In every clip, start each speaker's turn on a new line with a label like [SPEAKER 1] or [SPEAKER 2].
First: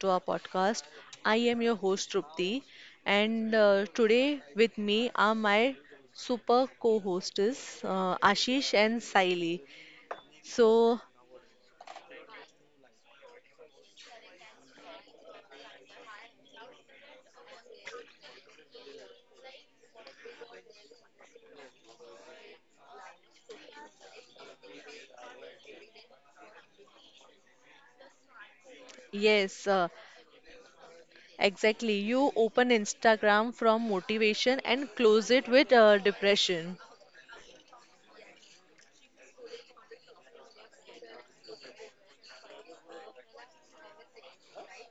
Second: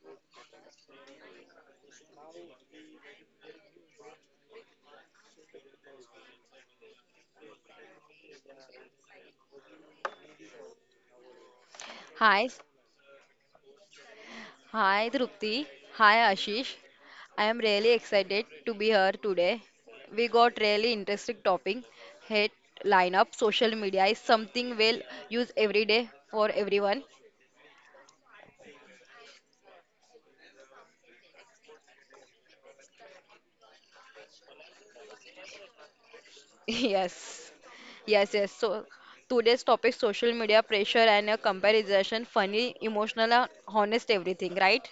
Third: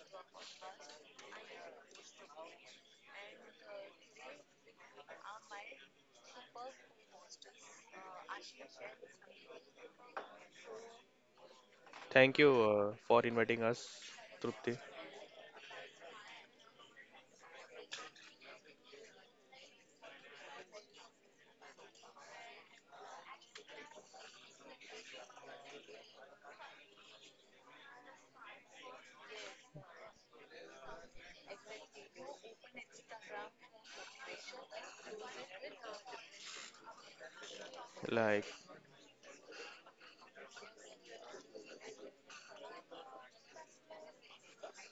[SPEAKER 1] to our podcast. I am your host Trupti, and today with me are my super co-hosts Ashish and Saili. So
[SPEAKER 2] Thank
[SPEAKER 3] Hi,
[SPEAKER 2] you
[SPEAKER 3] s-
[SPEAKER 2] for inviting us, Trupti.
[SPEAKER 3] Hi Drupti. Hi Ashish. I am really excited to be here today. We got really interesting topic. Hit lineup. Social media is something we'll use every day for everyone.
[SPEAKER 1] yes, exactly. You open Instagram from motivation and close it with depression.
[SPEAKER 3] Yes. Yes,
[SPEAKER 2] Like,
[SPEAKER 3] yes. So today's topic social media pressure and a comparison, funny, emotional, honest everything, right?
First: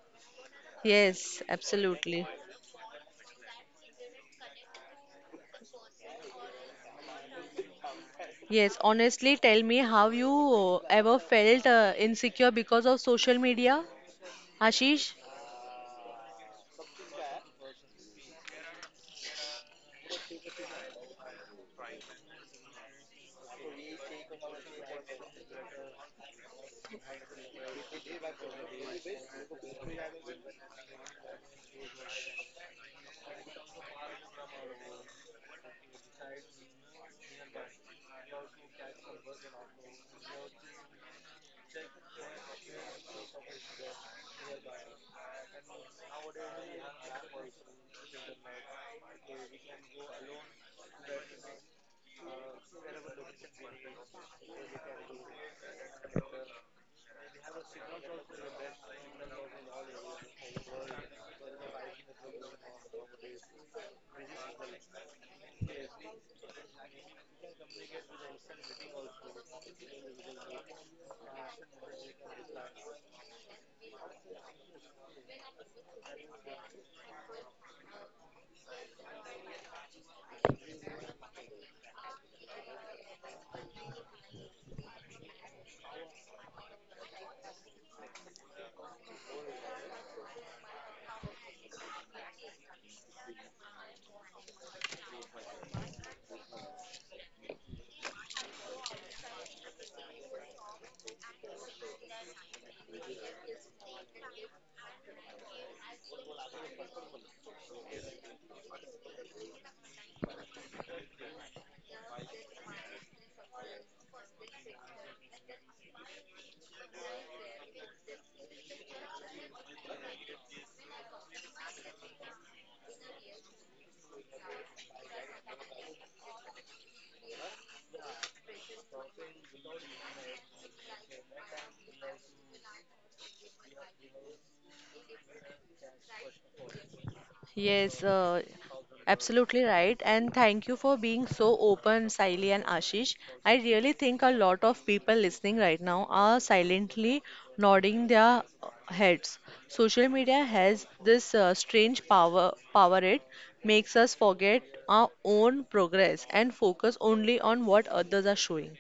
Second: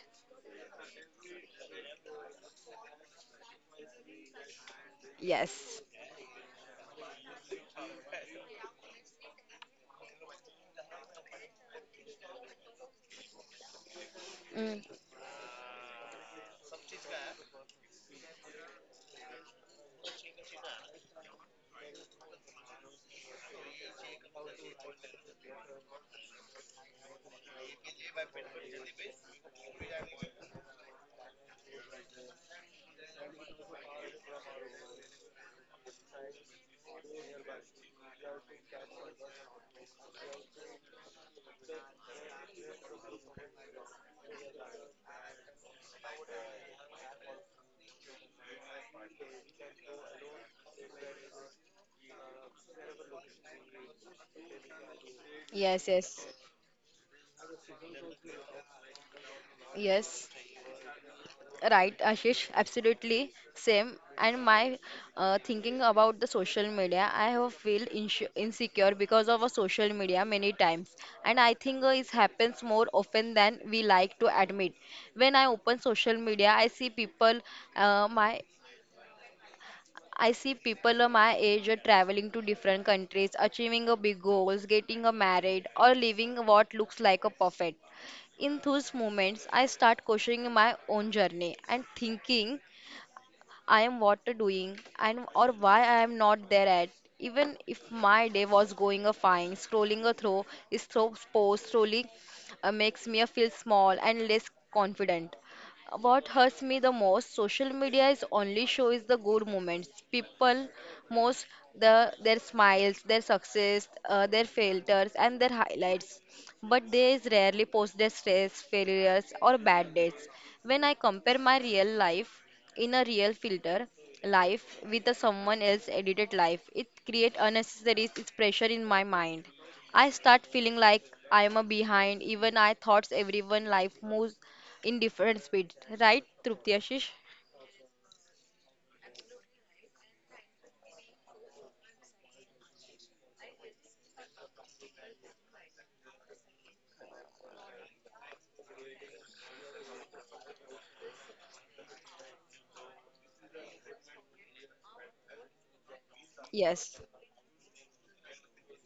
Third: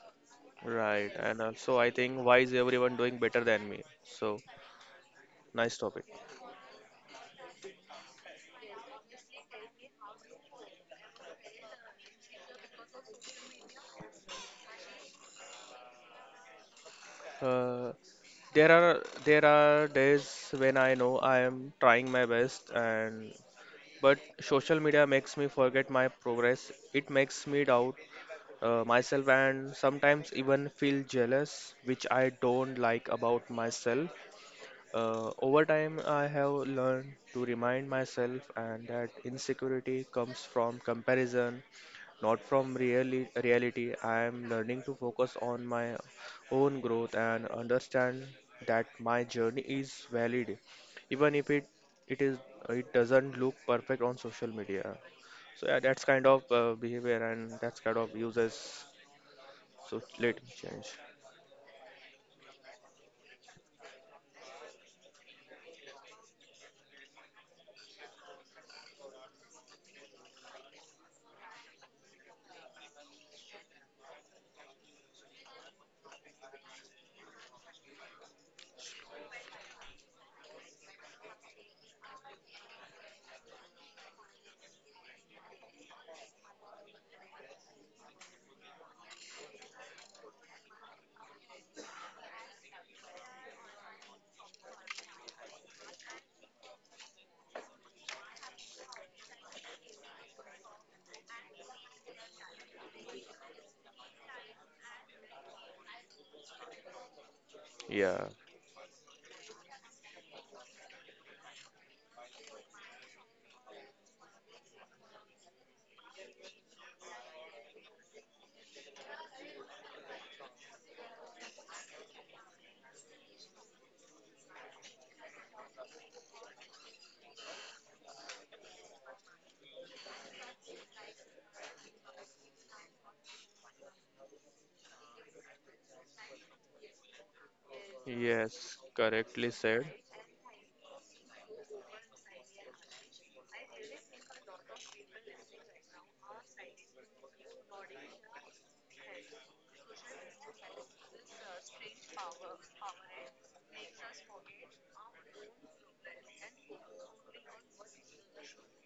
[SPEAKER 2] right. And
[SPEAKER 1] Yes,
[SPEAKER 2] also, I think
[SPEAKER 1] absolutely.
[SPEAKER 2] why is everyone doing better than me? So, nice
[SPEAKER 3] Yes.
[SPEAKER 2] topic.
[SPEAKER 1] Yes, honestly, tell me how you ever felt insecure because of social media,
[SPEAKER 3] Mm.
[SPEAKER 1] Ashish?
[SPEAKER 2] Uh, there are days when I know I am trying my best, and but social media makes me forget my progress. It makes me doubt myself and sometimes even feel jealous, which I don't like about myself. Over time, I have learned to remind myself and that insecurity comes from comparison, not from reality. I am learning to focus on my own growth and understand that my journey is valid, even if it is it doesn't look perfect on social media. So yeah,
[SPEAKER 3] Yes,
[SPEAKER 2] that's kind
[SPEAKER 3] yes.
[SPEAKER 2] of behavior and that's kind of uses. So
[SPEAKER 3] Yes.
[SPEAKER 2] let me change.
[SPEAKER 3] Right, Ashish, absolutely same. And my thinking about the social media, I have feel insu insecure because of a social media many times, and I think it happens more often than we like to admit. When I open social media, I see people, my I see people of my age are traveling to different countries, achieving a big goals, getting a married, or living what looks like a perfect. In those moments, I start questioning my own journey and thinking I am what to doing and or why I am not there at. Even if my day was going a fine, scrolling a throw is throw post slowly makes me feel small and less confident. What hurts me the most, social media is
[SPEAKER 2] Yeah.
[SPEAKER 3] only shows the good moments. People most the their smiles, their success, their filters, and their highlights but they is rarely post their stress, failures, or bad dates. When I compare my real life in a real filter life with a someone else edited life, it creates unnecessary pressure in my mind. I start feeling like I am a behind. Even I thoughts everyone life moves in different speed. Right, Trupti Ashish?
[SPEAKER 1] Yes,
[SPEAKER 2] Yes. Correctly
[SPEAKER 1] absolutely
[SPEAKER 2] said.
[SPEAKER 1] right. And thank you for being so open, Saili and Ashish. I really think a lot of people listening right now are silently nodding their heads. Social media has this strange power, power it makes us forget our own progress and focus
[SPEAKER 3] Yes.
[SPEAKER 1] only on what others are showing.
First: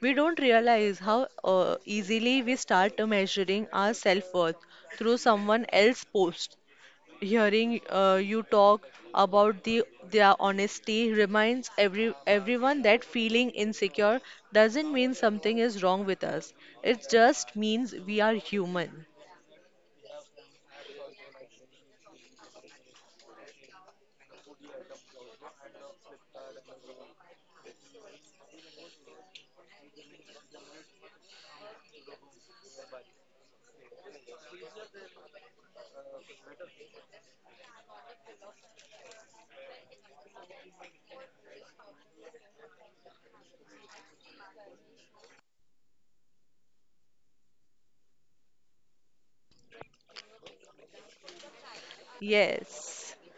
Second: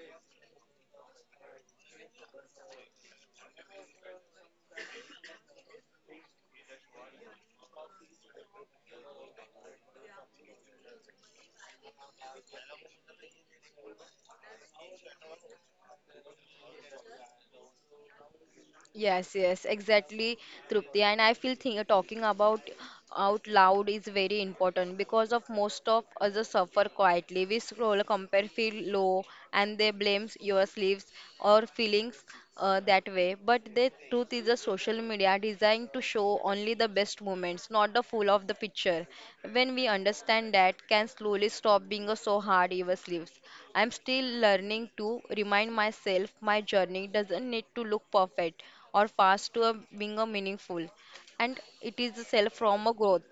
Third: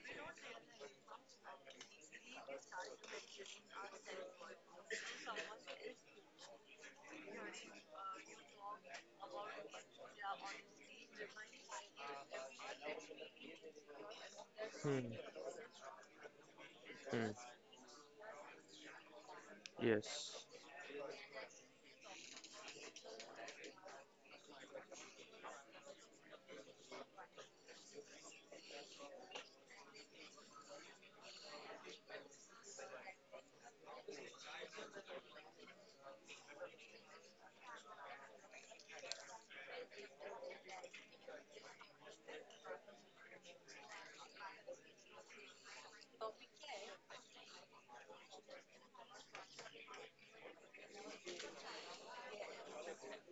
[SPEAKER 1] We don't realize how easily we start measuring our self worth through someone else's post. Hearing you talk about their honesty reminds everyone that feeling insecure doesn't mean
[SPEAKER 2] Hmm.
[SPEAKER 1] something is wrong with us. It
[SPEAKER 2] Hmm.
[SPEAKER 1] just means we are human.
[SPEAKER 3] Yes, yes, exactly,
[SPEAKER 2] Yes.
[SPEAKER 3] Trupti. And I feel think, talking about out loud is very important because of most of us suffer quietly. We scroll, compare, feel low, and they blame your sleeves or feelings that way. But the truth is, a social media designed to show only the best moments, not the full of the picture. When we understand that, can slowly stop being a so hard ever sleeps. I'm still learning to remind myself my journey doesn't need to look perfect or fast to a, being a meaningful and it is a self from a
[SPEAKER 1] Yes.
[SPEAKER 3] growth.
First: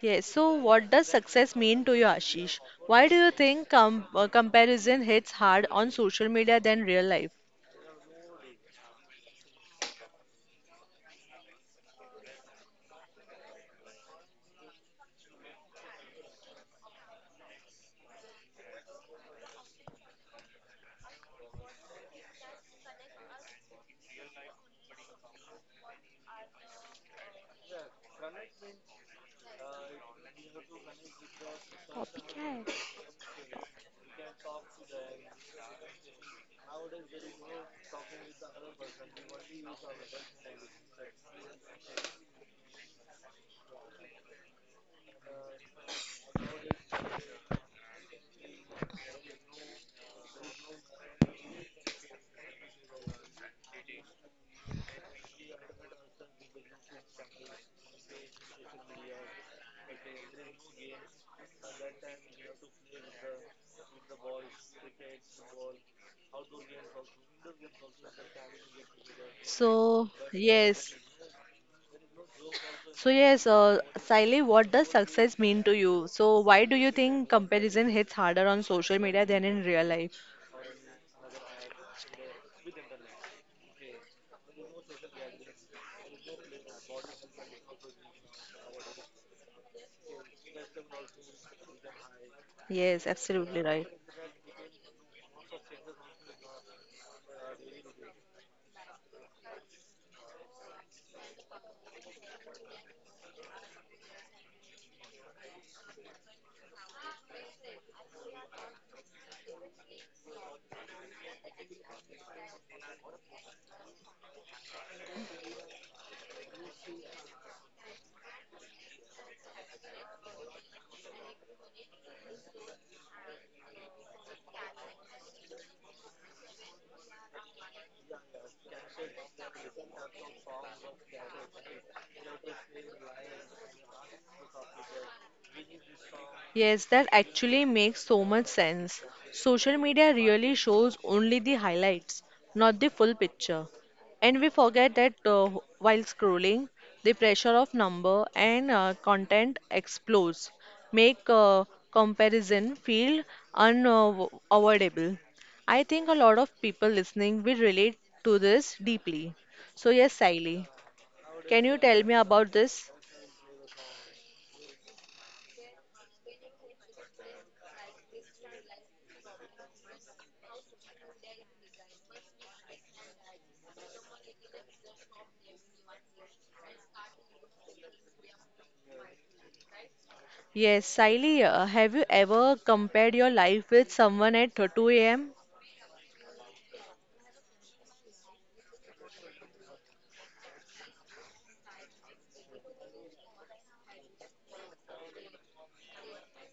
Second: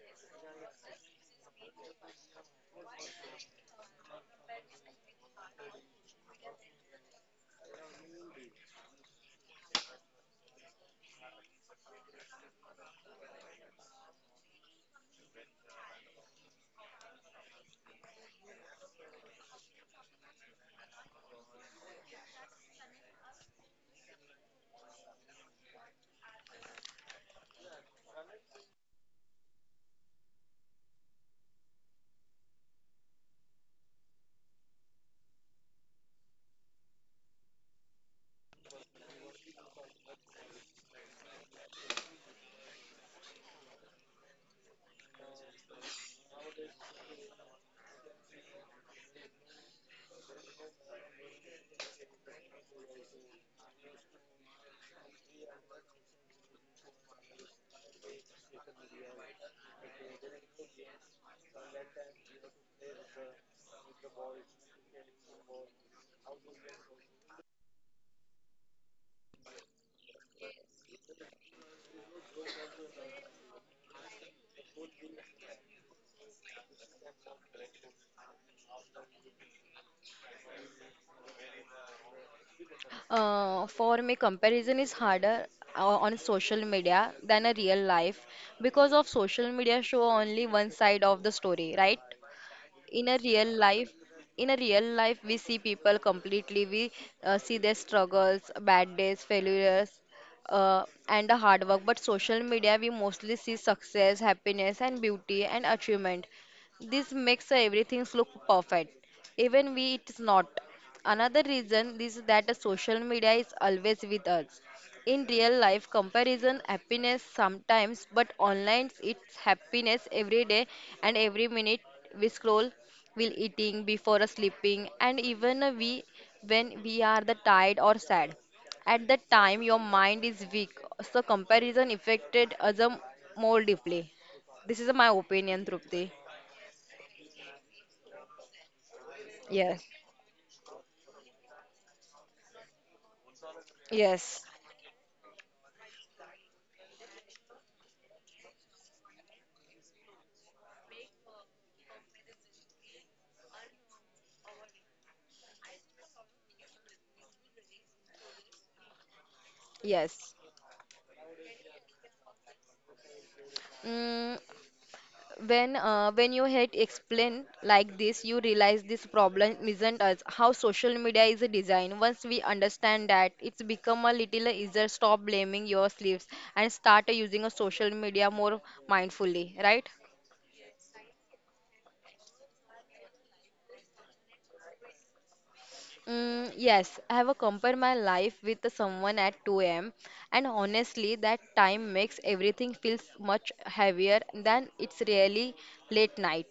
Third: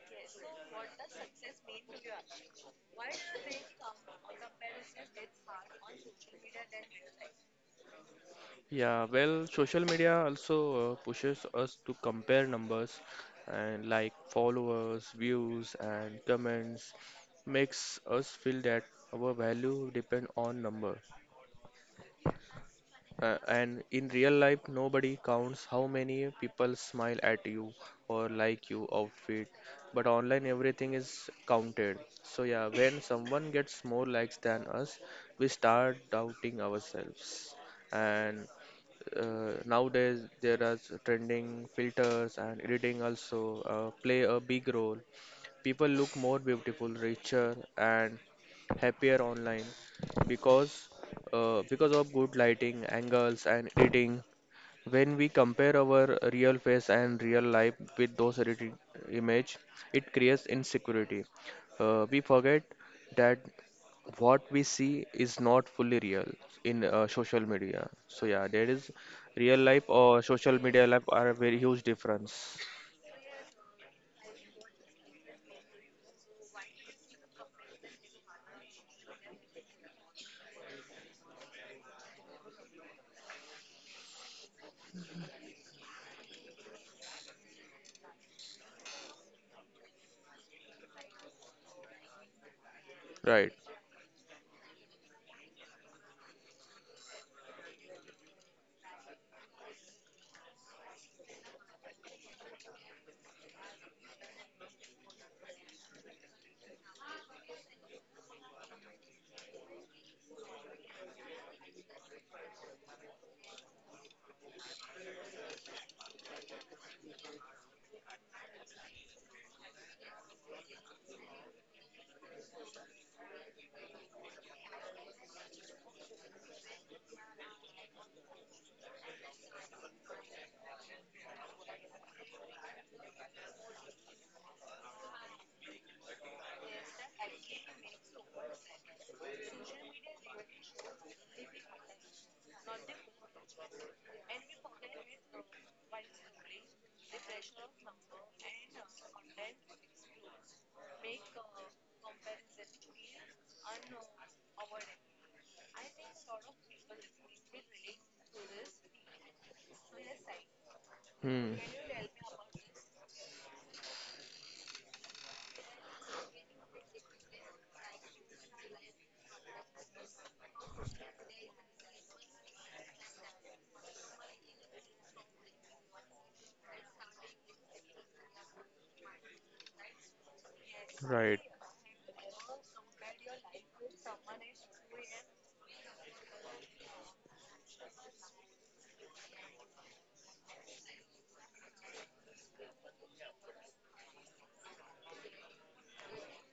[SPEAKER 1] Yes. So what does success mean to you, Ashish? Why do you think comparison hits hard on social media than real life?
[SPEAKER 2] Yeah, well, social media also pushes us to compare numbers and like followers, views, and comments makes us feel that our value depend on number. And in real life, nobody counts how many people smile at you or like you outfit. But online, everything is counted. So yeah,
[SPEAKER 1] Copycat.
[SPEAKER 2] when someone gets more likes than us, we start doubting ourselves. And nowadays, there are trending filters and editing also play a big role. People look more beautiful, richer, and happier online because because of good lighting, angles, and editing. When we compare our real face and real life with those edited image, it creates insecurity. We forget that what we see is not fully real in social media. So yeah, there is real life
[SPEAKER 1] So,
[SPEAKER 2] or social media
[SPEAKER 1] yes,
[SPEAKER 2] life are a very huge difference.
[SPEAKER 1] So yes, Saili, what does success mean to you? So why do you think comparison hits harder on social media than in real life?
[SPEAKER 3] For me, comparison is harder on social media than a real life because of social media show only one side of the story, right?
[SPEAKER 1] Yes,
[SPEAKER 3] in a real
[SPEAKER 2] Right.
[SPEAKER 1] absolutely right.
[SPEAKER 3] life in a real life we see people completely we see their struggles bad days failures uh, and the hard work but social media we mostly see success happiness and beauty and achievement this makes everything look perfect even we it's not another reason is that the social media is always with us in real life, comparison happiness sometimes, but online it's happiness every day and every minute we scroll, while eating, before sleeping, and even we when we are the tired or sad. At that time, your mind is weak, so comparison affected us more deeply. This is my opinion, Trupti.
[SPEAKER 1] Yes, that actually makes so much sense. Social
[SPEAKER 3] Yes,
[SPEAKER 1] media really shows only the highlights, not the full picture. And
[SPEAKER 3] yes,
[SPEAKER 1] we forget that while scrolling, the pressure of number and content explodes, make comparison feel unavoidable. I think a lot of people listening will relate to this deeply. So yes,
[SPEAKER 3] yes.
[SPEAKER 1] Siley,
[SPEAKER 2] Hmm.
[SPEAKER 1] can you tell me about this?
[SPEAKER 3] Mm, when you head explain like this you realize this problem isn't us how social media is designed once we understand that it's become a little easier stop blaming your sleeves and start using a social media more mindfully right.
[SPEAKER 1] Yes,
[SPEAKER 2] Right.
[SPEAKER 1] Saili, have you ever compared your life with someone at 2 a.m.?
[SPEAKER 3] Mm, yes, I have a compared my life with the someone at 2 a.m. and honestly, that time makes everything feels much heavier than it's really late night.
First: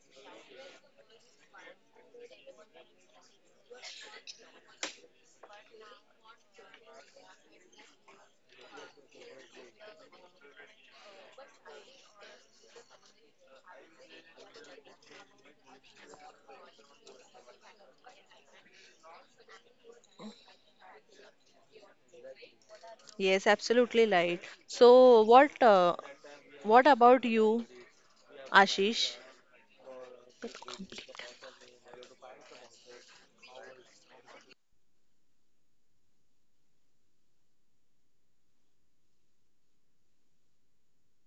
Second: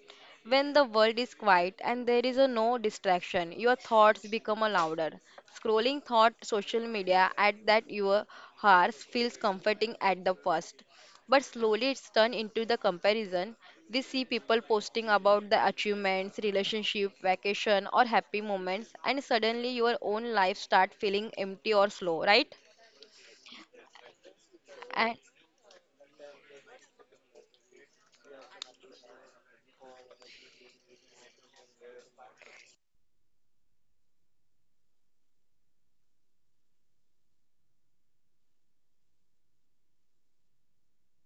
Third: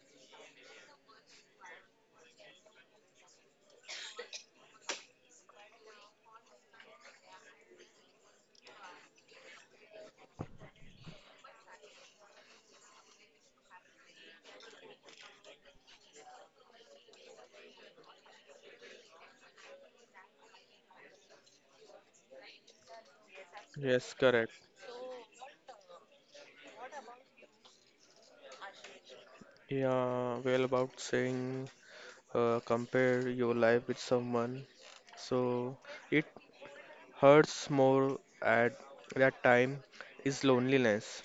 [SPEAKER 3] When the world is quiet and there is a no distraction, your thoughts become a louder. Scrolling thought social media at that your hours feels comforting at the first, but slowly it's turned into the comparison. We see people posting about the achievements, relationship, vacation, or happy moments, and suddenly your own life start feeling empty or slow, right?
[SPEAKER 1] Yes, absolutely
[SPEAKER 2] Yes,
[SPEAKER 1] right.
[SPEAKER 2] correct.
[SPEAKER 3] And
[SPEAKER 1] So, what about you, Ashish?
[SPEAKER 2] Yeah, well, about saying compare your life with someone. So it hurts more at that time is loneliness.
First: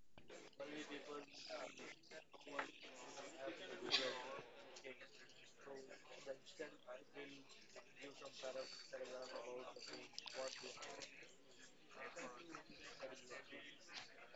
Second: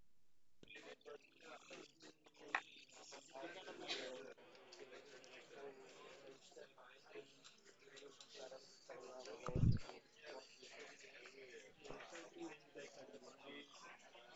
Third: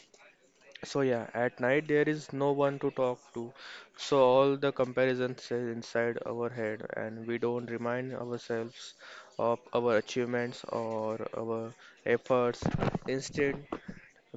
[SPEAKER 2] So yeah, at night there is no one to talk to. So all the comparisons is inside our head and we don't remind ourselves of our achievements or our efforts. Instead,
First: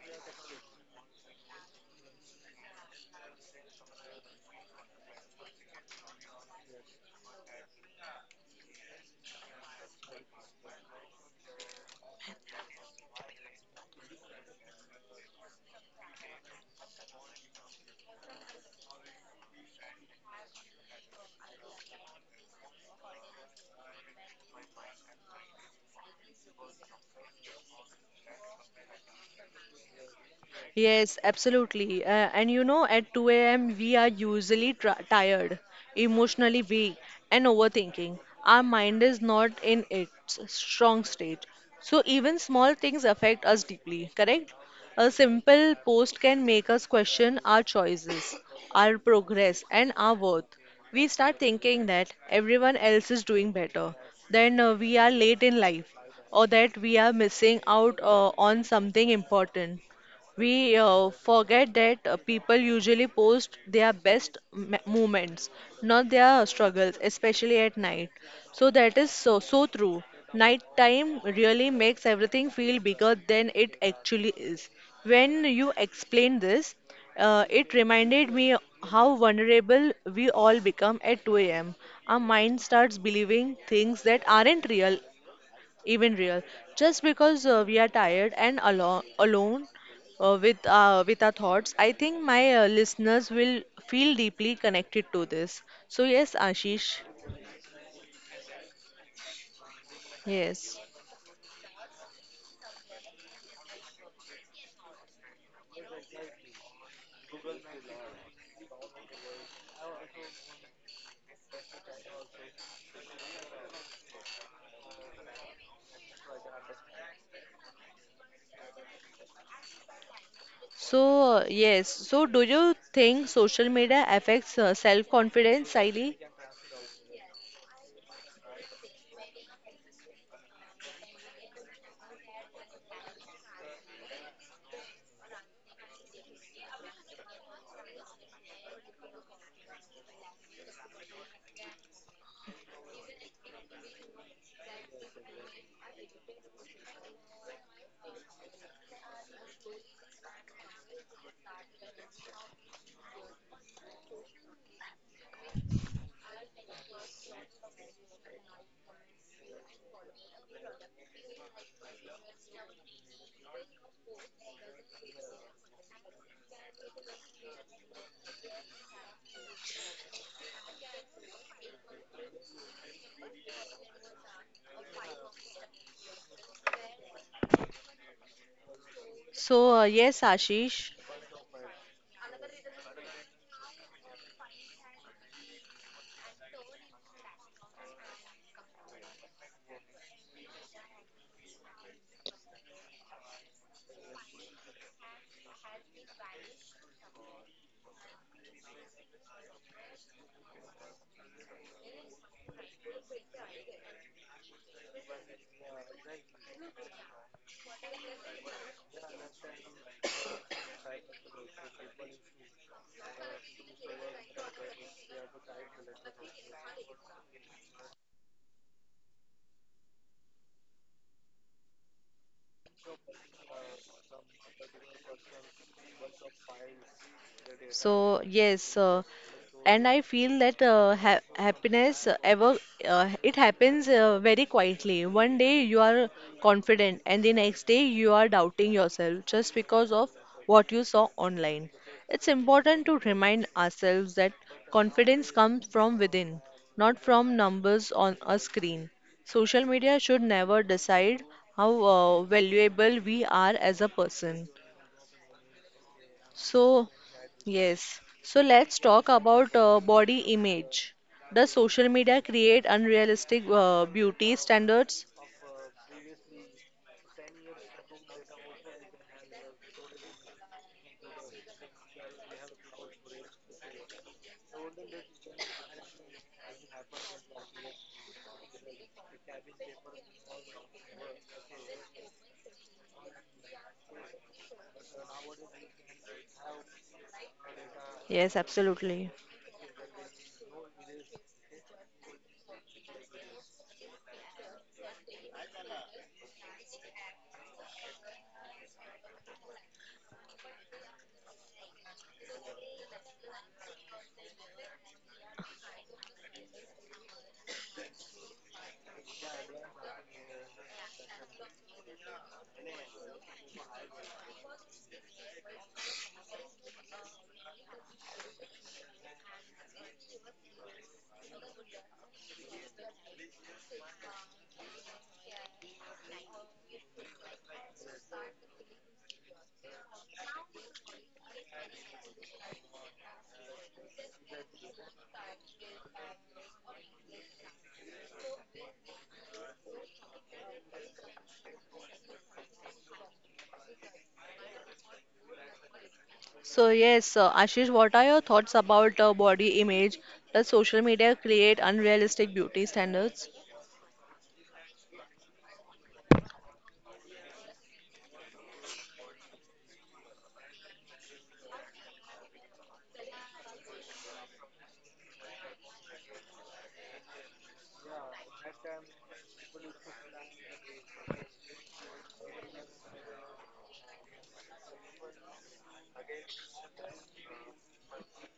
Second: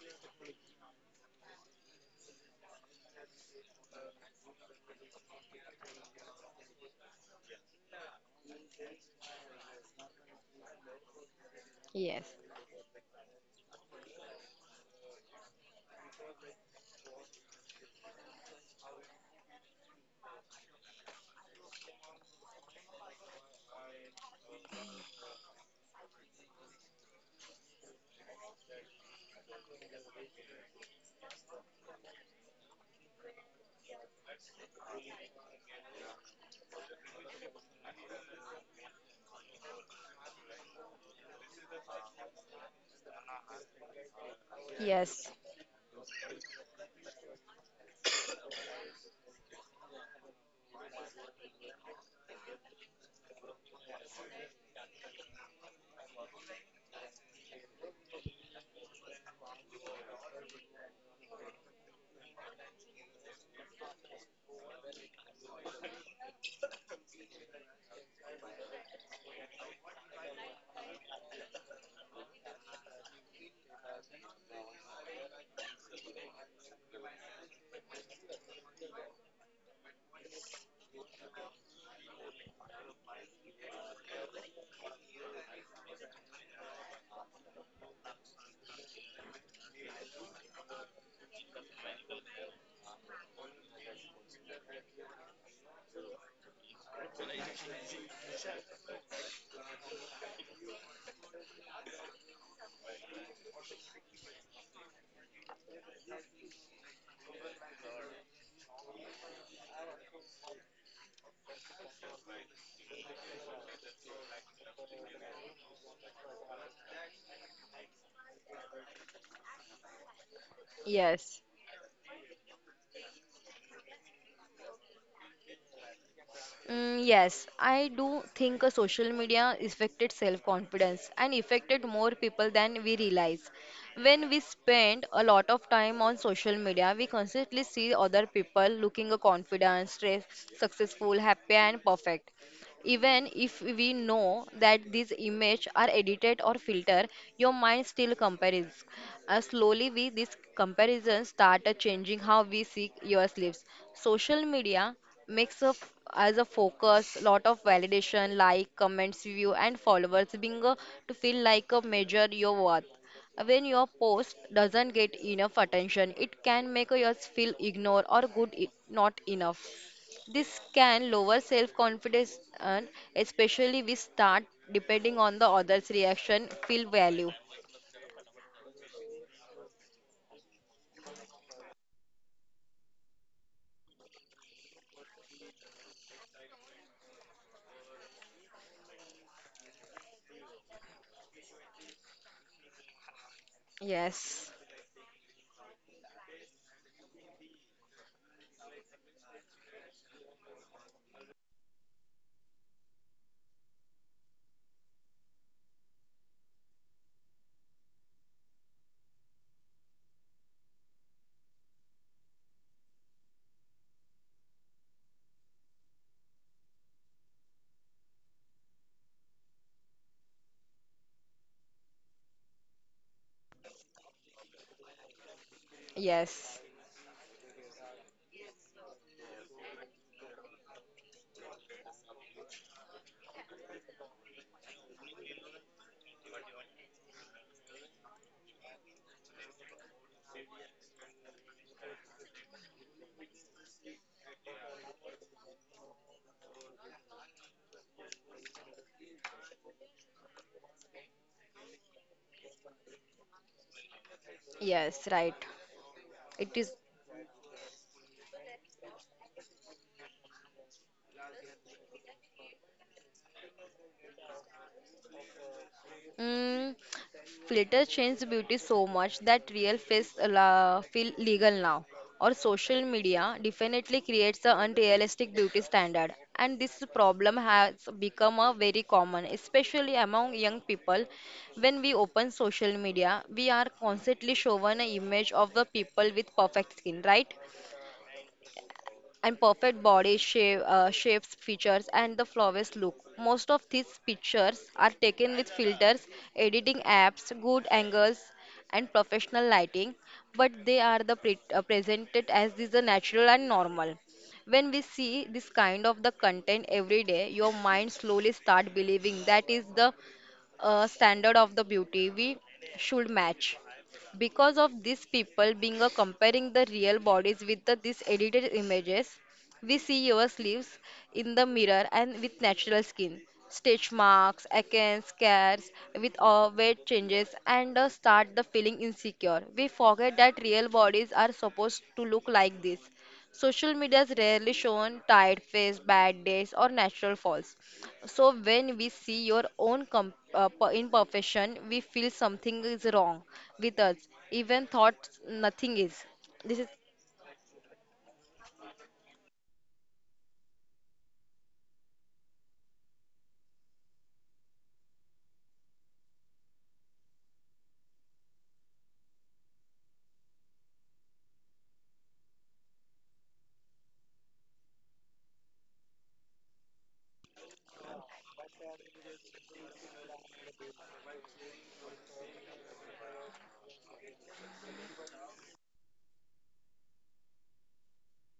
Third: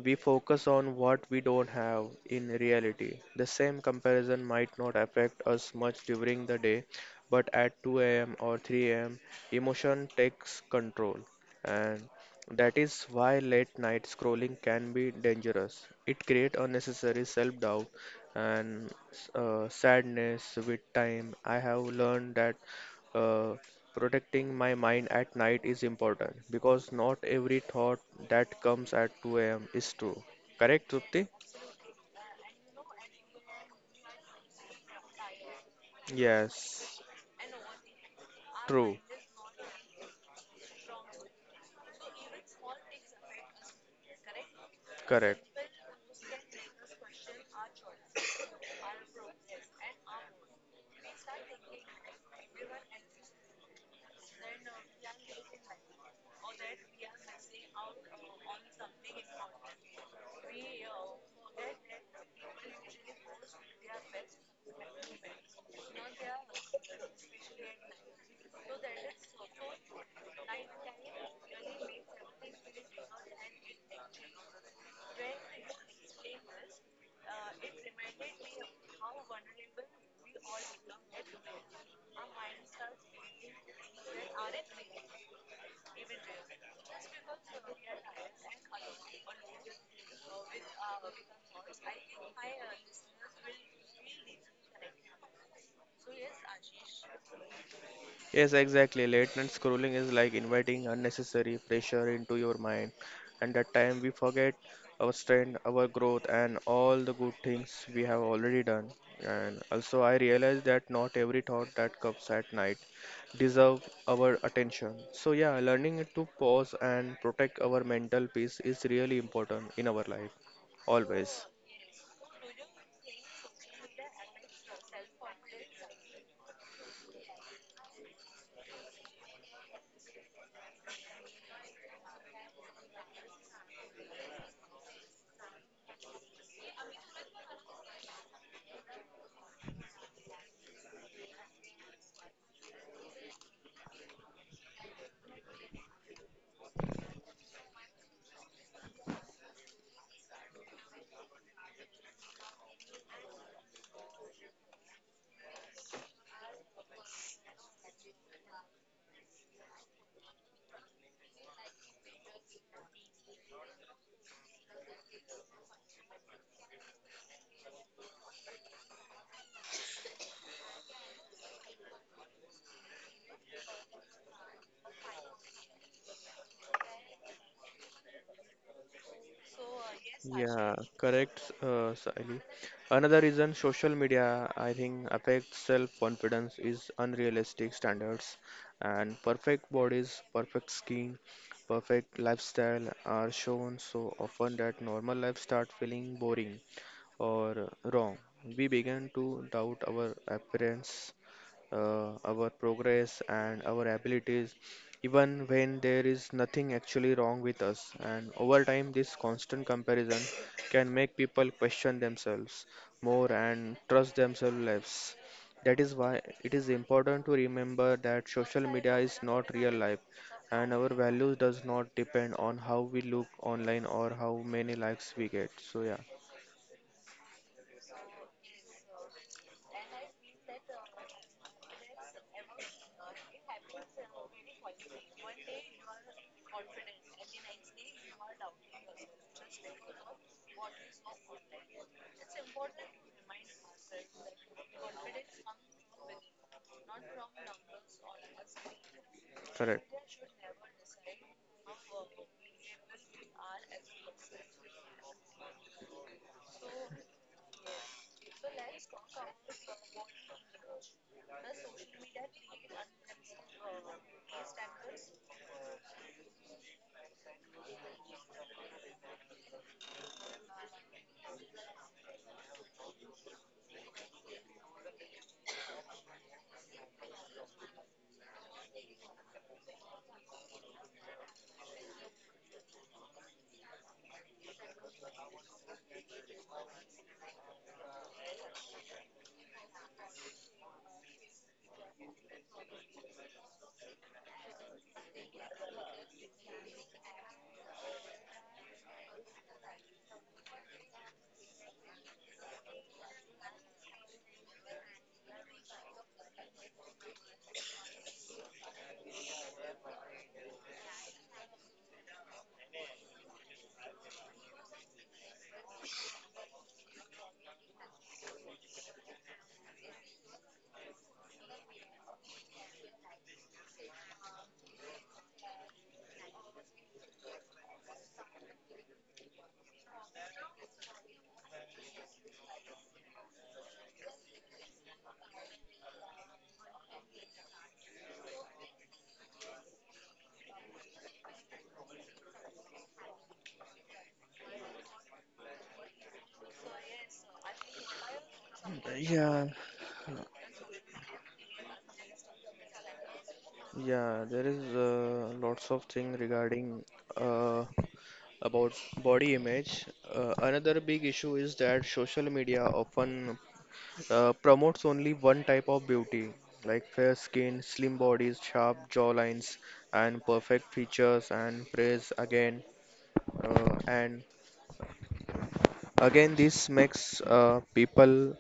[SPEAKER 2] we focus on what we don't have in reality. The same comparison might not affect us much during the day, but at 2 a.m. or 3 a.m., emotion takes control. And
[SPEAKER 3] yes,
[SPEAKER 2] that is why late night scrolling can be dangerous. It creates unnecessary self doubt and sadness with time. I have learned that. Uh, Protecting my mind at night is important because not every thought that comes at 2 a.m. is true. Correct,
[SPEAKER 1] Yes,
[SPEAKER 2] Trupti?
[SPEAKER 1] absolutely. And you know, at 2 a.m., we are usually tr tired, emotionally weak,
[SPEAKER 2] Yes,
[SPEAKER 1] and overthinking. Our
[SPEAKER 2] true,
[SPEAKER 1] mind is not in its strong state. So, even small things affect us deeply, correct? A
[SPEAKER 3] yes,
[SPEAKER 2] correct.
[SPEAKER 1] simple post can make us question our choices, our progress, and our worth. We start thinking that everyone else is doing better, then we are late in life, or that we are missing out on something important. We forget that people usually post their best moments, not their struggles, especially at night. So that is so so true. Nighttime really makes everything feel bigger than it actually is. When you explained this, it reminded me how vulnerable we all become at 2 a.m. Our mind starts believing things that aren't real, even real, just because we are tired and alone with our thoughts. I think my listeners will feel deeply connected to this. So yes, Ashish.
[SPEAKER 2] Yes, exactly. Late night scrolling is like
[SPEAKER 1] Yes.
[SPEAKER 2] inviting unnecessary pressure into your mind, and that time we forget our strength, our growth, and all the good things we have already done. And also, I realize that not every thought that comes at night deserve our attention. So yeah, learning to pause and protect our mental peace is really important in our life,
[SPEAKER 1] So
[SPEAKER 3] yes.
[SPEAKER 2] always.
[SPEAKER 1] yes, so do you think social media affects self confidence, Siley?
[SPEAKER 3] Mm, yes, I do think social media affected self-confidence and affected more people than we realize. When we spend a lot of time on social media, we constantly see other people looking confident, stress, successful, happy, and perfect. Even if we know that these images are edited or filtered, your mind still compares. Slowly, we these comparisons, start changing how we see your sleeps. Social media makes a f as a focus lot of validation, like, comments, view, and followers being to feel like a measure your worth. When your post doesn't get enough attention, it can make us feel ignored or good, not enough. This can lower self confidence, and especially we start depending on the other's reaction, feel value.
[SPEAKER 1] So yes,
[SPEAKER 2] Yeah,
[SPEAKER 1] Ashish.
[SPEAKER 2] correct, Sally. Another reason social media, I think, affects self-confidence is unrealistic standards, and perfect bodies, perfect skin, perfect lifestyle are shown so
[SPEAKER 3] Yes,
[SPEAKER 2] often that normal life start feeling boring or wrong. We begin to doubt our appearance, our progress, and our abilities even when there is nothing actually wrong with us. And over time, this constant comparison can make people question themselves more and trust themselves less. That is why it is important to remember that social media is not real life and our values does not depend on how we look online or how many likes we get. So yeah,
[SPEAKER 3] yes,
[SPEAKER 1] So yes, and I feel that ha happiness ever it happens very quietly. One day you are confident, and the next day you are doubting yourself just because of what you saw online. It's important to remind ourselves that confidence comes from within, not from numbers on a screen. Social
[SPEAKER 2] correct.
[SPEAKER 1] media should never decide how valuable we are as a person.
[SPEAKER 3] yes, right. It is.
[SPEAKER 1] So, yes. So let's talk about body image. Does social media create unrealistic beauty standards?
[SPEAKER 3] Mm, filter changed beauty so much that real face feel legal now. Or social media definitely creates an unrealistic beauty standard. And this problem has become a very common, especially among young people. When we open social media, we are constantly shown an image of the people with perfect skin, right?
[SPEAKER 1] Yes, absolutely.
[SPEAKER 3] And perfect body shape, shapes, features, and the flawless look. Most of these pictures are taken with filters, editing apps, good angles, and professional lighting, but they are the presented as these are natural and normal. When we see this kind of the content every day, your mind slowly start believing that is the standard of the beauty we should match because of these people being a comparing the real bodies with the, these edited images we see yourselves in the mirror and with natural skin, stitch marks, acne scars, with all weight changes, and start the feeling insecure. We forget that real bodies are supposed to look like this. Social media is rarely shown tired face, bad days, or natural falls. So when we see your own imperfection, we feel something is wrong with us, even thoughts nothing is. This
[SPEAKER 1] So
[SPEAKER 3] is
[SPEAKER 1] yes, Ashish, what are your thoughts about
[SPEAKER 2] Yeah,
[SPEAKER 1] body image? Does social media create unrealistic beauty standards?
[SPEAKER 2] yeah, there is lots of thing regarding uh, about body image. Another big issue is that social media often promotes only one type of beauty, like fair skin, slim bodies, sharp jawlines, and perfect features, and praise again and Again, this makes people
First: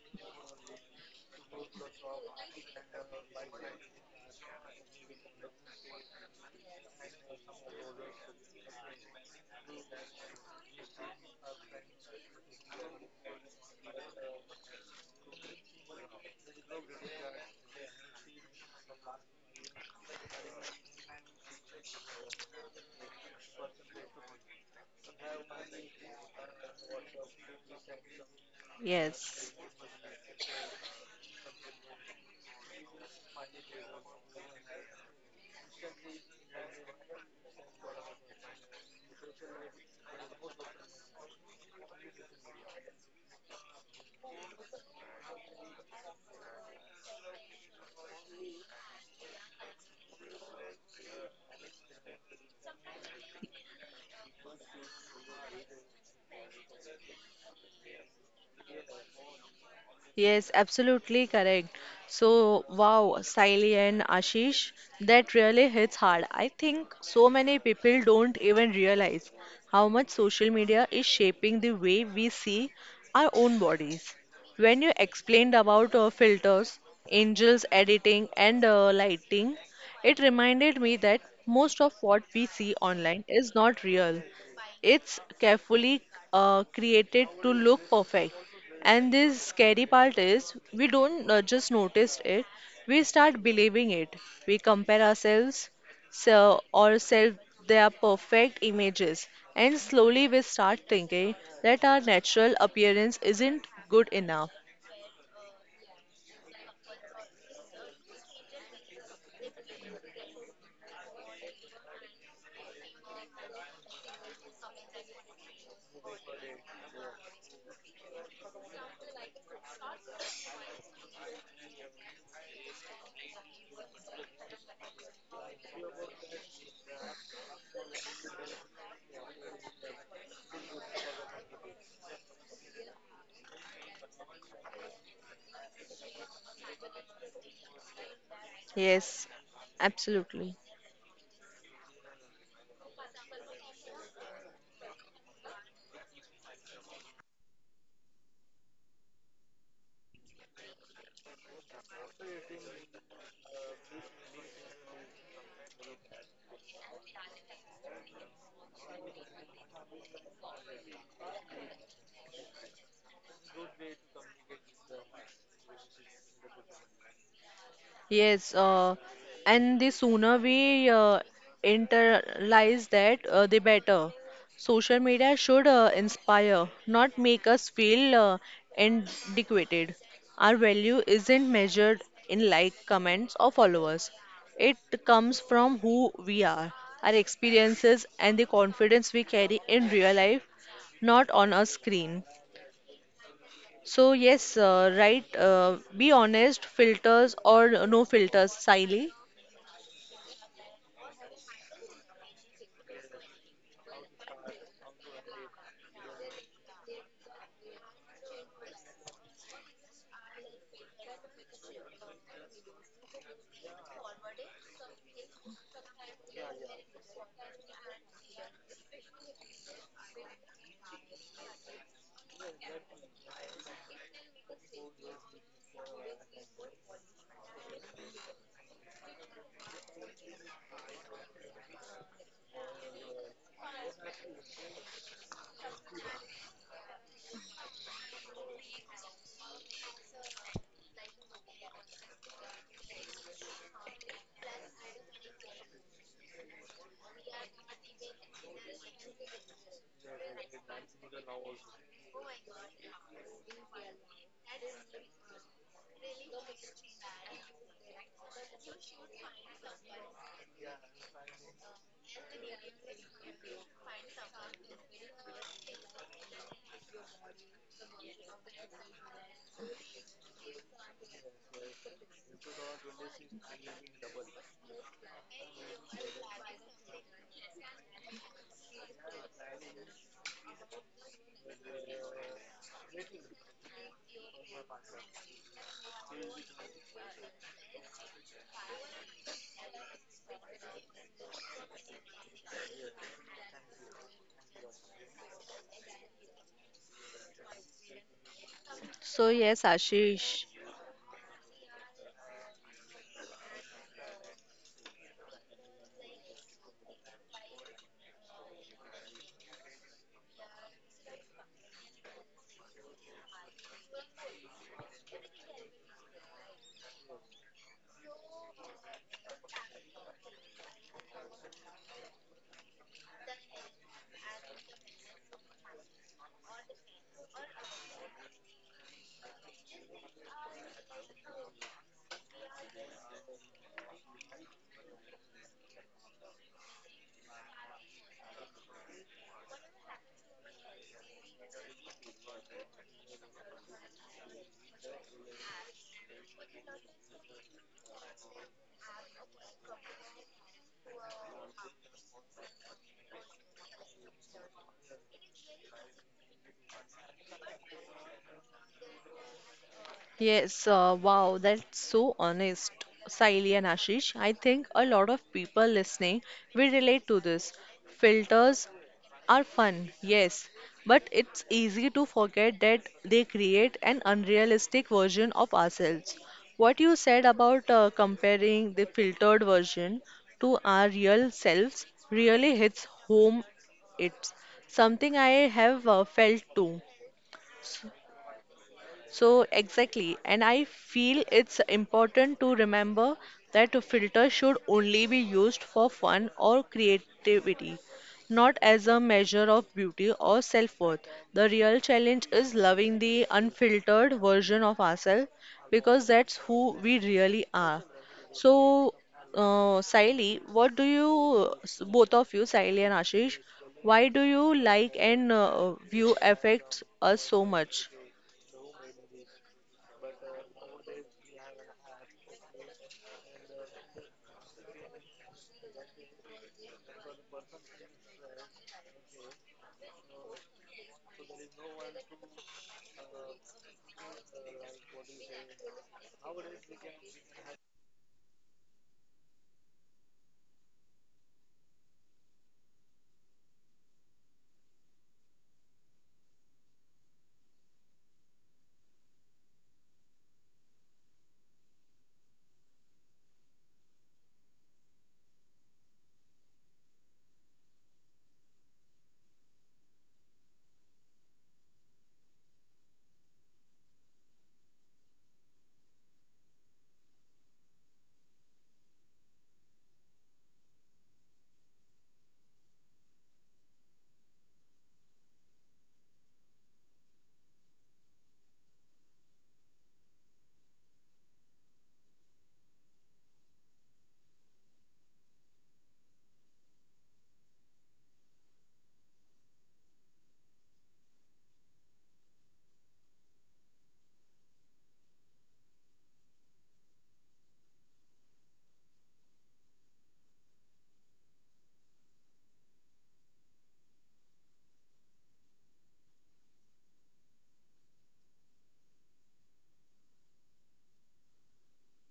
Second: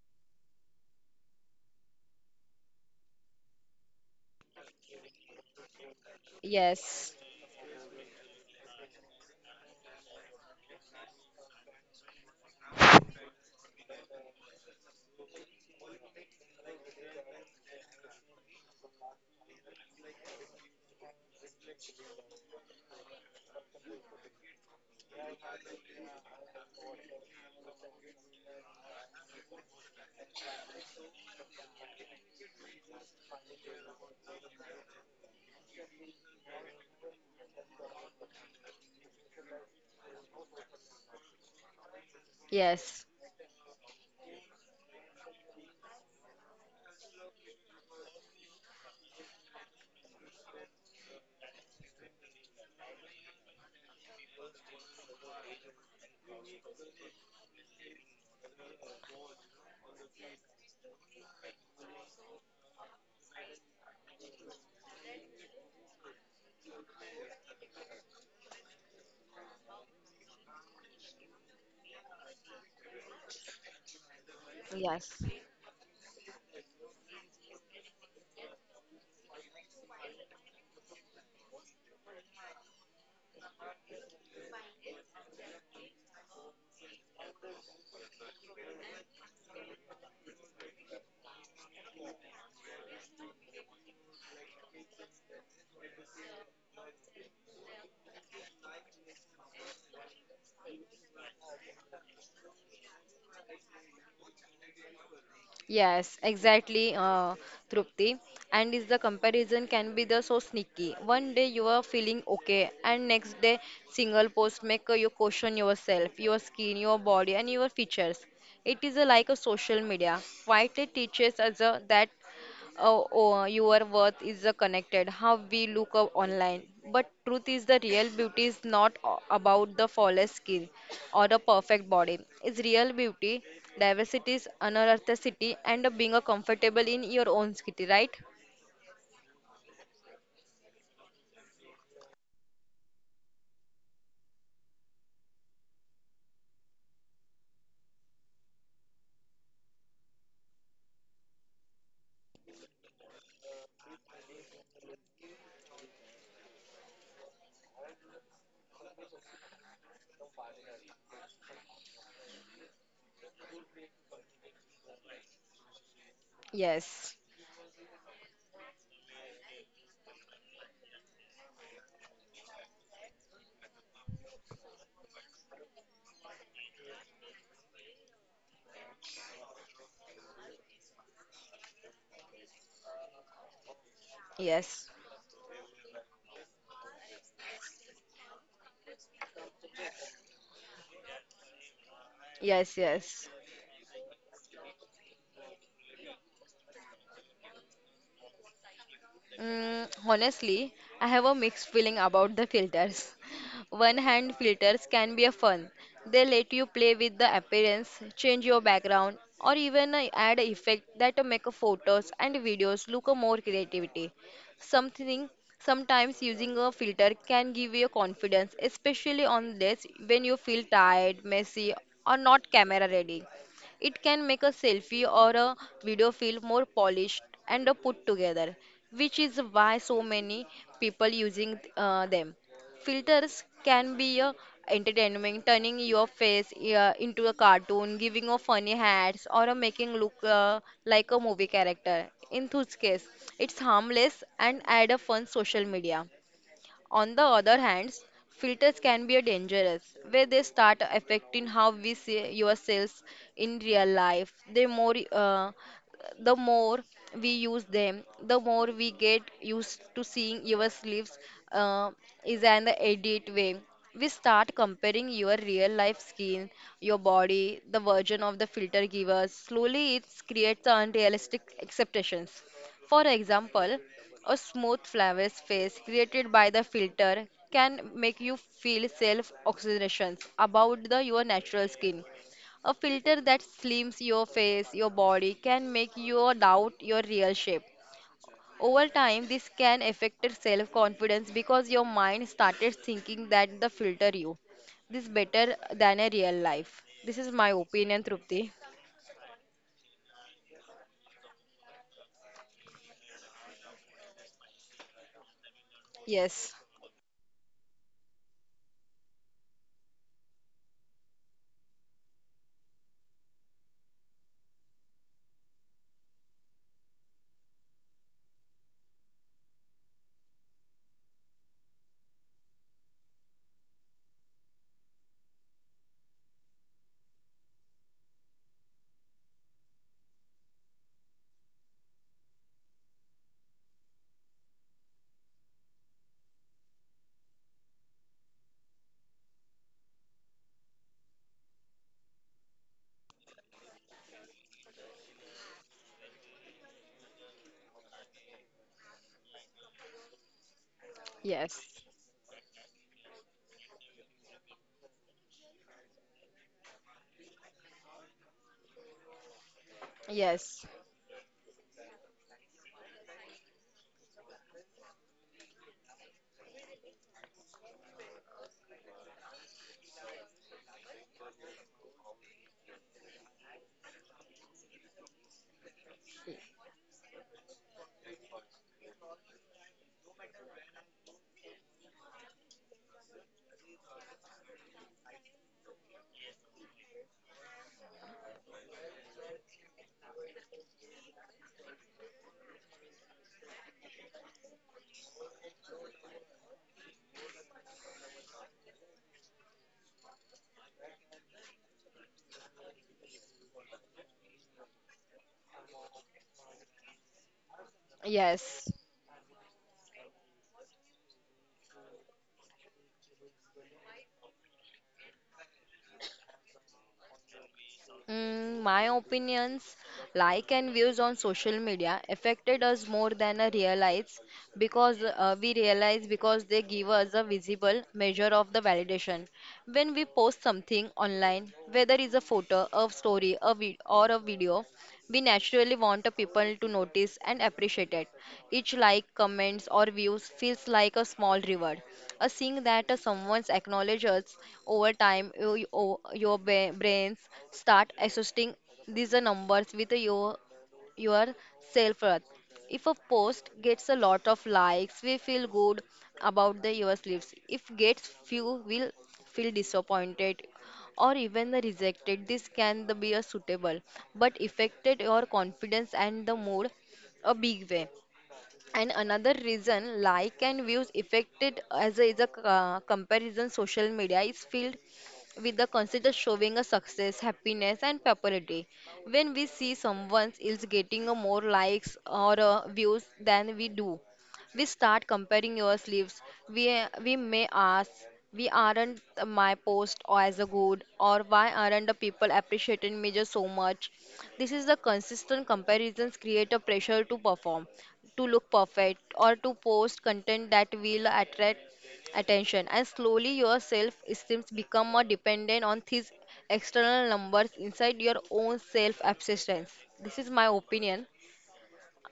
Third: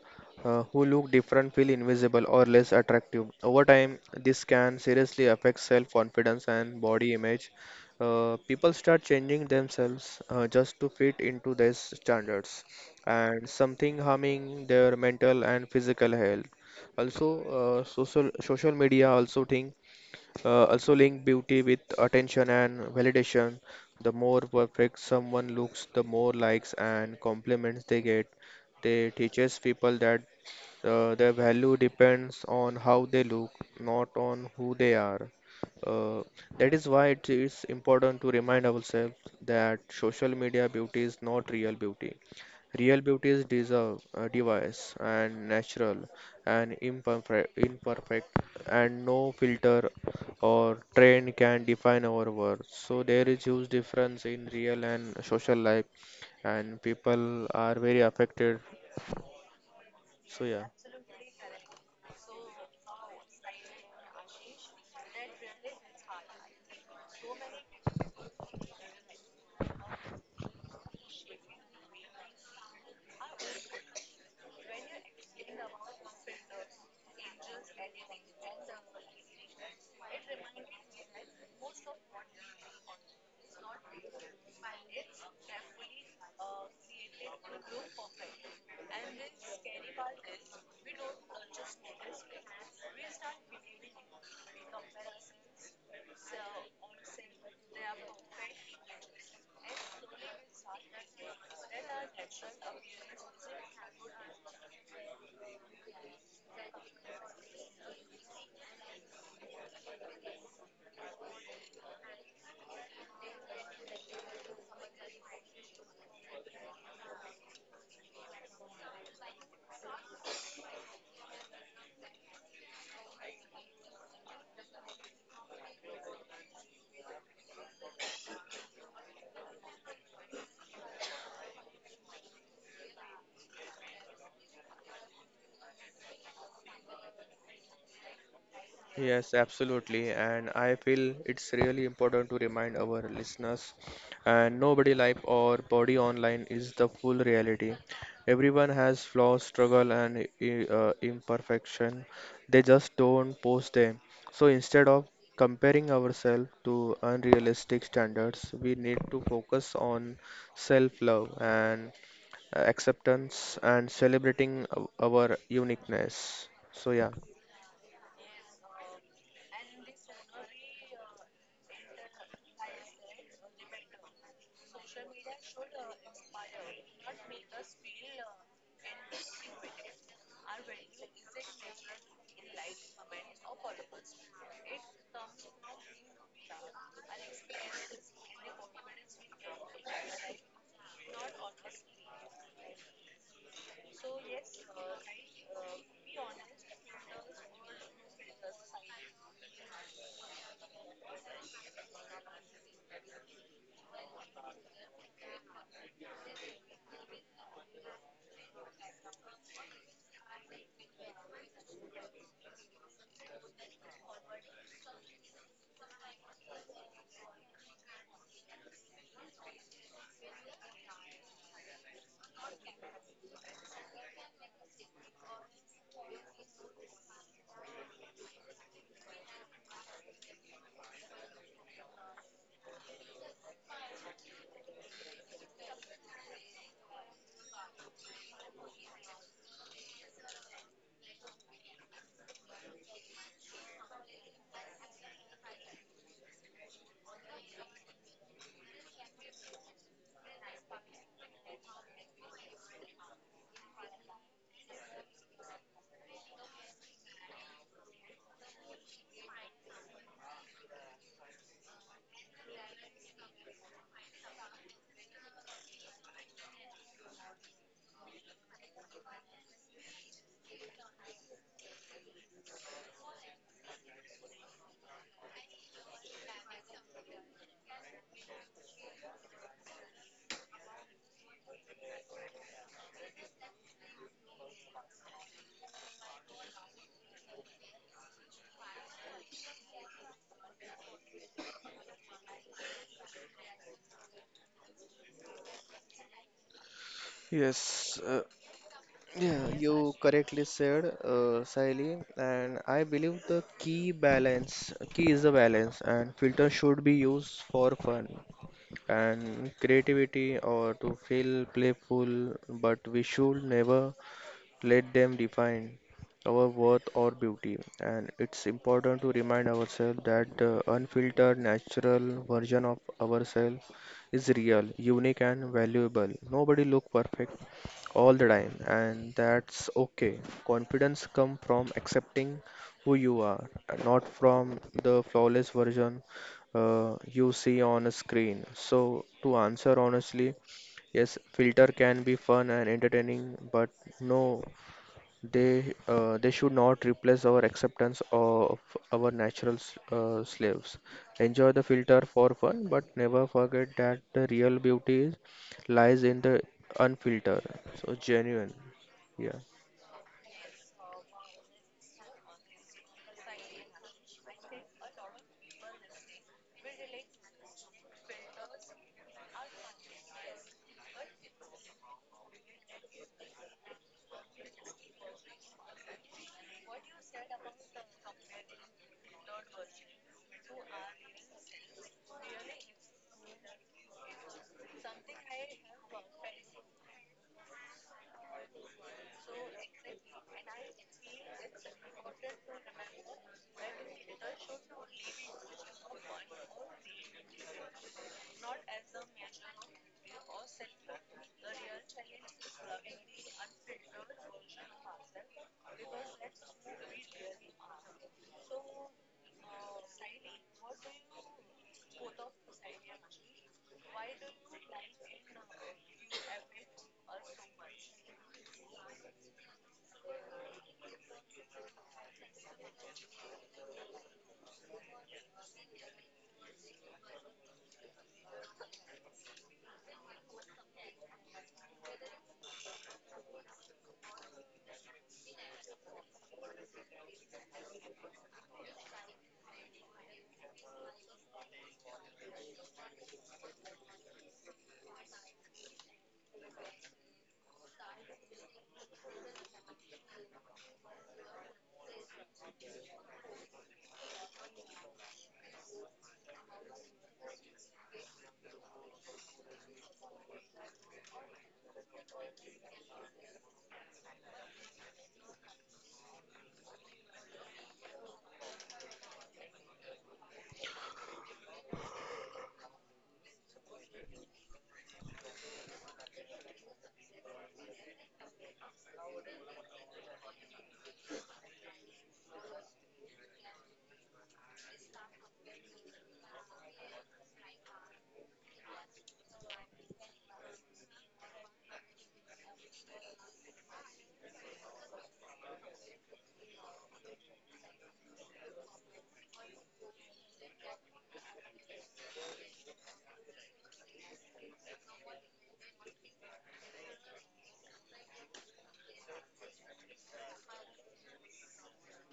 [SPEAKER 2] who look different feel invisible or less attractive. Over time, this can seriously affect self confidence and body
[SPEAKER 3] yes,
[SPEAKER 2] image. People start changing themselves just to fit into these standards, and something harming their mental and physical health. Also, social media also thing also link beauty with attention and validation. The more perfect someone looks, the more likes and compliments they get. They
[SPEAKER 1] Yes.
[SPEAKER 2] teaches people that their value depends on how they look, not on who they are. Uh, that is why it is important to remind ourselves that social media beauty is not real beauty. Real
[SPEAKER 3] yes.
[SPEAKER 2] beauty is deserve, device and natural and imperfect and no filter or trend can define our worth. So there is huge difference in real and social life, and people are very affected. So
[SPEAKER 1] Yes,
[SPEAKER 2] yeah.
[SPEAKER 1] absolutely correct. So, wow, Siley and Ashish, that really hits hard. I think so many people don't even realize how much social media is shaping the way we see our own bodies. When you
[SPEAKER 3] Yes,
[SPEAKER 1] explained about filters, angels editing, and lighting, it reminded me that most of what we see online is not real. It's carefully created to look perfect. And this scary part is we don't just notice it, we start believing it. We compare ourselves, so or self, their perfect images, and slowly we start thinking that our natural appearance isn't good enough.
[SPEAKER 3] yes, exactly, Trupti. And is the comparison can be the so sneaky. One day you are feeling okay, and next day single post make you question yourself, your skin, your body, and your features. It is like a social media. Why it teaches us that oh, oh, your worth is connected how we look up online. But truth is the real beauty is not about the flawless skin or the perfect body. It's real beauty, diversity, unearthicity, and being comfortable in your own skin, right?
[SPEAKER 1] Yes,
[SPEAKER 2] Yes, absolutely. And
[SPEAKER 1] absolutely.
[SPEAKER 2] I feel it's really important to remind our listeners and nobody life or body online is the full reality. Everyone has flaws, struggle, and imperfection. They just don't post them. So instead of comparing ourselves to unrealistic standards, we need to focus on self-love and acceptance and celebrating our uniqueness. So yeah.
[SPEAKER 3] Yes,
[SPEAKER 1] Yes, and the sooner we internalize that, the better. Social media should inspire, not make us feel inadequate. Our value isn't measured in like, comments, or followers. It
[SPEAKER 3] yes,
[SPEAKER 1] comes from who we are, our experiences, and the confidence we carry in real life, not on a screen.
[SPEAKER 3] yes, yes.
[SPEAKER 1] So yes, right. Be honest, filters or no filters, Siley.
[SPEAKER 3] Mm, honestly, I have a mixed feeling about the filters. One hand filters can be a fun. They let you play with the appearance, change your background, or even add a effect that make a photos and videos look a more creativity. Something sometimes using a filter can give you confidence, especially on days when you feel tired, messy, or not camera ready. It can make a selfie or a video feel more polished and put together, which is why so many people using them. Filters can be a entertainment, turning your face into a cartoon, giving a funny hats, or a making look like a movie character. In whose case, it's harmless and add a fun social media. On the other hand, filters can be a dangerous, where they start affecting how we see yourselves in real life. The more we use them, the more we get used to seeing your sleeves uh, is an edit way. We start comparing your real life skin, your body, the version of the filter givers. Slowly, it creates unrealistic expectations. For example, a smooth flawless face created by the filter can make you feel self oxygenations about the, your natural skin. A filter that slims your face, your body can make you doubt your real shape. Over time, this can affect self confidence because your mind started thinking that the filter you. This better than a real life. This is my
[SPEAKER 2] Yes,
[SPEAKER 3] opinion, Trupti.
[SPEAKER 1] So
[SPEAKER 2] Yeah,
[SPEAKER 1] yes,
[SPEAKER 2] you
[SPEAKER 1] Ashish.
[SPEAKER 2] correctly said, Sahili, and I believe key is the balance, and filter
[SPEAKER 3] Yes,
[SPEAKER 2] should be used for fun and creativity or to feel playful, but we should never let them define our worth or beauty. And it's important to remind ourselves that the unfiltered, natural version of ourselves is real, unique, and valuable. Nobody look perfect all the time, and that's okay. Confidence comes from accepting who you are, not from the flawless version you see on a screen. So, to answer honestly, yes, filter can be fun and entertaining, but no they should not replace our acceptance of our natural slaves. Enjoy
[SPEAKER 3] yes,
[SPEAKER 2] the filter for fun, but never forget that the real beauty is, lies in the unfiltered. So genuine. Yeah.
[SPEAKER 3] yes,
[SPEAKER 1] Yes, wow, that's so honest, Saili and Ashish. I think a lot of people listening will relate to this. Filters are fun, yes, but it's easy to forget that they create an unrealistic version of ourselves. What you said about comparing the filtered version to our real selves really hits home. It's something I have felt too. So, exactly. And I feel it's important to remember that a filter should only be used for fun or creativity, not as a measure of beauty or self worth. The real challenge is loving the unfiltered version of ourselves because that's who we really are.
[SPEAKER 3] yes.
[SPEAKER 1] So, Saili, what do you, both of you, Saili and Ashish, why do you like and view affects us so much?
[SPEAKER 3] Mm, my opinions, like and views on social media affected us more than I realize because they give us a visible measure of the validation. When we post something online, whether it's a photo, a story, a vid- or a video, we naturally want the people to notice and appreciate it. Each like, comments, or views feels like a small reward. A seeing that someone's acknowledges over time, brains start associating these numbers with your self worth. If a post gets a lot of likes, we feel good about the your yourselves. If gets few, we'll feel disappointed or even the rejected. This can the be a suitable but affected your confidence and the mood a big way. And another reason like and views affected as a, is a comparison social media is filled with the concept of showing a success, happiness and popularity. When we see someone else getting a more likes or views than we do, we start comparing your sleeves. We may ask, we aren't my post or as a good or why aren't the people appreciating me just so much? This is the consistent comparisons create a pressure to perform to look perfect or to post content that will attract attention and slowly your self esteem become more dependent on these external numbers inside your own self absistence, this is my opinion,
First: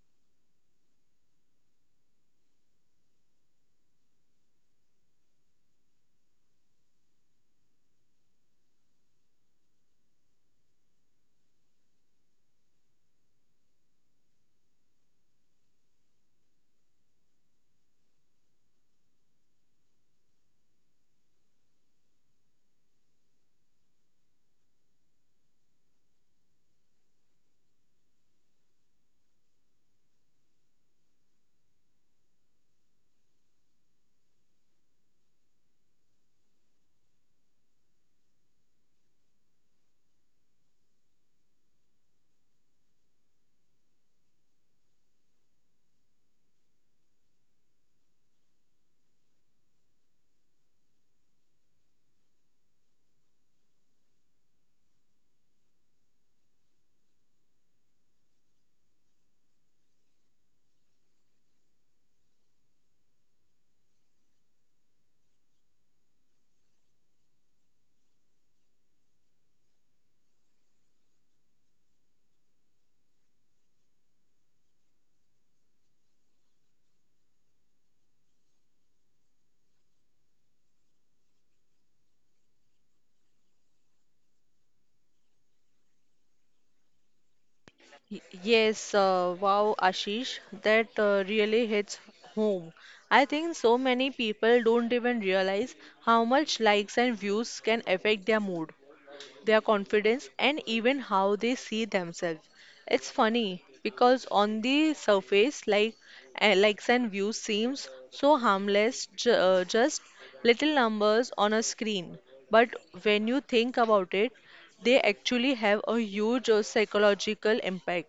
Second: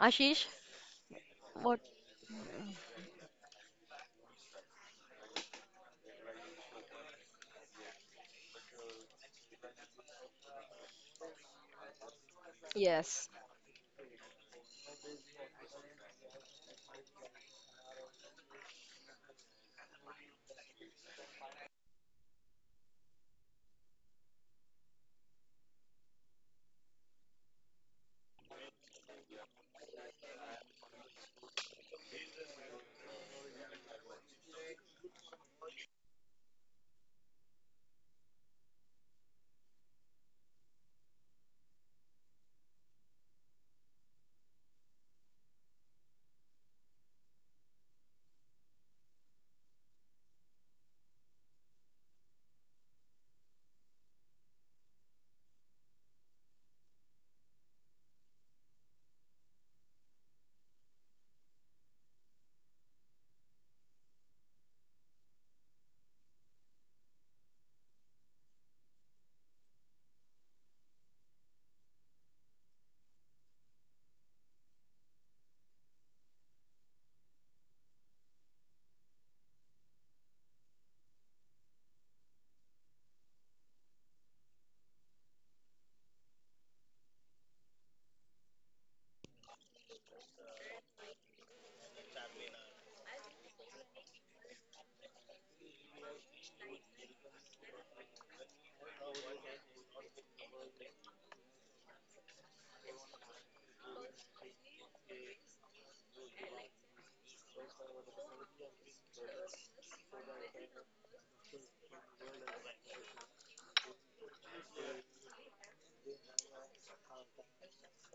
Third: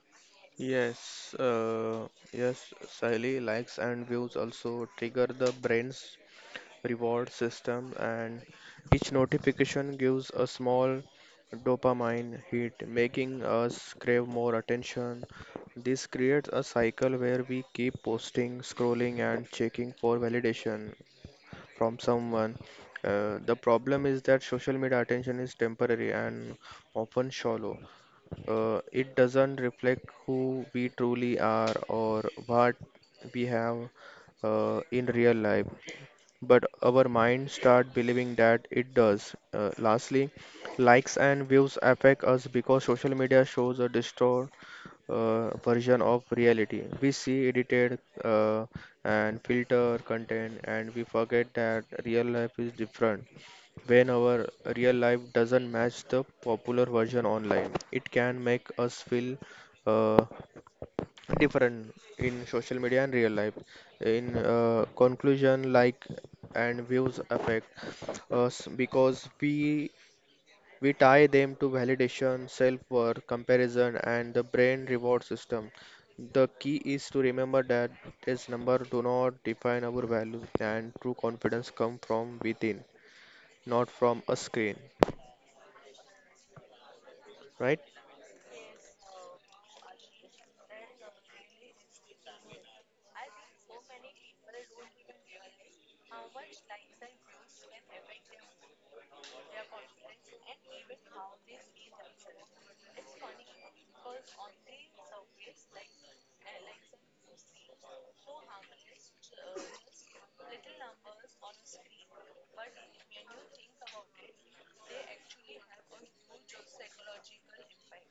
[SPEAKER 3] ashish.
[SPEAKER 2] Yes,
[SPEAKER 3] What?
[SPEAKER 2] yes, Sally likes and views also trigger the brain's reward system, and each notification gives a small dopamine hit,
[SPEAKER 3] Yes,
[SPEAKER 2] making us crave more attention. This creates a cycle where we keep posting, scrolling, and checking for validation from someone. The problem is that social media attention is temporary and often shallow. It doesn't reflect who we truly are or what we have in real life but our mind start believing that it does. Lastly, likes and views affect us because social media shows a distorted version of reality. We see edited and filter content, and we forget that real life is different. When our real life doesn't match the popular version online, it can make us feel uh, different in social media and real life. In conclusion, like and views affect us because we tie them to validation, self-worth, comparison, and the brain reward system. The key is to remember that these numbers do not define our value, and true confidence comes from within, not from a screen. Right?
[SPEAKER 1] Y- Yes, wow, Ashish, that really hits home. I think so many people don't even realize how much likes and views can affect their mood, their confidence, and even how they see themselves. It's funny because on the surface, like likes and views seems so harmless, ju just little numbers on a screen. But when you think about it, they actually have a huge psychological impact.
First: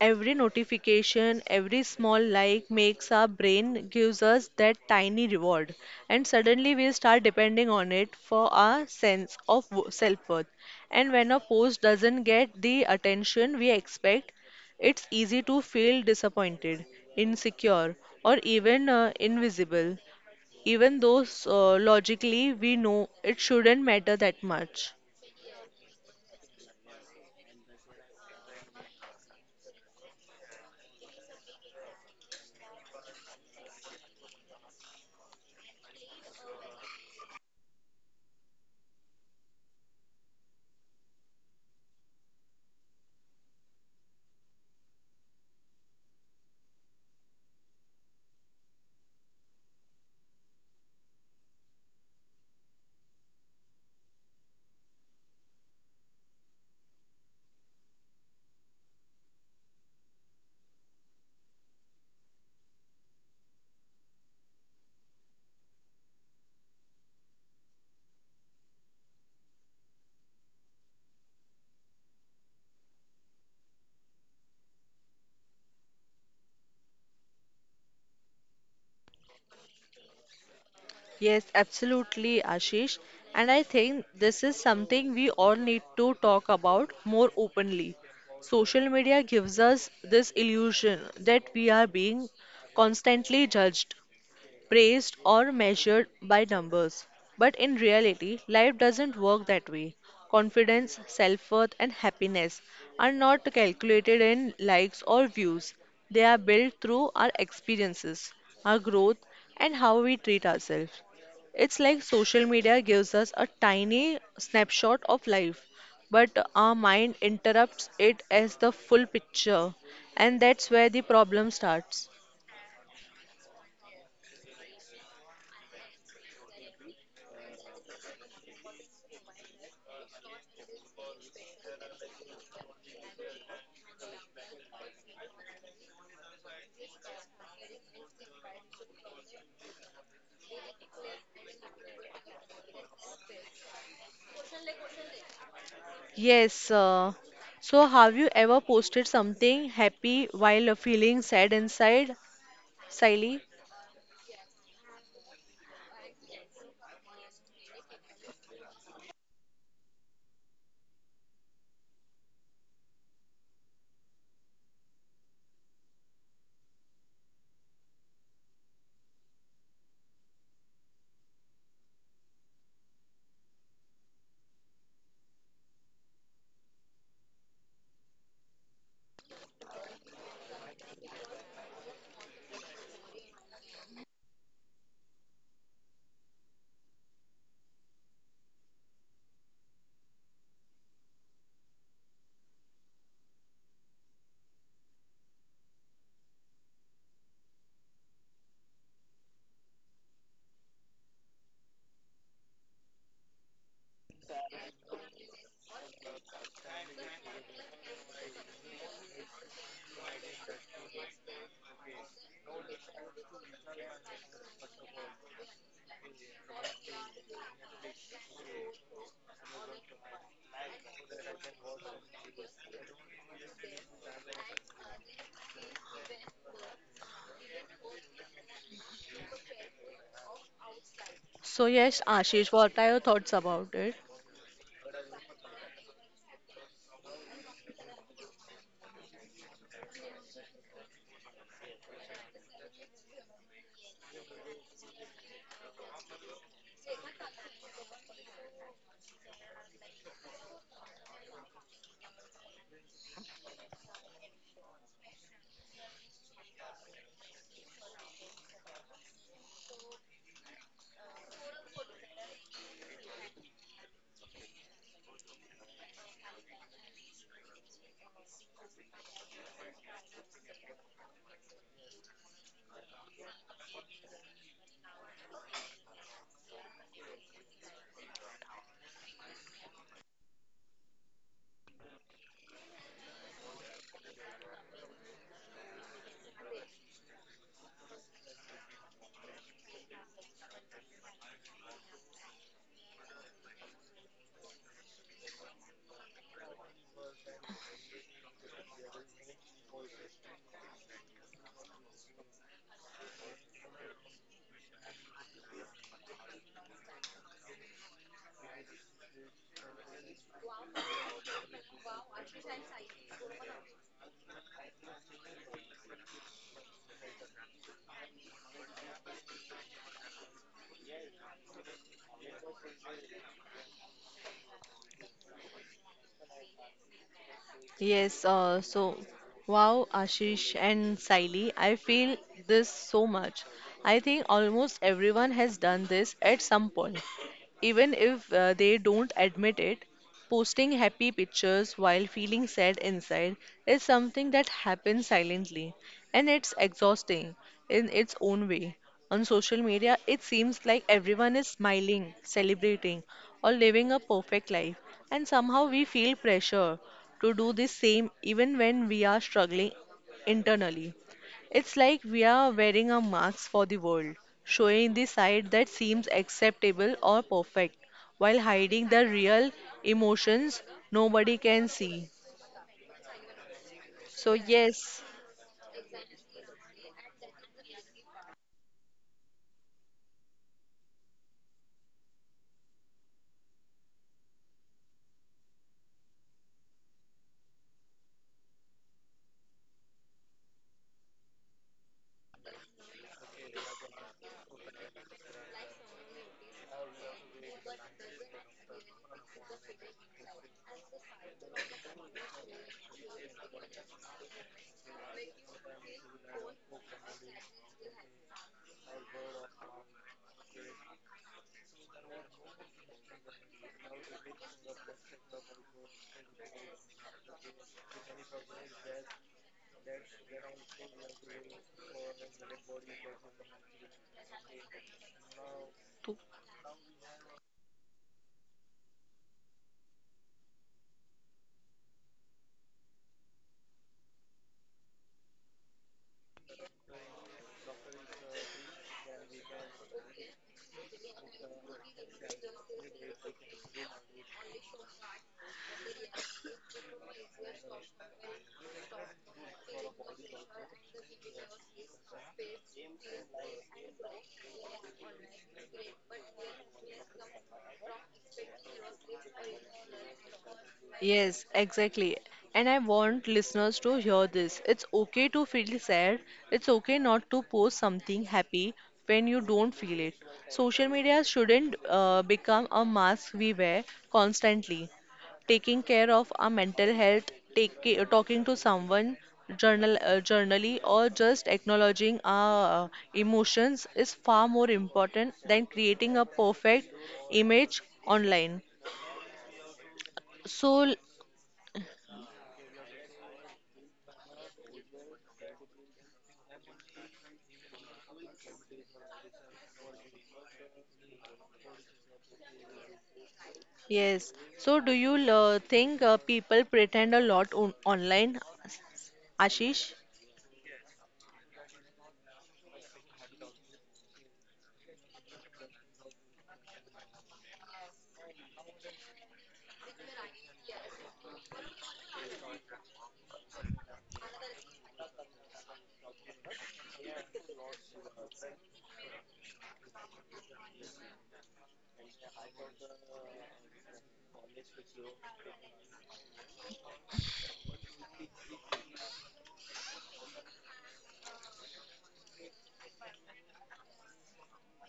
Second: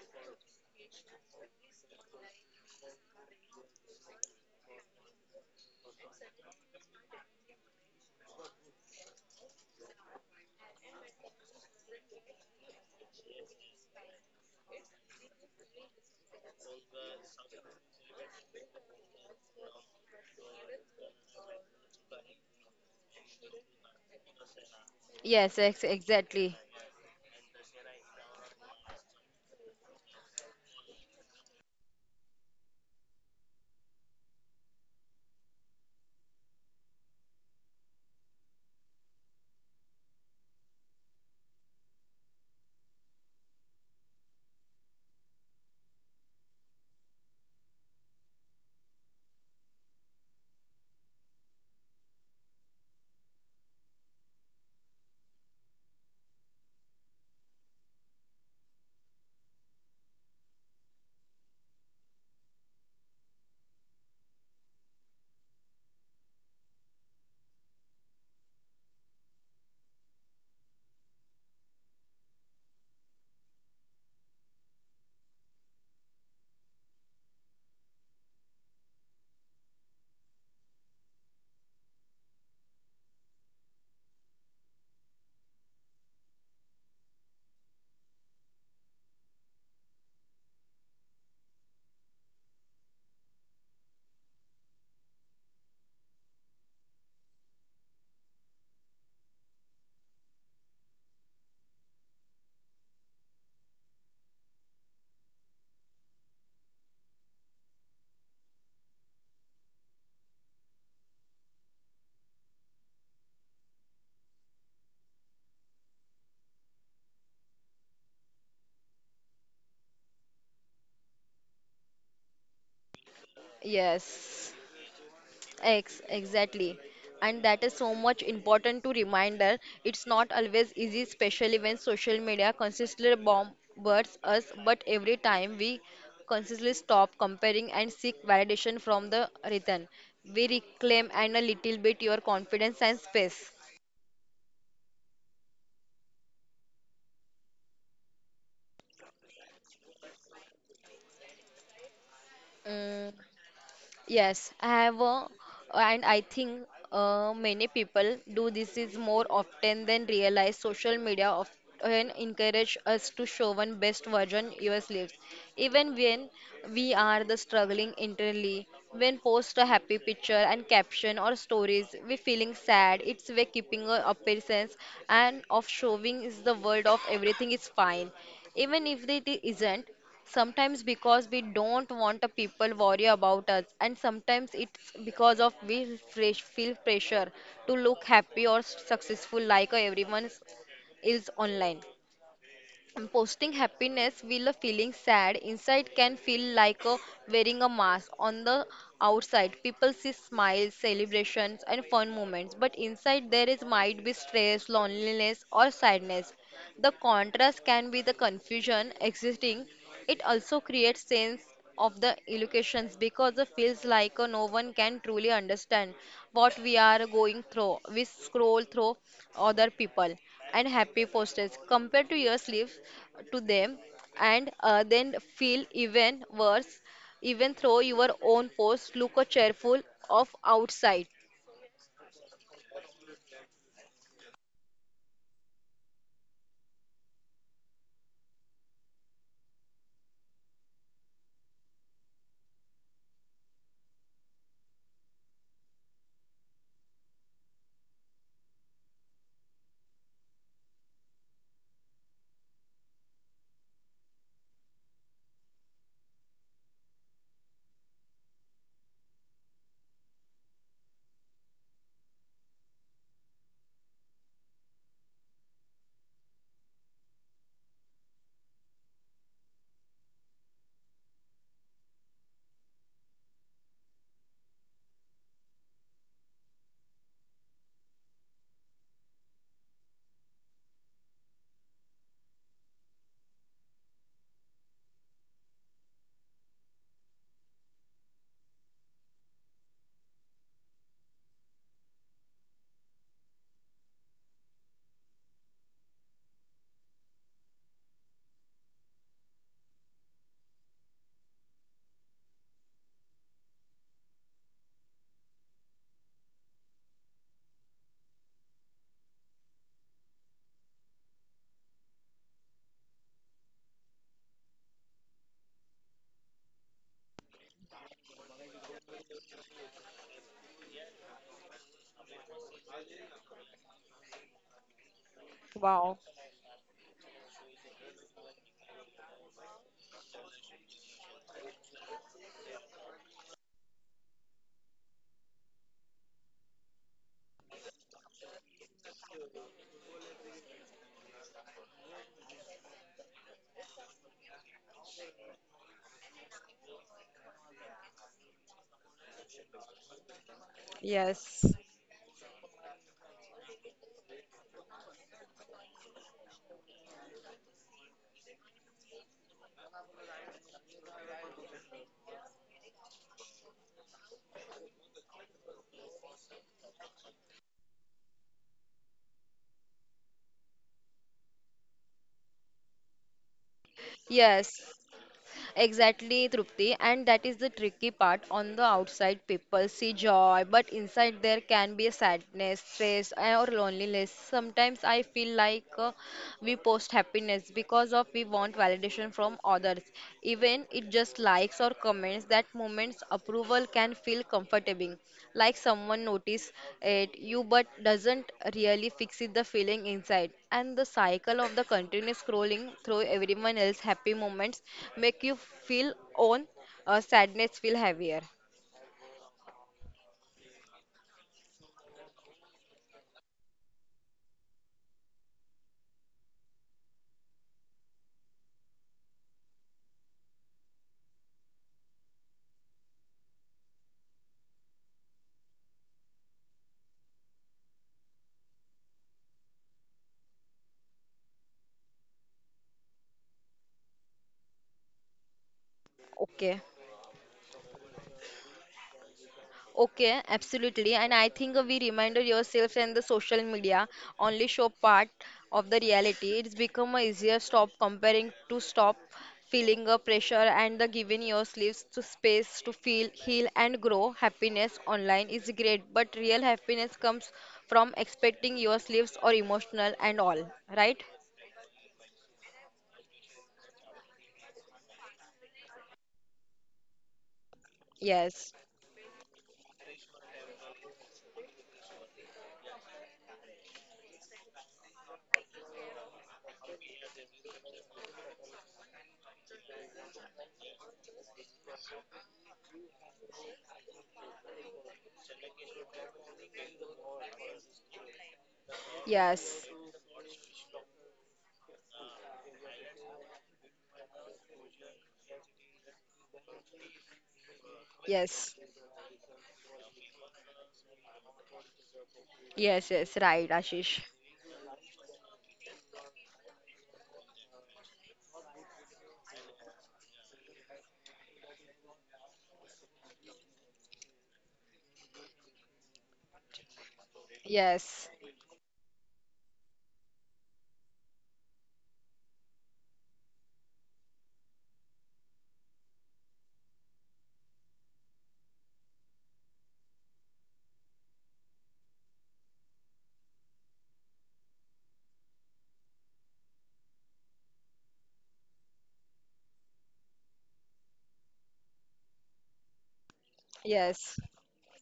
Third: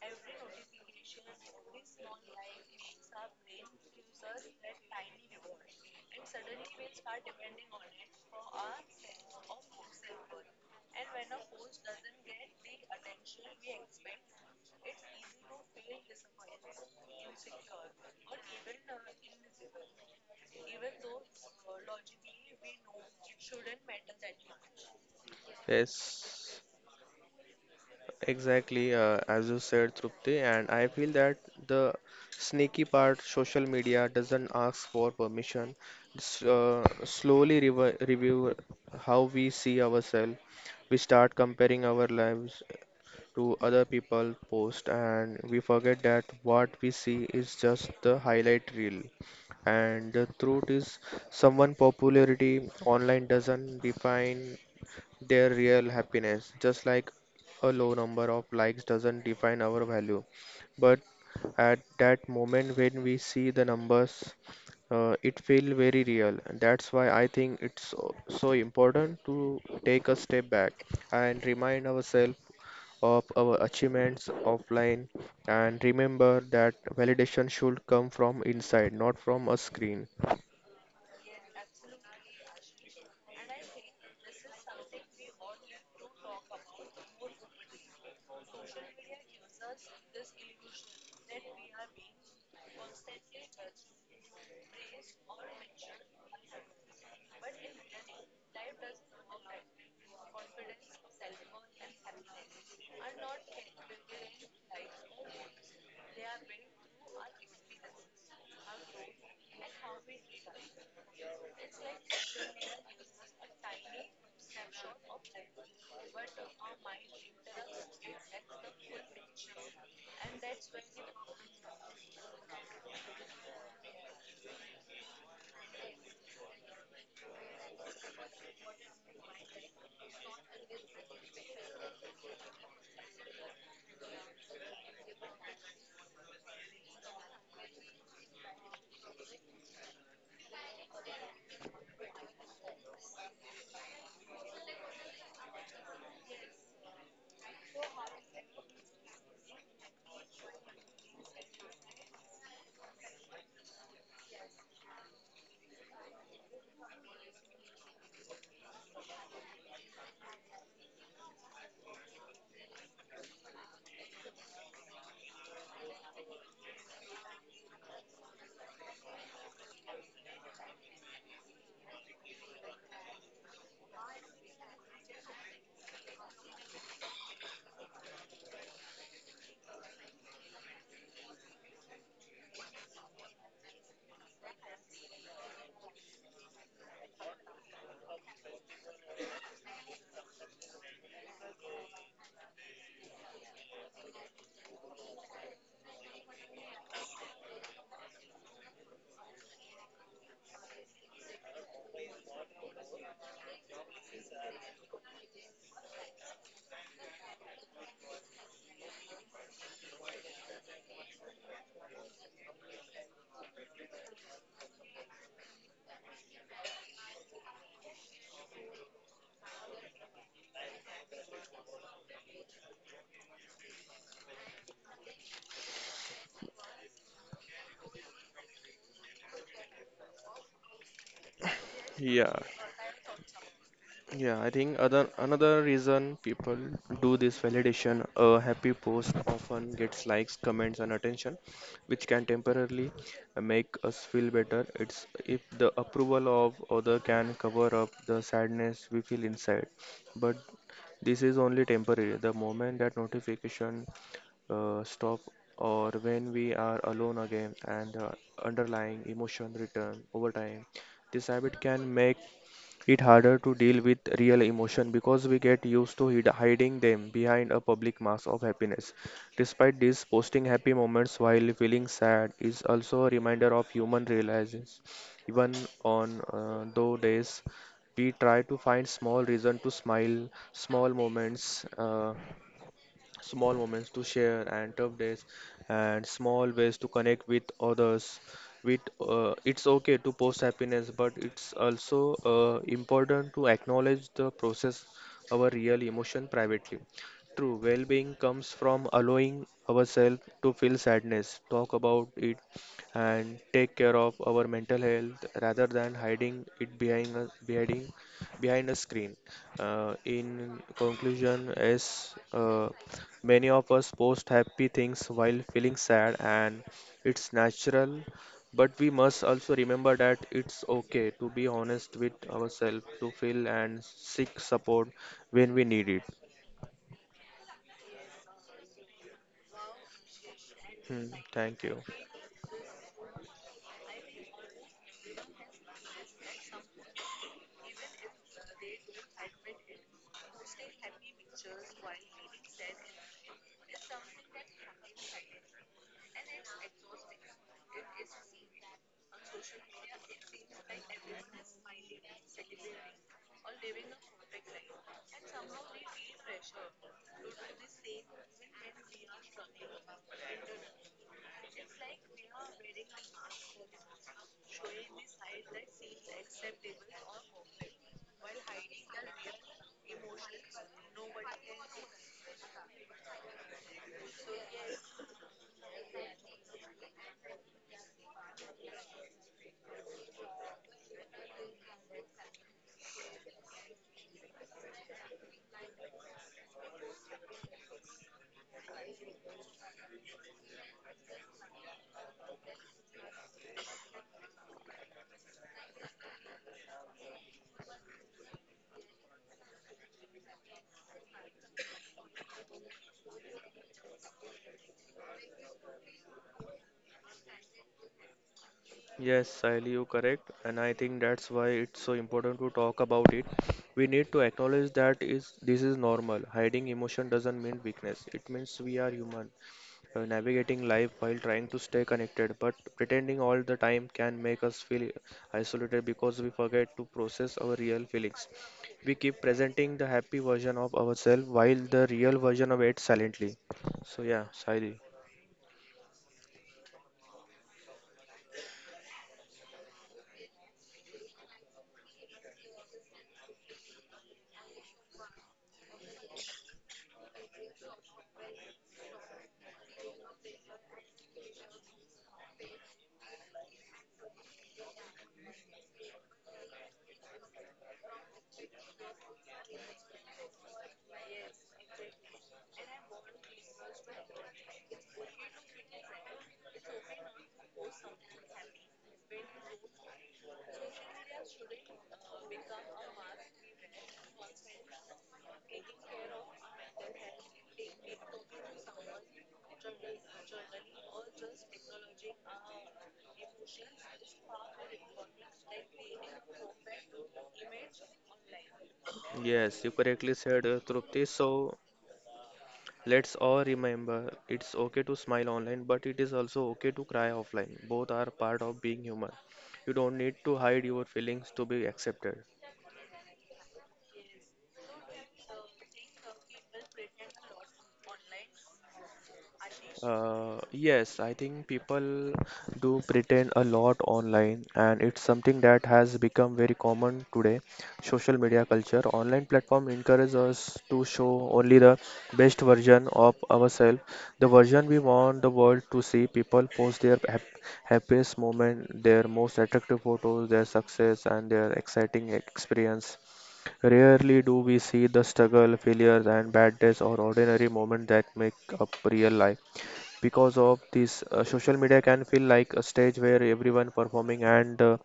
[SPEAKER 1] Every notification, every small like makes our brain gives us that tiny reward, and suddenly we start depending on it for our sense of self worth. And when a post doesn't get the attention we expect, it's easy to feel disappointed, insecure, or even invisible, even though logically we know it shouldn't matter that much.
[SPEAKER 3] yes, exactly.
[SPEAKER 2] Yes. Exactly, as you said, Trupti, and I feel that the sneaky part, social media doesn't ask for permission. It's, slowly revi review how we see ourselves. We start comparing our lives to other people post, and we forget that what we see is just the highlight reel. And the truth is, someone popularity online doesn't define their real happiness. Just like a low number of likes doesn't define our value, but at that moment when we see the numbers, it feel very real. And that's why I think it's so, so important to take a step back and remind ourselves of our achievements offline and remember that validation should come from inside, not from a screen.
[SPEAKER 1] Yes, absolutely, Ashish. And I think this is something we all need to talk about more openly. Social media gives us this illusion that we are being constantly judged, praised or measured by numbers. But in reality, life doesn't work that way. Confidence, self worth, and happiness are not calculated in likes or views. They are built through our experiences, our growth, and how we treat ourselves. It's like social media gives us a tiny snapshot of life, but our mind interrupts it as the full picture, and that's where the problem starts.
[SPEAKER 3] Yes, Ex exactly. And that is so much important to reminder. It's not always easy, especially when social media consistently bombards us, but every time we consistently stop comparing and seek validation from the written, we reclaim and a little bit your confidence and space.
[SPEAKER 1] Yes. So, have you ever posted something happy while feeling sad inside,
[SPEAKER 3] Mm.
[SPEAKER 1] Siley?
[SPEAKER 3] Yes, I have, and I think many people do this is more often than realize. Social media often encourage us to show one best version yourselves, even when we are the struggling internally. When post a happy picture and caption or stories, we feeling sad. It's way keeping a appearance and of showing is the world of everything is fine, even if it isn't sometimes because we don't want the people worry about us and sometimes it's because of we fresh feel pressure to look happy or successful like everyone is online. And posting happiness while feeling sad inside can feel like a wearing a mask on the outside. People see smiles, celebrations and fun moments, but inside there is might be stress, loneliness or sadness. The contrast can be the confusion existing. It also creates sense of the illusions because it feels like no one can truly understand what we are going through. We scroll through other people and happy posters compared to your sleeves to them and then feel even worse, even though your own posts look cheerful of outside.
[SPEAKER 1] So, yes,
[SPEAKER 2] Yeah,
[SPEAKER 1] Ashish, what are your thoughts about it?
[SPEAKER 2] Yeah, I think other another reason people do this validation, a happy post often gets likes, comments, and attention, which can temporarily make us feel better. It's if the approval of other can cover up the sadness we feel inside, but this is only temporary. The moment that notification stop or when we are alone again and the underlying emotion return over time, this habit can make it harder to deal with real emotion because we get used to hiding them behind a public mask of happiness. Despite this, posting happy moments while feeling sad is also a reminder of human realizes. Even on those days, we try to find small reason to smile, small moments. Small moments to share and tough days and small ways to connect with others with it's okay to post happiness but it's also important to acknowledge the process our real emotion privately true well-being comes from allowing ourselves to feel sadness talk about it and take care of our mental health rather than hiding it behind a screen in conclusion, as many of us post happy things while feeling sad, and it's natural, but we must also remember that it's okay to be honest with ourselves, to feel and seek support when we need
[SPEAKER 3] Wow.
[SPEAKER 2] it.
[SPEAKER 1] Yes. So, wow, Ashish and
[SPEAKER 2] Hmm,
[SPEAKER 1] Siley,
[SPEAKER 2] thank
[SPEAKER 1] I
[SPEAKER 2] you.
[SPEAKER 1] feel this so much. I think almost everyone has done this at some point, even if they don't admit it. Posting happy pictures while feeling sad inside is something that happens silently. And it's exhausting in its own way. On social media, it seems like everyone is
[SPEAKER 3] Yes.
[SPEAKER 1] smiling, celebrating, or living a perfect life, and somehow we feel pressure to do the same even when we are struggling internally. It's like we are wearing a mask for the world, showing the side that seems acceptable or perfect, while hiding the real emotions nobody can see. So
[SPEAKER 3] Yes.
[SPEAKER 1] yes.
[SPEAKER 3] Exactly, Trupti, and that is the tricky part. On the outside, people see joy, but inside there can be a sadness, stress, eh, or loneliness. Sometimes I feel like we post happiness because of we want validation from others, even it just likes or comments. That moment's approval can feel comforting, like someone notice it you, but doesn't really fix it the feeling inside and the cycle of the continuous scrolling through everyone else's happy moments make you feel own sadness feel heavier.
[SPEAKER 2] Yes, Sahil, you correct, and I think that's why it's so important to talk about it. We need to acknowledge that is this is normal. Hiding emotion doesn't mean weakness. It means we are human. Navigating life while trying to stay connected, but pretending all the time can make us feel isolated because we forget to process our real feelings. We keep presenting the happy version of ourselves while the real version of silently. So, yeah, Saidi.
[SPEAKER 3] Okay. Okay, absolutely. And I think we reminded yourselves and the social media only show part of the reality. It's become a easier stop comparing to stop feeling a pressure and the giving yourselves to space to feel, heal and grow. Happiness online is great, but real happiness comes from expecting yourselves or emotional and all, right?
[SPEAKER 1] Yes, exactly. And I want listeners to hear this. It's okay to feel sad. It's okay not to post something
[SPEAKER 3] Yes.
[SPEAKER 1] happy when you don't feel it. Social media shouldn't become a mask we wear constantly. Taking care of our mental health, take, talking to someone journal, journally, or just acknowledging our emotions is far more important than creating a perfect image online.
[SPEAKER 2] Yes,
[SPEAKER 3] Yes.
[SPEAKER 2] you correctly said,
[SPEAKER 1] So
[SPEAKER 2] Trupti. So, let's all remember it's okay to smile online, but it is also okay to cry offline. Both are part
[SPEAKER 3] Yes.
[SPEAKER 2] of being human. You don't need to hide your feelings to be accepted.
[SPEAKER 3] Yes, yes, right, Ashish.
[SPEAKER 1] yes. So, do you think people pretend a lot on online, Ashish?
[SPEAKER 2] Yes, I think people do pretend a lot online, and it's something that has become very common today.
[SPEAKER 3] Yes.
[SPEAKER 2] Social media culture, online platform encourage us to show only the best version of ourselves, the version we want the world to see. People post their happiest moment, their most attractive photos, their success, and their exciting experience. Rarely do we see the struggle, failures, and bad days or ordinary moments that make up real life because of this social media can feel like a stage where everyone
[SPEAKER 3] Yes.
[SPEAKER 2] performing and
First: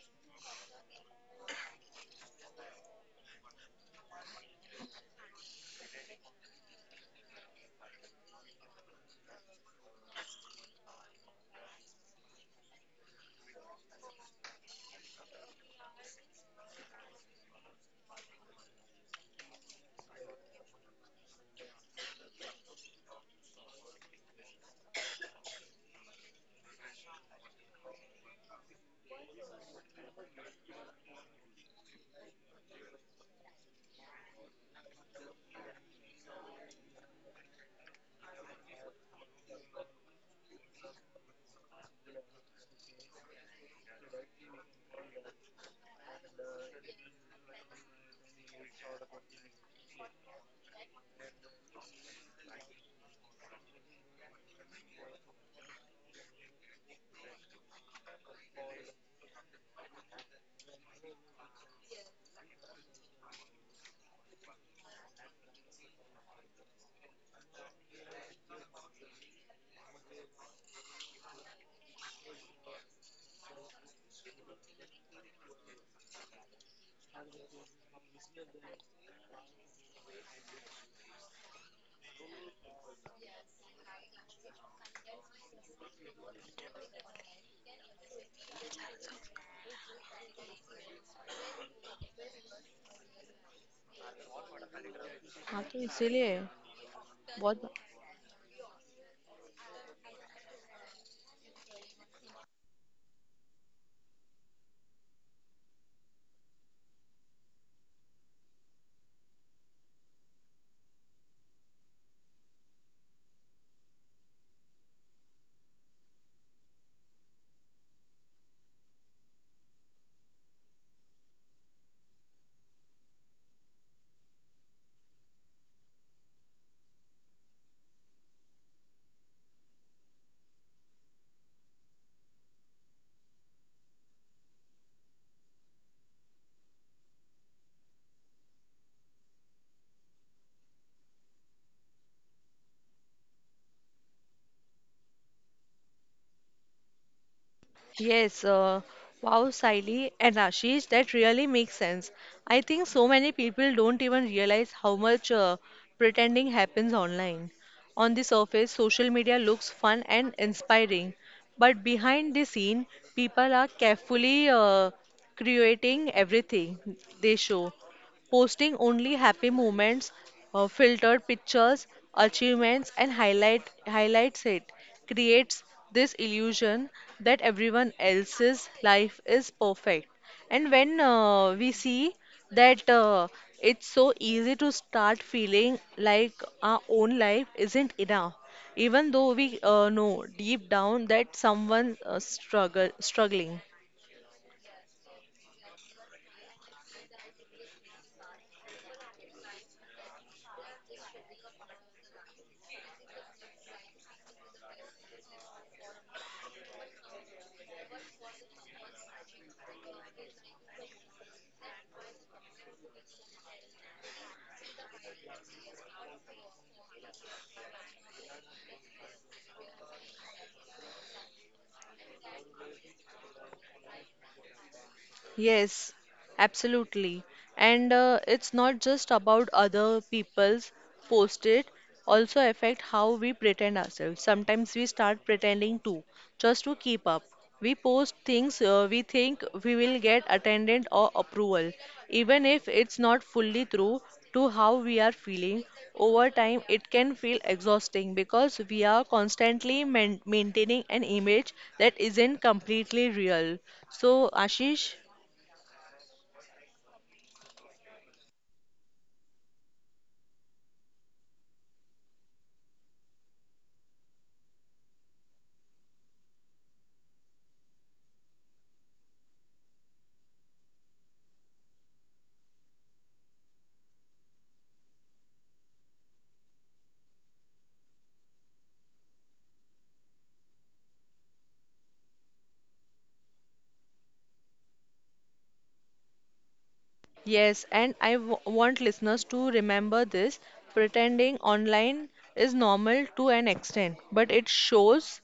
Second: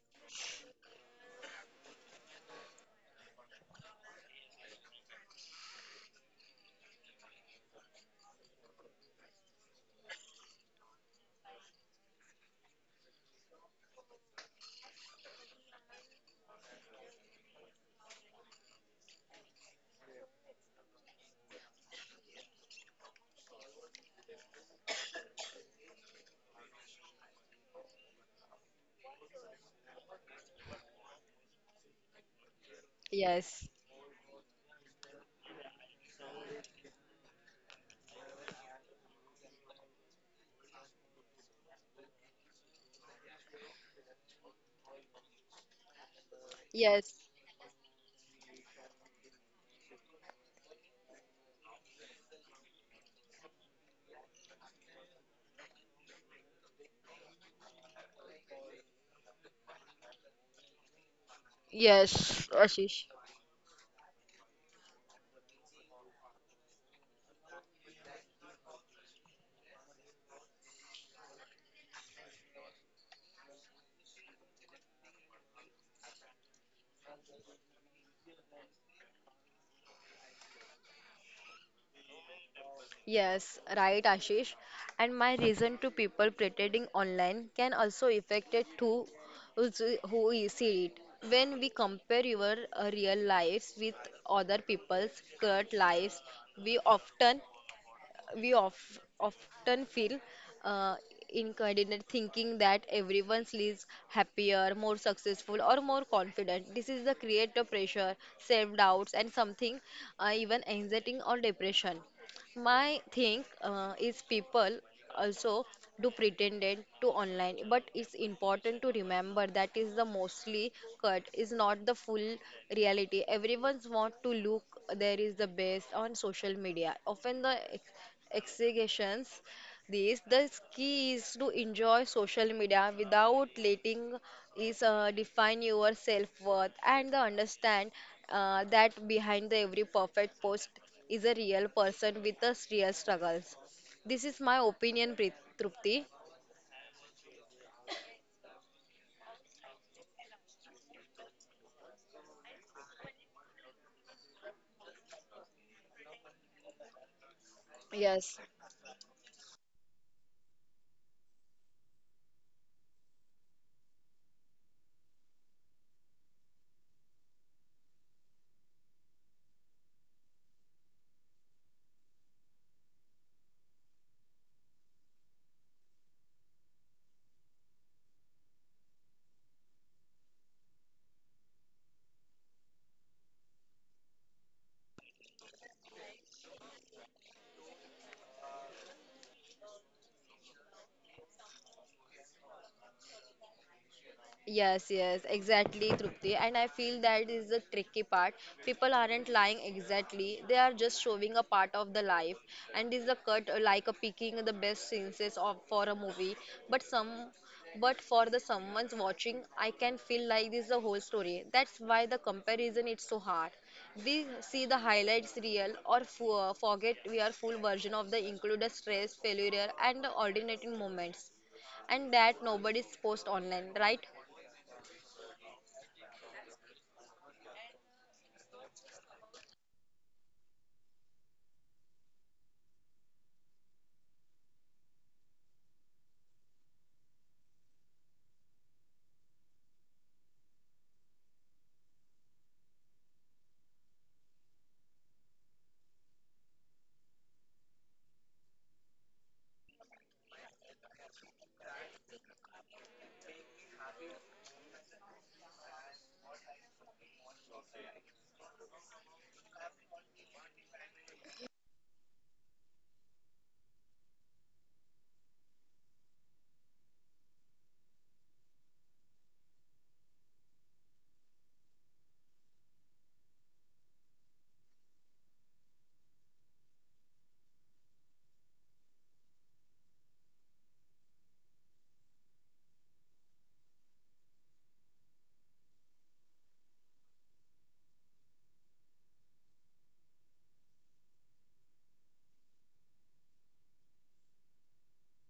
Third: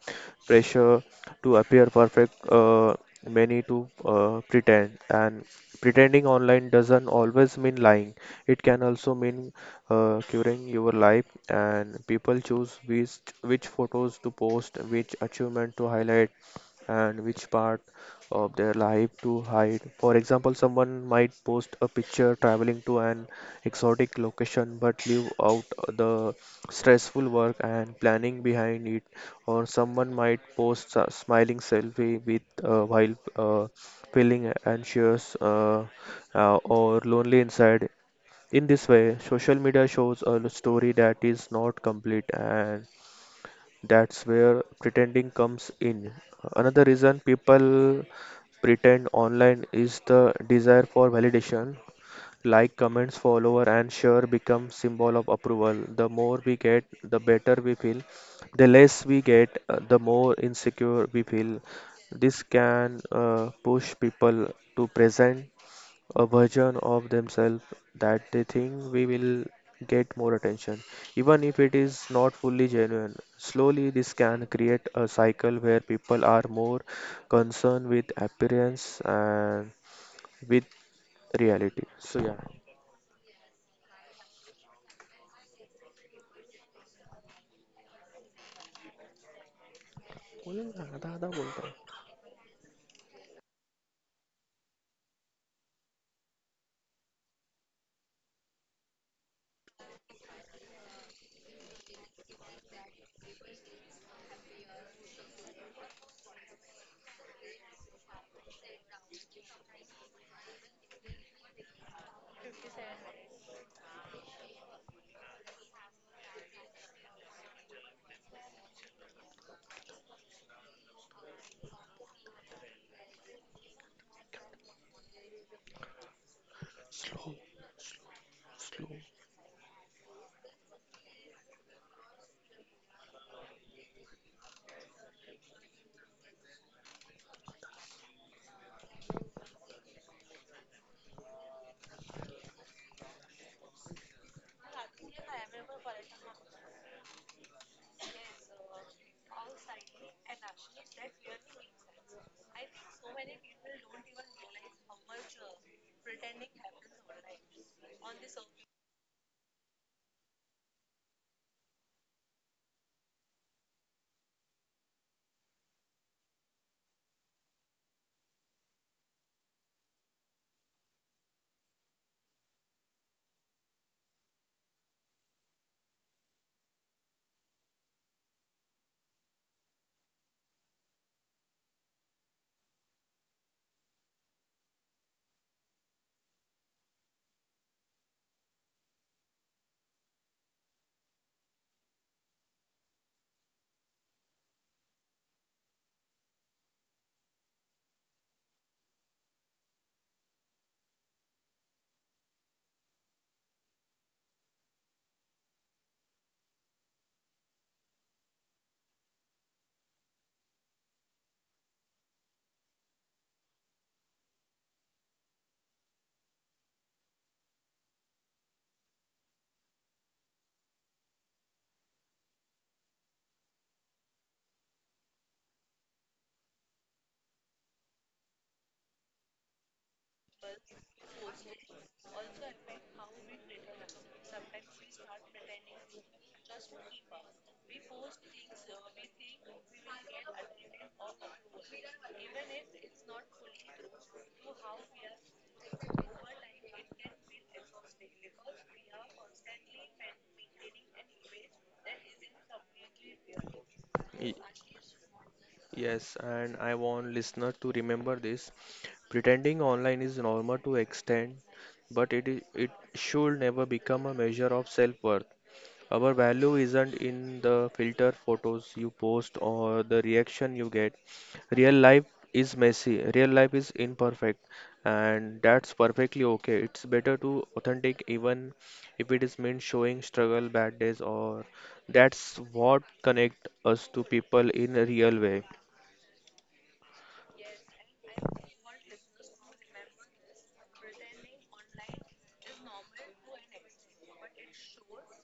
[SPEAKER 2] pressure to appear perfect, many to pretend, and pretending online doesn't always mean lying, it can also mean curing your life, and people choose which photos to post, which achievement to highlight, and which part of their life to hide. For example, someone might post a picture traveling to an exotic location but leave out the stressful work and planning behind it, or someone might post a smiling selfie with while
[SPEAKER 3] Yes.
[SPEAKER 2] feeling anxious, or lonely inside. In this way, social media shows a story that is not complete, and that's where pretending comes in. Another
[SPEAKER 3] Yes.
[SPEAKER 2] reason people pretend online is the desire for validation. Like, comments, follower, and share become symbol of approval. The more we get, the better we feel. The less we get, the more insecure we feel. This
[SPEAKER 3] Yes,
[SPEAKER 2] can
[SPEAKER 3] Ashish.
[SPEAKER 2] push people to present a version of themselves that they think we will get more attention, even if it is not fully genuine. Slowly, this can create a cycle where people are more concerned with appearance and with reality. So, yeah.
[SPEAKER 3] Yes, right, Ashish. And my reason to people pretending online can also affect it to who's- who you see
[SPEAKER 2] colon
[SPEAKER 3] it.
[SPEAKER 2] आधा आधा
[SPEAKER 3] When
[SPEAKER 2] बोलता
[SPEAKER 3] we
[SPEAKER 2] है.
[SPEAKER 3] compare your real lives with other people's
[SPEAKER 1] हाँ
[SPEAKER 3] current
[SPEAKER 1] तो
[SPEAKER 3] lives,
[SPEAKER 1] इसीलिए
[SPEAKER 3] we often
[SPEAKER 1] बहुत.
[SPEAKER 3] we of, often feel uh, incoordinate thinking that everyone lives happier, more successful, or more confident. This is the creator pressure, self doubts, and something even anxiety or depression. My thing is people also do pretended to online, but it's important to remember that is the mostly cut is not the full reality. Everyone's want to look there is the best on social media.
[SPEAKER 2] Slow.
[SPEAKER 3] Often the
[SPEAKER 2] slow.
[SPEAKER 3] executions, this the key is to enjoy social media without letting is define your self-worth and the understand that behind the every perfect post is a real person with a real struggles, this is my opinion, trupti.
[SPEAKER 1] Yes, wow, Saili and Ashish, that really makes sense. I think so many people don't even realize how much pretending happens online. On the
[SPEAKER 3] Yes.
[SPEAKER 1] surface, social media looks fun and inspiring, but behind the scene, people are carefully creating everything they show. Posting only happy moments, filtered pictures, achievements, and highlights, it creates this illusion that everyone else's life is perfect. And when we see that, it's so easy to start feeling like our own life isn't enough, even though we know deep down that someone struggle struggling.
[SPEAKER 3] Yes, yes, exactly, Trupti. And I feel that is the tricky part. People aren't lying exactly, they are just showing a part of the life. And is a cut like a picking the best scenes of for a movie. But some but for the someone's watching, I can feel like this is the whole story. That's why the comparison is so hard. We see the highlights real or forget we are full version of the included stress, failure and the alternating moments. And that nobody's post online, right?
[SPEAKER 1] Yes, absolutely. And it's not just about other people's post, it also affect how we pretend ourselves. Sometimes we start pretending too, just to keep up. We post things we think we will get attendant or approval, even if it's not fully true to how we are feeling. Over time, it can feel exhausting because we are constantly maintaining an image that isn't completely real. So, Ashish.
[SPEAKER 2] Yes, and I want listener to remember this: pretending online is normal to extend, but it should never become a measure of self worth. Our value isn't in the filter photos you post or the reaction you get. Real life is messy, real life is imperfect, and that's perfectly okay. It's better to authentic even if it is meant showing struggle, bad days, or that's what connect us to people in a real way.
[SPEAKER 1] Yes, and I want listeners to remember this, pretending online is normal to an extent, but it shows,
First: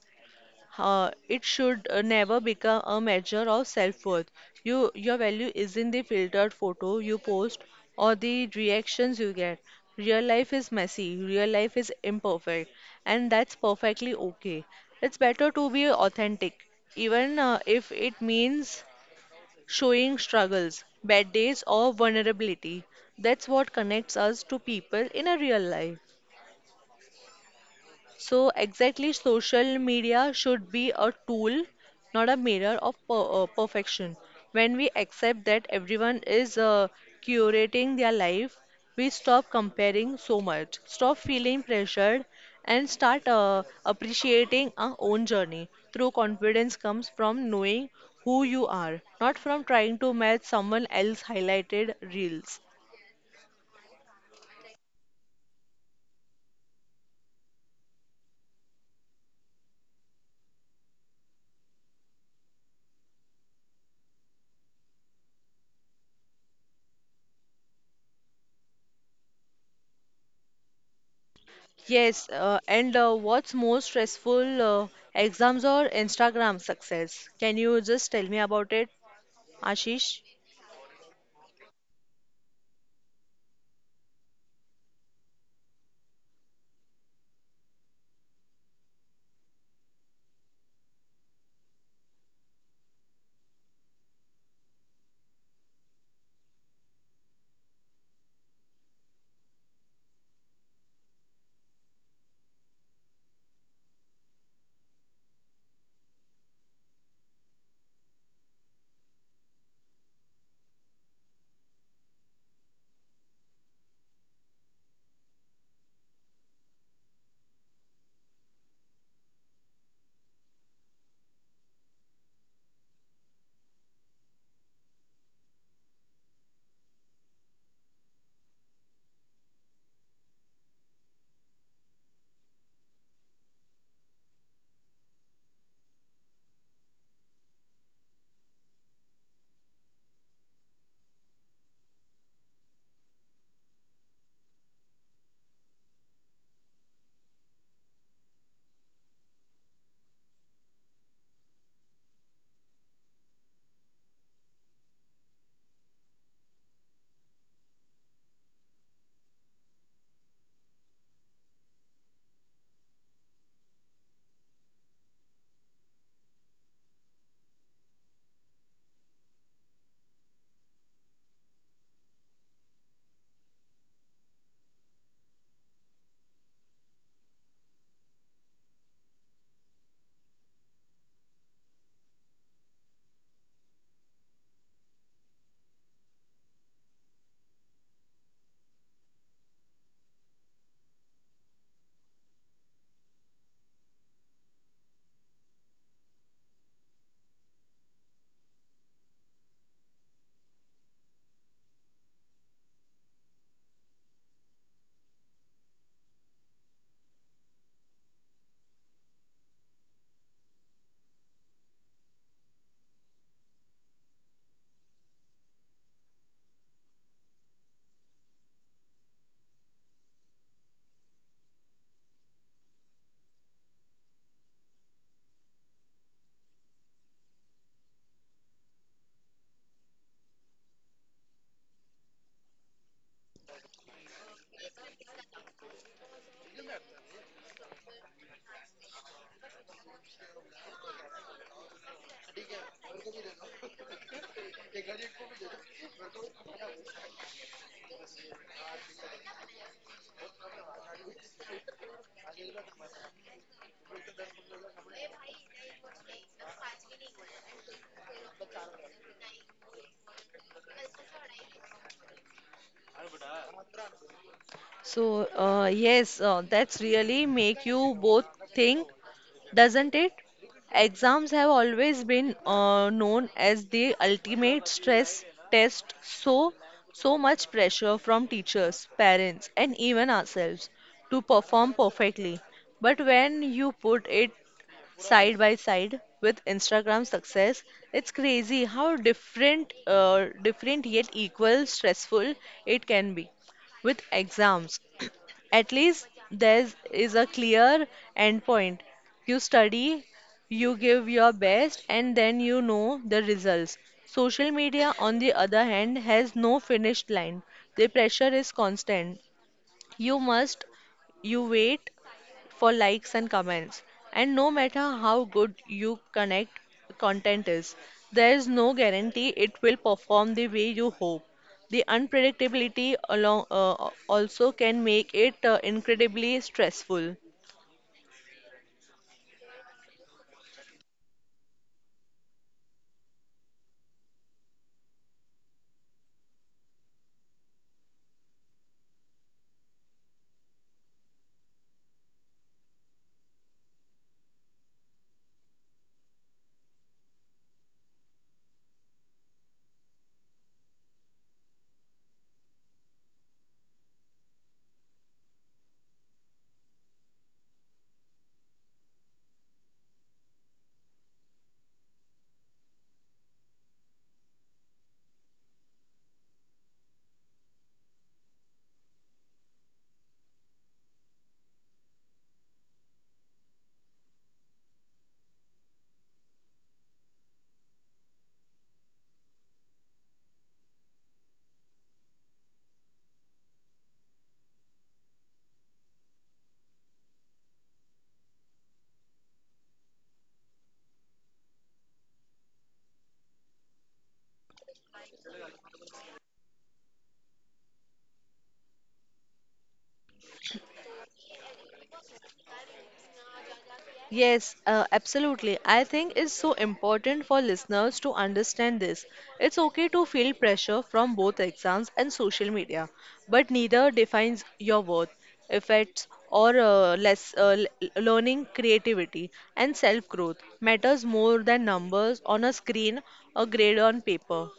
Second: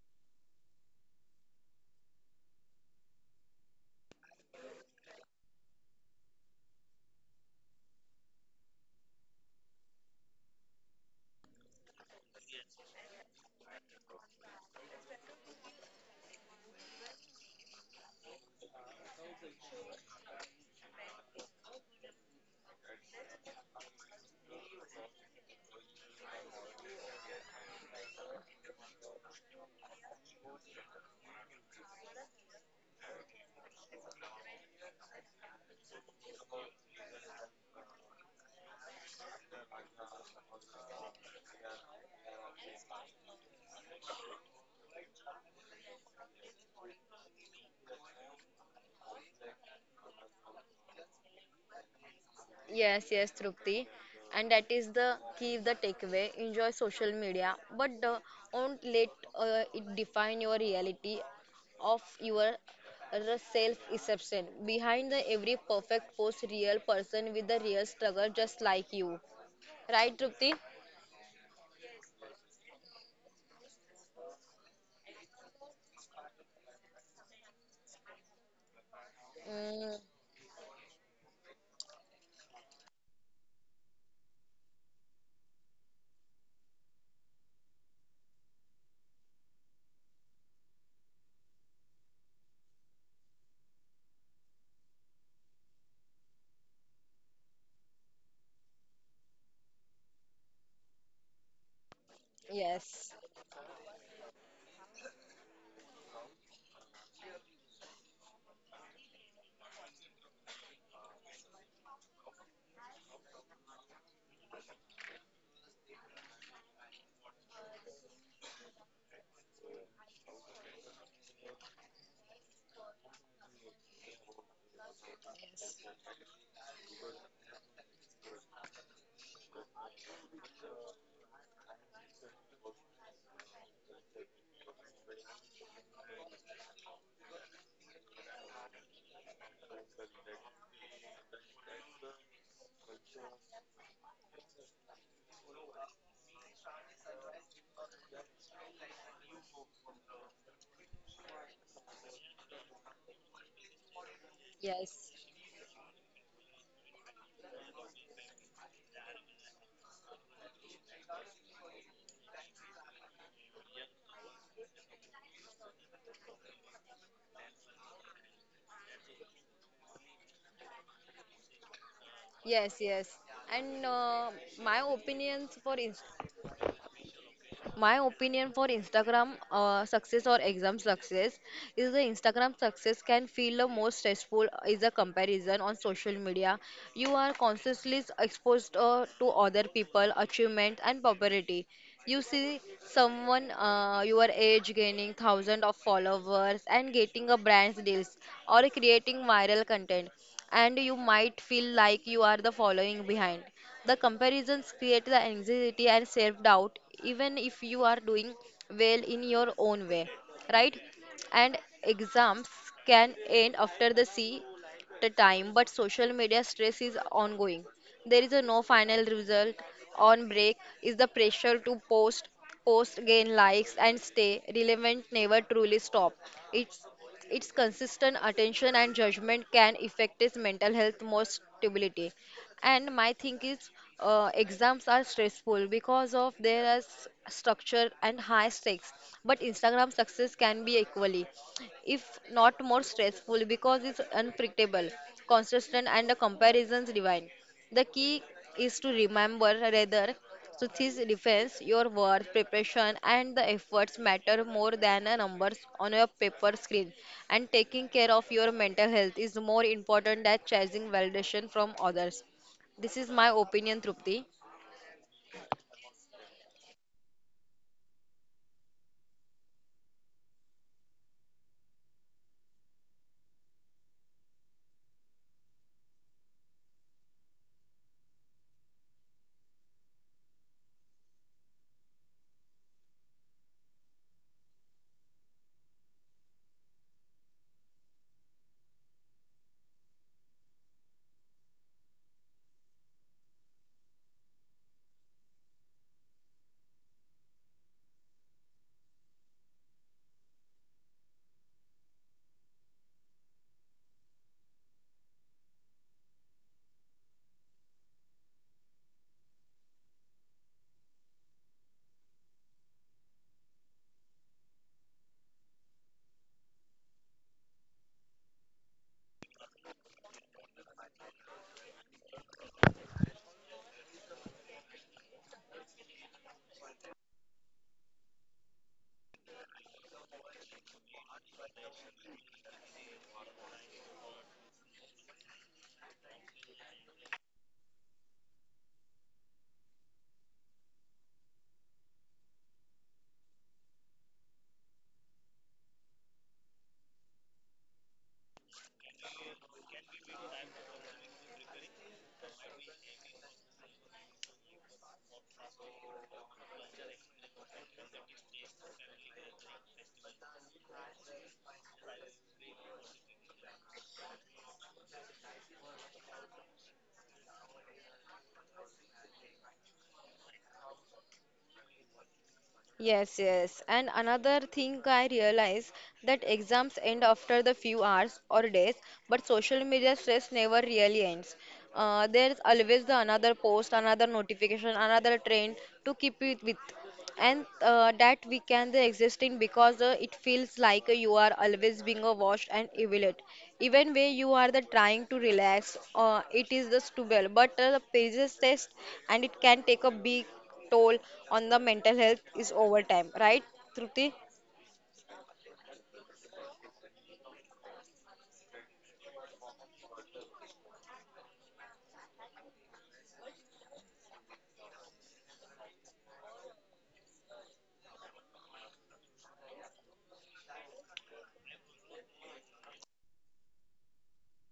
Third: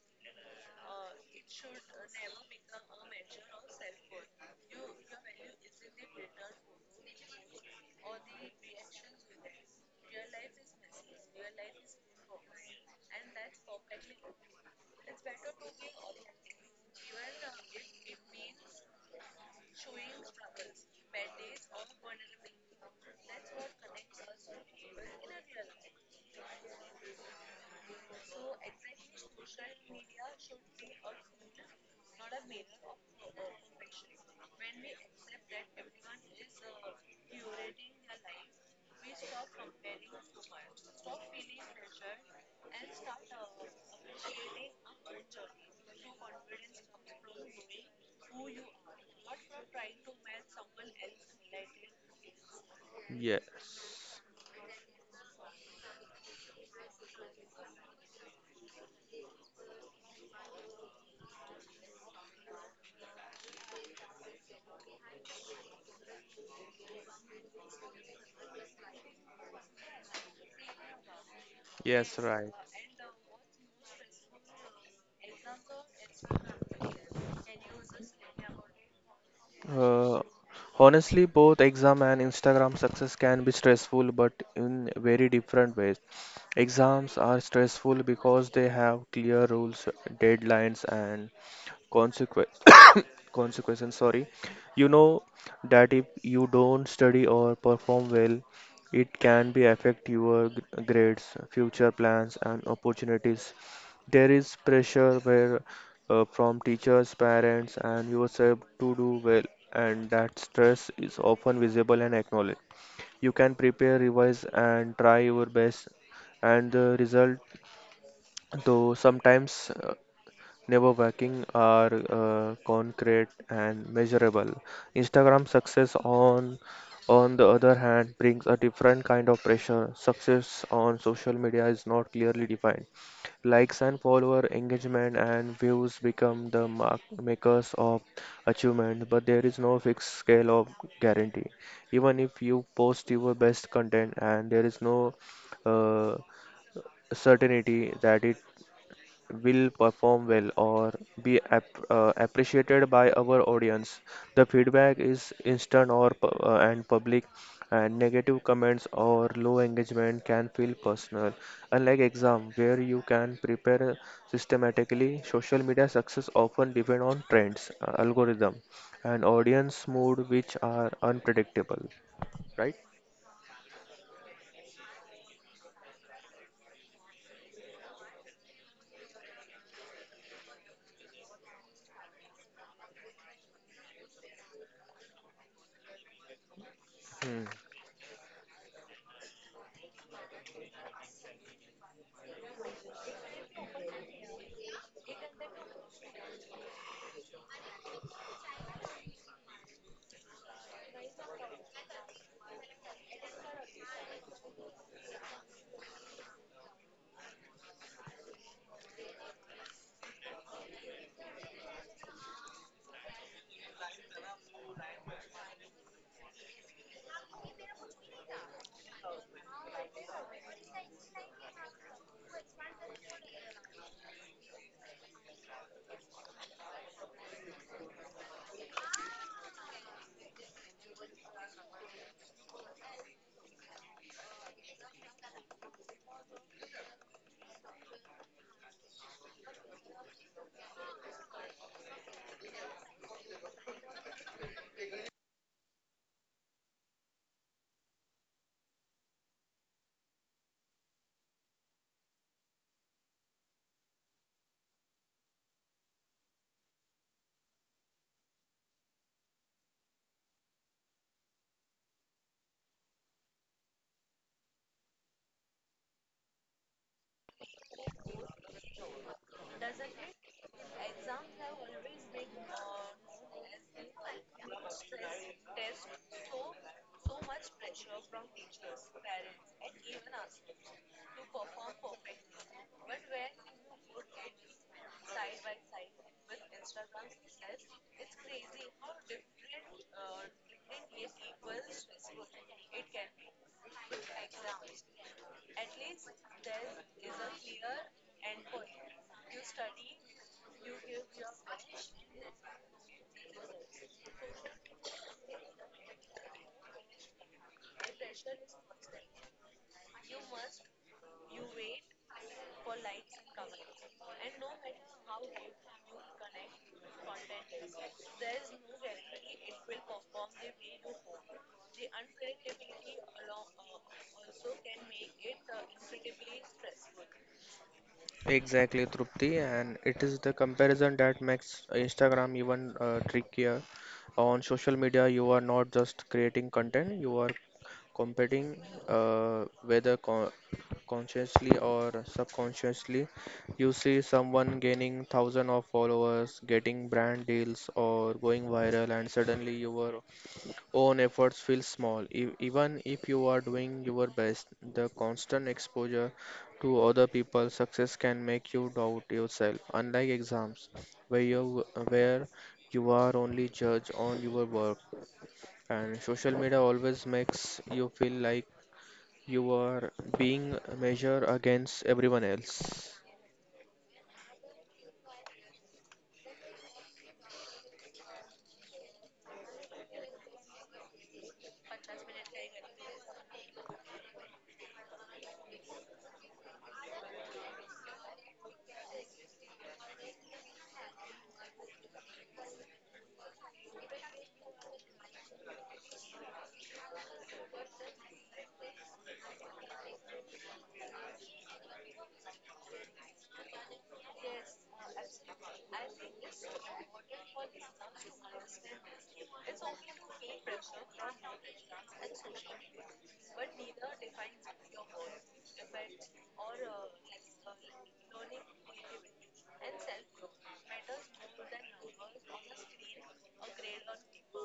[SPEAKER 1] it should never become a measure of self-worth. You, your value isn't the filtered photo you post or the reactions you get. Real life is messy, real life is imperfect, and that's perfectly okay. It's better to be authentic, even if it means showing struggles, bad days, or vulnerability. That's what connects us to people in a real life. So, exactly, social media should be a tool, not a mirror of perfection. When we accept that everyone is curating their life, we stop comparing so much, stop feeling pressured, and start appreciating our own journey. True confidence comes from knowing who you are, not from trying to match someone else's highlighted reels.
[SPEAKER 3] Yes, yes, Trupti.
[SPEAKER 2] Yes.
[SPEAKER 3] And that is the key, the takeaway. Enjoy social media, but don't let it define your reality of your self perception. Behind the every perfect post, real person with a real struggle, just like you. Right, Trupti?
[SPEAKER 2] Yes,
[SPEAKER 1] Yes,
[SPEAKER 2] right.
[SPEAKER 1] and what's more stressful, exams or Instagram success? Can you just tell me about it,
[SPEAKER 3] Mm,
[SPEAKER 1] Ashish?
[SPEAKER 2] Uh, Honestly, both exam and Instagram success can be stressful, but in very different ways. Exams are stressful because they have clear rules, deadlines, and consequence. Consequences, sorry. You know that if you don't study or perform well, it can be affect your grades, future plans, and
[SPEAKER 3] yes,
[SPEAKER 2] opportunities. There is pressure where from teachers, parents, and yourself to do well, and that stress is often visible and acknowledged. You can prepare, revise, and try your best, and the result, though sometimes never working, are concrete and measurable. Instagram success on the other hand brings a different kind of pressure. Success on social media is not clearly defined. Likes and follower engagement and views become the mark makers of achievement, but there is no fixed scale of guarantee. Even if you post your best content and there is no uh, certainty that it will perform well or be ap appreciated by our audience. The feedback
[SPEAKER 3] yes.
[SPEAKER 2] is instant or and public, and negative comments or low engagement can feel personal. Unlike exam, where you can prepare systematically, social media success often depend on trends, algorithm, and audience mood, which are unpredictable, right?
[SPEAKER 3] Yes, yes. And my opinions for Instagram. My opinion for instagram success or exam success is the instagram success can feel the most stressful is a comparison on social media, you are
[SPEAKER 2] Hmm.
[SPEAKER 3] constantly exposed to other people achievement and popularity. You see someone your age gaining thousands of followers and getting a brand deals or creating viral content and you might feel like you are the following behind the comparisons create the anxiety and self doubt, even if you are doing well in your own way, right? And exams can end after the C the time, but social media stress is ongoing. There is a no final result. On break is the pressure to post, post, gain likes, and stay relevant. Never truly stop. It's its consistent attention and judgment can affect his mental health more stability and my thing is exams are stressful because of their structure and high stakes, but instagram success can be equally if not more stressful because it's unpredictable consistent and the comparisons divine the key is to remember rather so this defense your worth preparation and the efforts matter more than the numbers on your paper screen and taking care of your mental health is more important than chasing validation from others, this is my opinion, Trupti.
[SPEAKER 1] So, yes, that's really make you both think, doesn't it? Exams have always been known as the ultimate stress test, so so much pressure from teachers, parents, and even ourselves to perform perfectly. But when you put it side by side with Instagram success. It's crazy how different, different yet equal stressful it can be with exams. At least there is a clear endpoint. You study, you give your best, and then you know the results. Social media, on the other hand, has no finished line. The pressure is constant. You must, you wait for likes and comments. And no matter how good you connect content is, there is no guarantee it will perform the way you hope. The unpredictability along also can make it incredibly stressful.
[SPEAKER 2] Exactly, Trupti, and it is the comparison that makes Instagram even trickier. On social media, you are not just creating content, you are competing, whether consciously or subconsciously. You see someone gaining thousands of followers, getting brand deals, or going viral, and suddenly you are own efforts feel small. Even if you are doing your best, the constant exposure to other people's success can make you doubt yourself. Unlike exams, where you are only judged on your work, and social media always makes you feel like you are being measured against everyone else.
[SPEAKER 3] Yes, yes. And another thing I realize that exams end after the few hours or days, but social media stress never really ends. There's always the another post, another notification, another trend to keep it with. And that we can the existing because it feels like you are always being watched and evaluated. Even when you are the trying to relax, it is the stubble, but the pages test and it can take a big toll on the mental health is over time, right, Trupti?
[SPEAKER 1] Yes, absolutely. I think it's so important for listeners to understand this. It's okay to feel pressure from both exams and social media, but neither defines your worth, effects, or learning, creativity, and self growth matters more than numbers on a screen or grade on paper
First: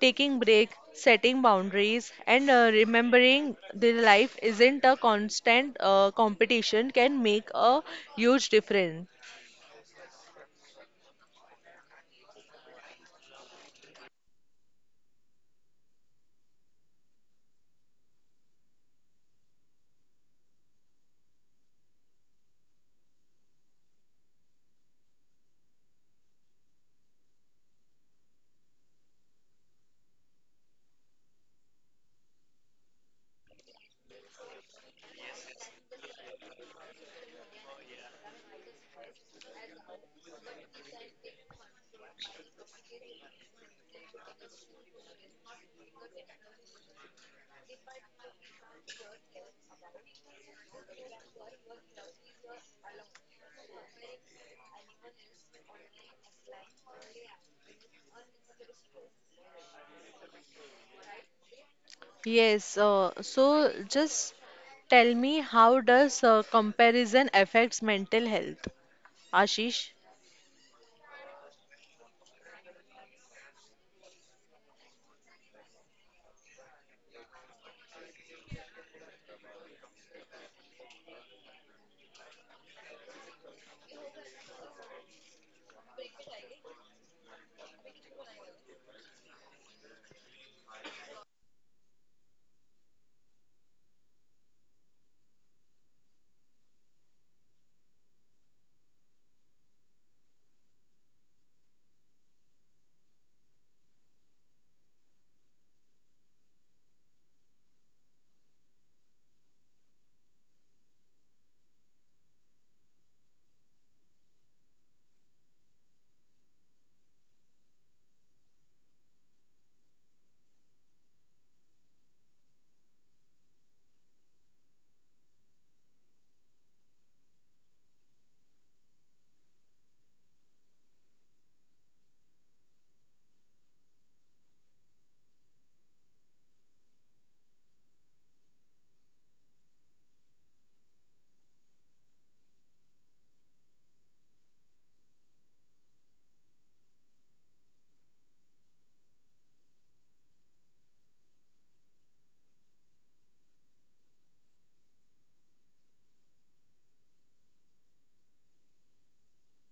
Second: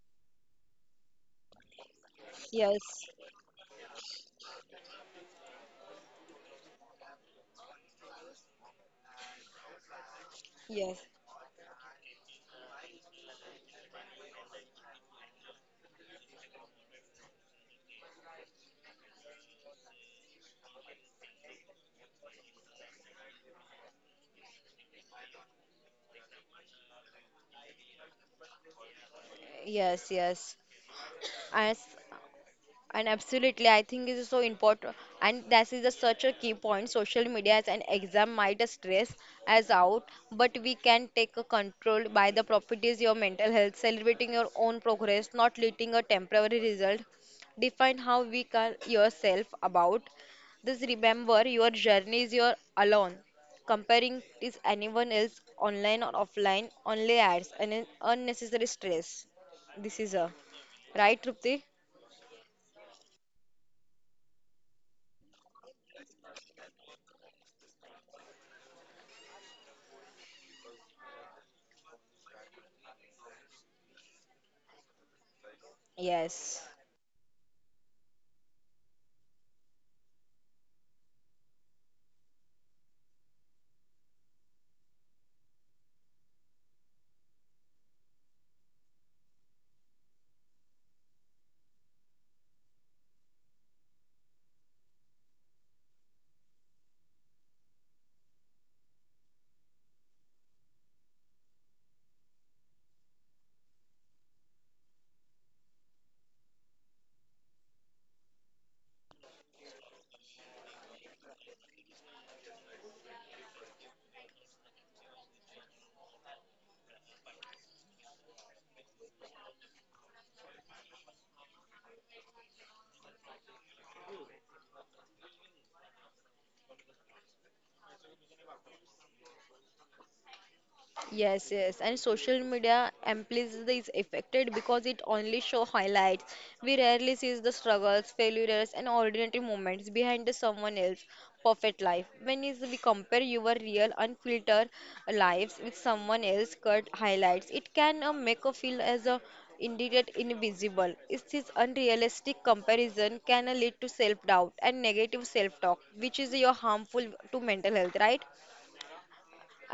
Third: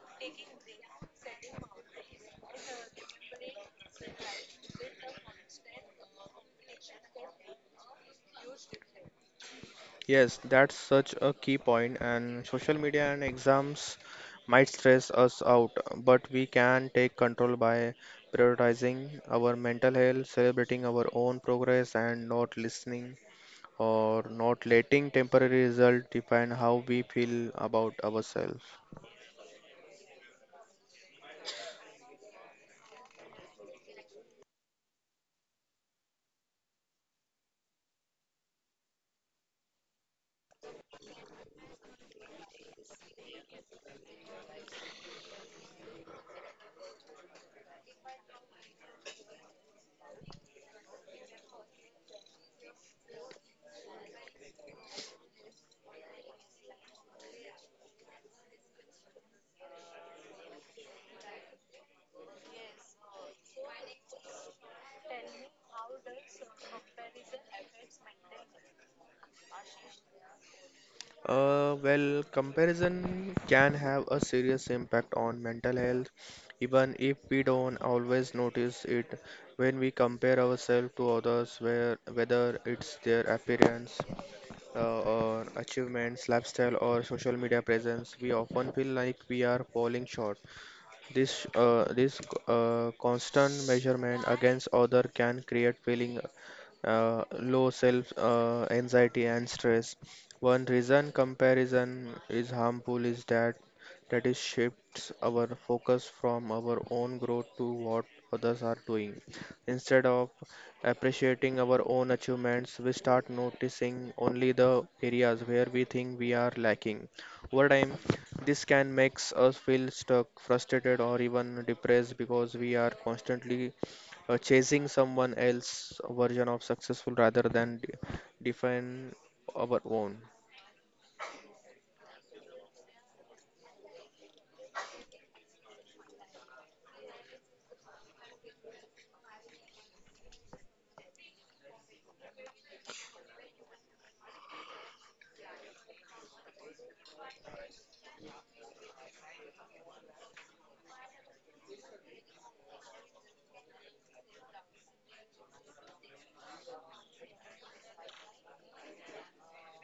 [SPEAKER 1] taking break, setting boundaries, and
[SPEAKER 3] Yes,
[SPEAKER 1] remembering the life isn't a constant competition can make a huge difference.
[SPEAKER 2] Yes, that's
[SPEAKER 3] yes,
[SPEAKER 2] such a key point, and social media and exams might stress us out, but we can take control by prioritizing our mental health, celebrating our own progress, and not listening or not letting temporary results define how we feel about ourselves.
[SPEAKER 3] yes, yes. And s- And absolutely, I think it is so important, and that is a, such a key point. Social media as an exam might stress us out, but we can take a control by the properties your mental health, celebrating your own progress, not letting a temporary result define how we can yourself about. This remember your journey is your alone. Comparing is anyone else online or offline only adds an unnecessary stress. This is a right, Trupti?
[SPEAKER 1] Yes, so just tell me how does comparison affects mental health? Ashish?
[SPEAKER 2] Well, comparison can have a serious impact on mental health,
[SPEAKER 3] Yes.
[SPEAKER 2] even if we don't always notice it when we compare ourselves to others, whether it's their appearance, or achievements, lifestyle, or social media presence, we often feel like we are falling short. This constant measurement against other can create feeling, low self, anxiety and stress. One reason comparison is harmful is that it shifts our focus from our own growth to what others are doing. Instead of appreciating our own achievements, we start noticing only the areas where we think we are lacking. Over time, this can make us feel stuck, frustrated, or even depressed because we are constantly chasing someone else's version of successful rather than define our own.
[SPEAKER 3] Yes, yes, and social media amplifies is affected because it only show highlights. We rarely see the struggles, failures, and ordinary moments behind the someone else perfect life. When is we compare your real unfiltered lives with someone else cut highlights, it can make a feel as a indeed invisible. Is this unrealistic comparison can lead to self doubt and negative self talk, which is your harmful to mental health, right?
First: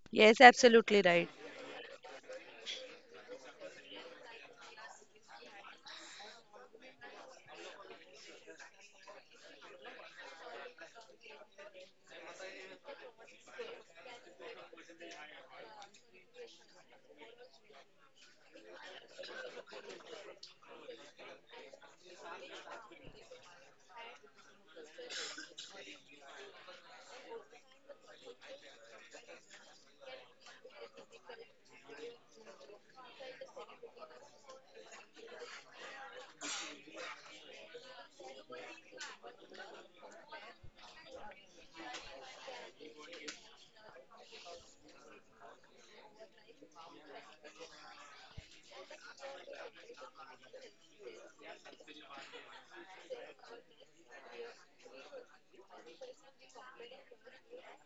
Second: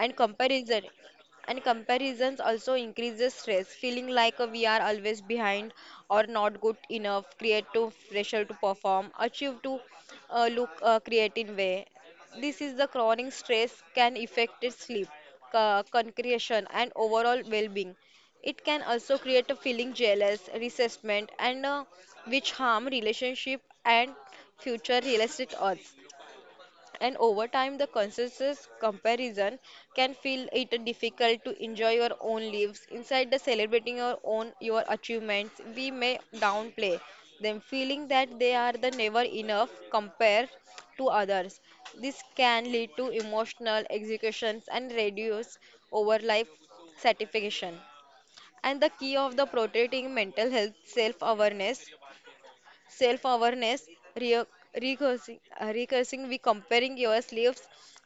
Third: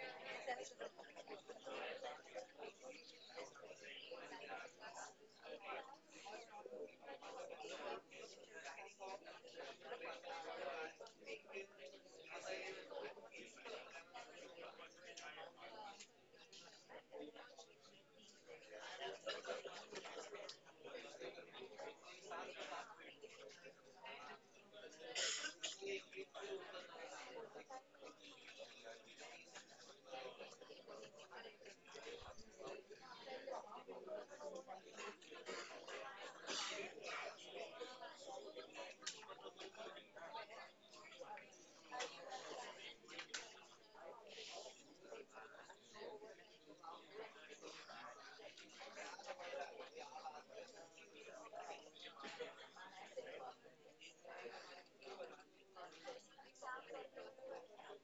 [SPEAKER 3] and
[SPEAKER 1] Yes,
[SPEAKER 3] comparison
[SPEAKER 1] absolutely right.
[SPEAKER 3] and comparisons also increases stress, feeling like we are always behind or not good enough create creative pressure to perform achieve to look creative way. This is the chronic stress can affect its sleep, concretion and overall well-being. It can also create a feeling jealous resentment and which harm relationship and future realistic odds, and over time the conscious comparison can feel it difficult to enjoy your own lives inside the celebrating your own your achievements. We may downplay them, feeling that they are the never enough compared to others. This can lead to emotional executions and reduce over life satisfaction. And the key of the protecting mental health self awareness, self-awareness, re- recursing, we comparing your sleeves,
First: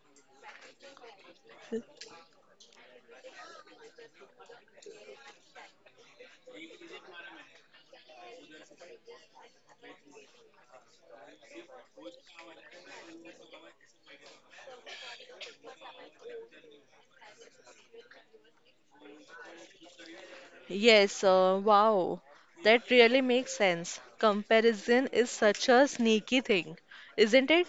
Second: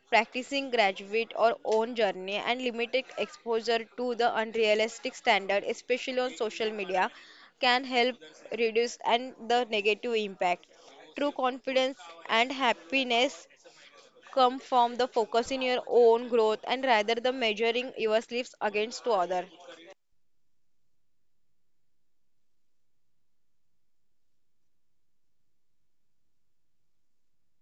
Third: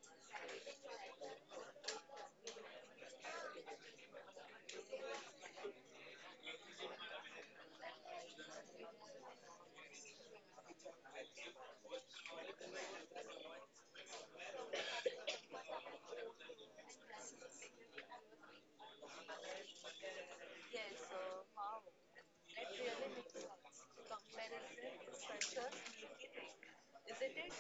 [SPEAKER 3] practicing graduate or own journey, and limited exposure to the unrealistic standard, especially on social media, can help reduce and the negative impact. True confidence and happiness come from the focus in your own growth and rather the measuring your sleeves against to other.
[SPEAKER 1] Yes, wow. That really makes sense. Comparison is such a sneaky thing, isn't it?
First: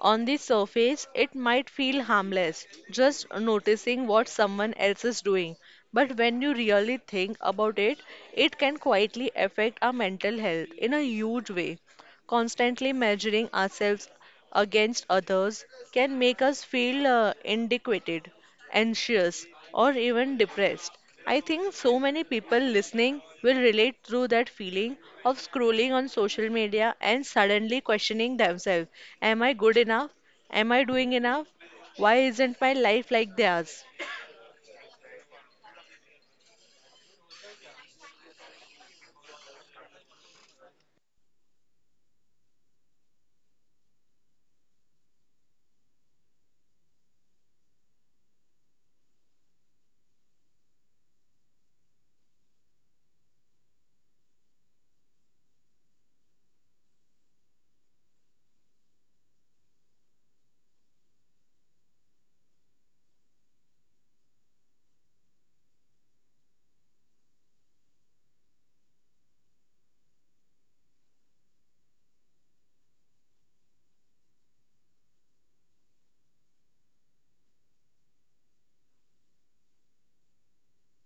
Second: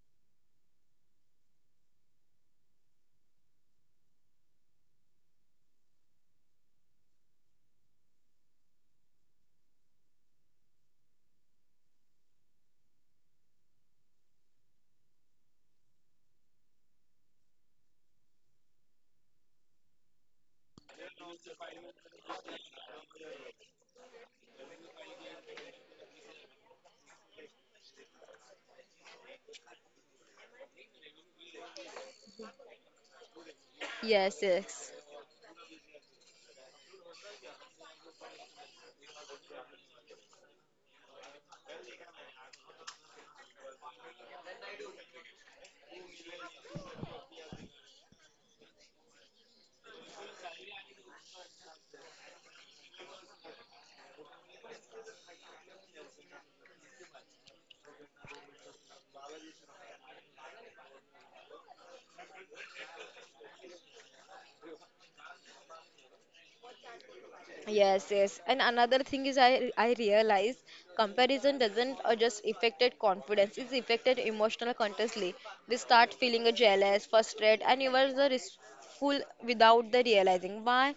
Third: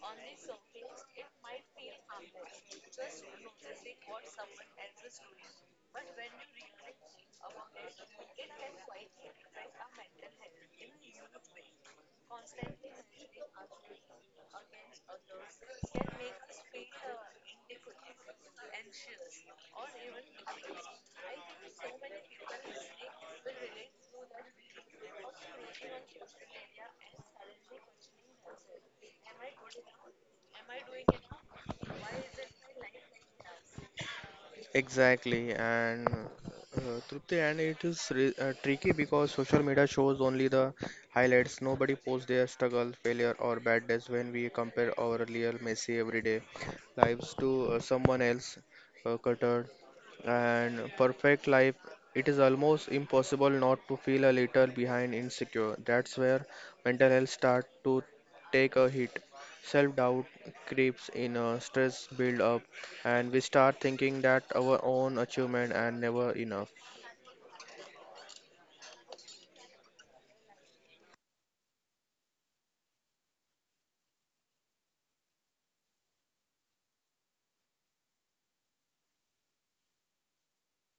[SPEAKER 1] On the surface, it might feel harmless, just noticing what someone else is doing. But when you really think about it, it can quietly affect our mental health in a huge way. Constantly measuring ourselves against others can make us feel inadequate, anxious, or even depressed. I think so many people listening will relate through that feeling of scrolling on social media and suddenly questioning themselves. Am I good enough? Am I doing enough? Why isn't my life like theirs?
[SPEAKER 3] Yes, yes.
[SPEAKER 2] Exactly, and Trupti, and it is re tricky because social media shows only the highlights. Nobody posts their struggle, failure, or bad days when we compare our real messy everyday lives to someone else cluttered and perfect life. It is almost impossible not to feel a little behind insecure. That's where mental health start to take a hit. Self-doubt creeps in, stress build up, and we start thinking that our own achievement and never enough.
[SPEAKER 3] Yes, yes. And another thing is I realize comparison doesn't just affected confidence, it's affected emotional constantly. We start feeling jealous, frustrated, and even the restful without the realizing why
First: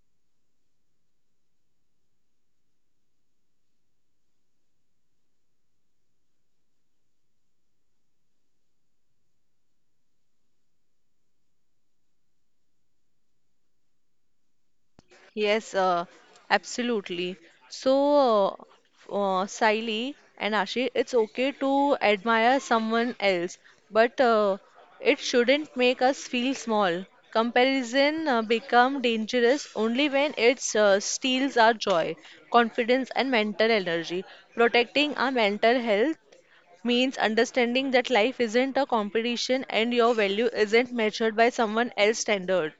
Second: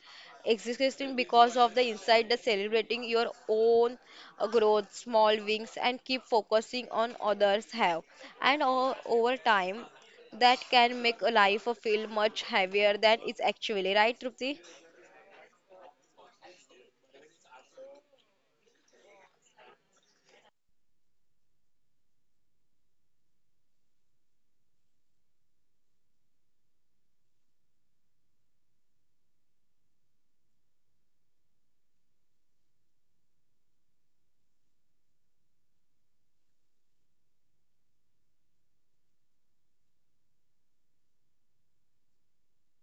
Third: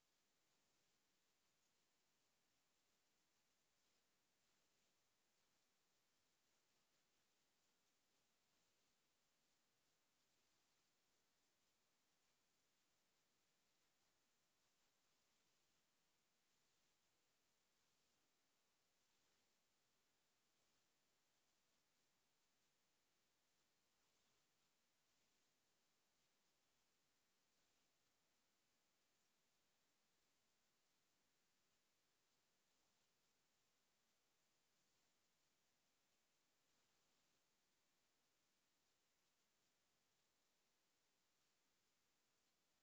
[SPEAKER 3] existing because of the inside the celebrating your own growth, small wings, and keep focusing on others have. And over time, that can make a life feel much heavier than it's actually, right, Trupti?
[SPEAKER 1] Yes, absolutely. So, Saili and Ashi, it's okay to admire someone else, but it shouldn't make us feel small. Comparison become dangerous only when it steals our joy, confidence, and mental energy. Protecting our mental health means understanding that life isn't a competition and your value isn't measured by someone else's standard.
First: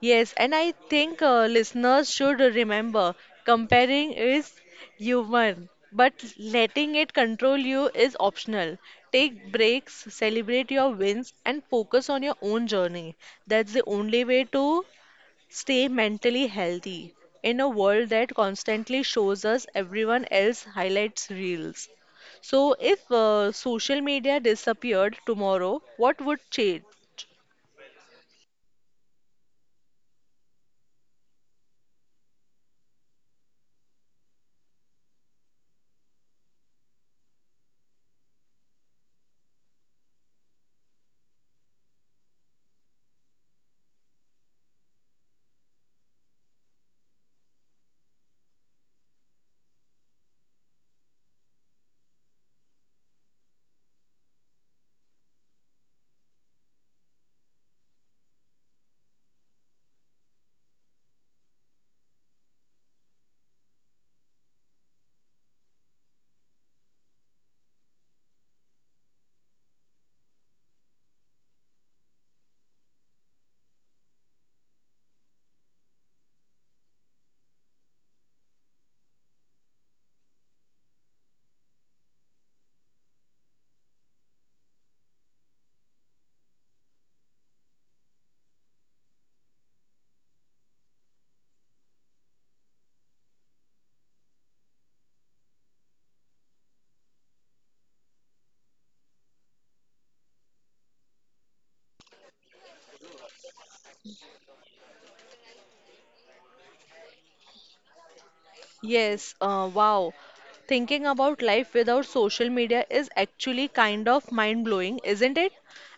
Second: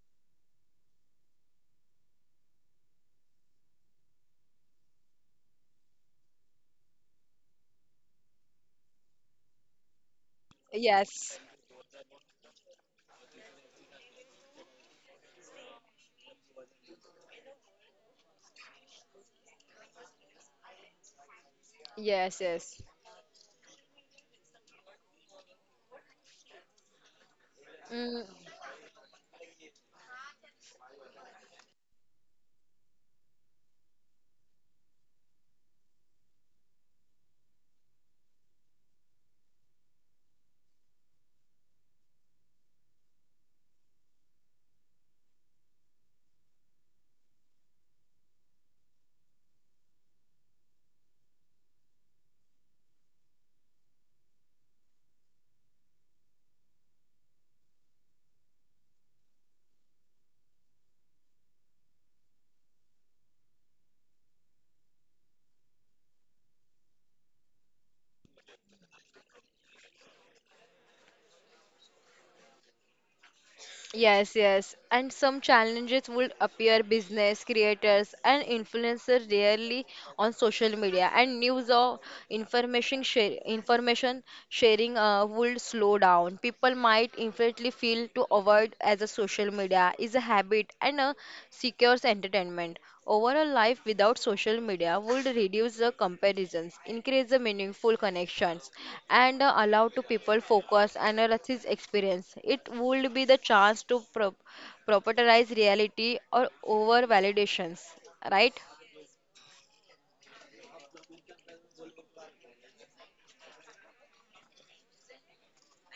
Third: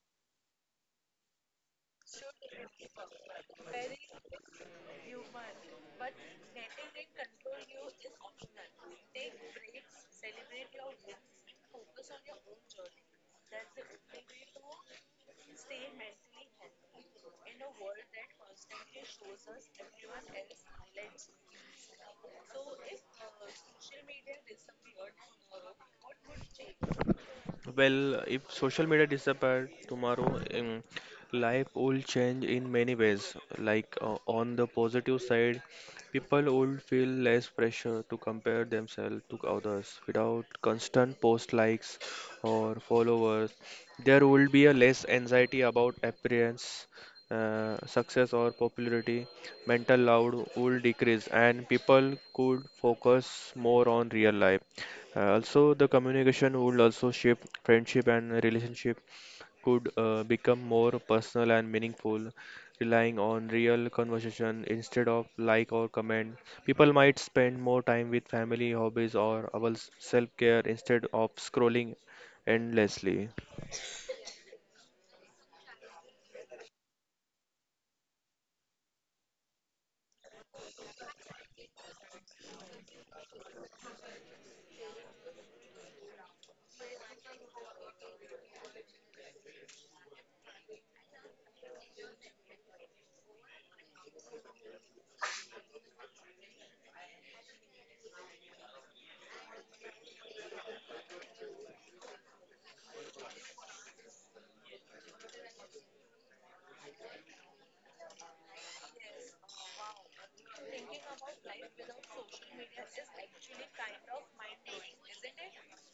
[SPEAKER 1] Yes, and I think listeners should remember comparing is human, but letting it control you is optional. Take breaks, celebrate your wins,
[SPEAKER 3] Yes.
[SPEAKER 1] and focus on your own journey. That's the only way to stay mentally healthy in a world that constantly shows us everyone else highlights reels.
[SPEAKER 3] Yes,
[SPEAKER 1] So,
[SPEAKER 3] yes.
[SPEAKER 1] if social media disappeared tomorrow, what would change?
[SPEAKER 2] Well,
[SPEAKER 3] Mm,
[SPEAKER 2] if social media disappeared tomorrow, life will change in many ways. Like, on the positive side, people will feel less pressure to compare themselves to others without constant post likes or followers. There will be a less anxiety about appearance, success or popularity. Mental load will decrease, and people could focus more on real life. Also, the communication would also shape friendship and relationship, could become more personal and meaningful, relying on real conversation instead of like or comment. People might spend more time with family, hobbies, or our self-care instead of scrolling endlessly.
[SPEAKER 3] yes, yes. And some challenges would appear business creators and influencers rarely on social media and news or information sharing would slow down. People might infinitely feel to avoid as a social media is a habit and a secures entertainment. Overall life without social media would reduce the comparisons, increase the meaningful connections, and allow to people focus and analysis experience. It would be the chance to propertize reality or over validations, right?
[SPEAKER 1] Yes, wow. Thinking about life without social media is actually kind of mind blowing, isn't it?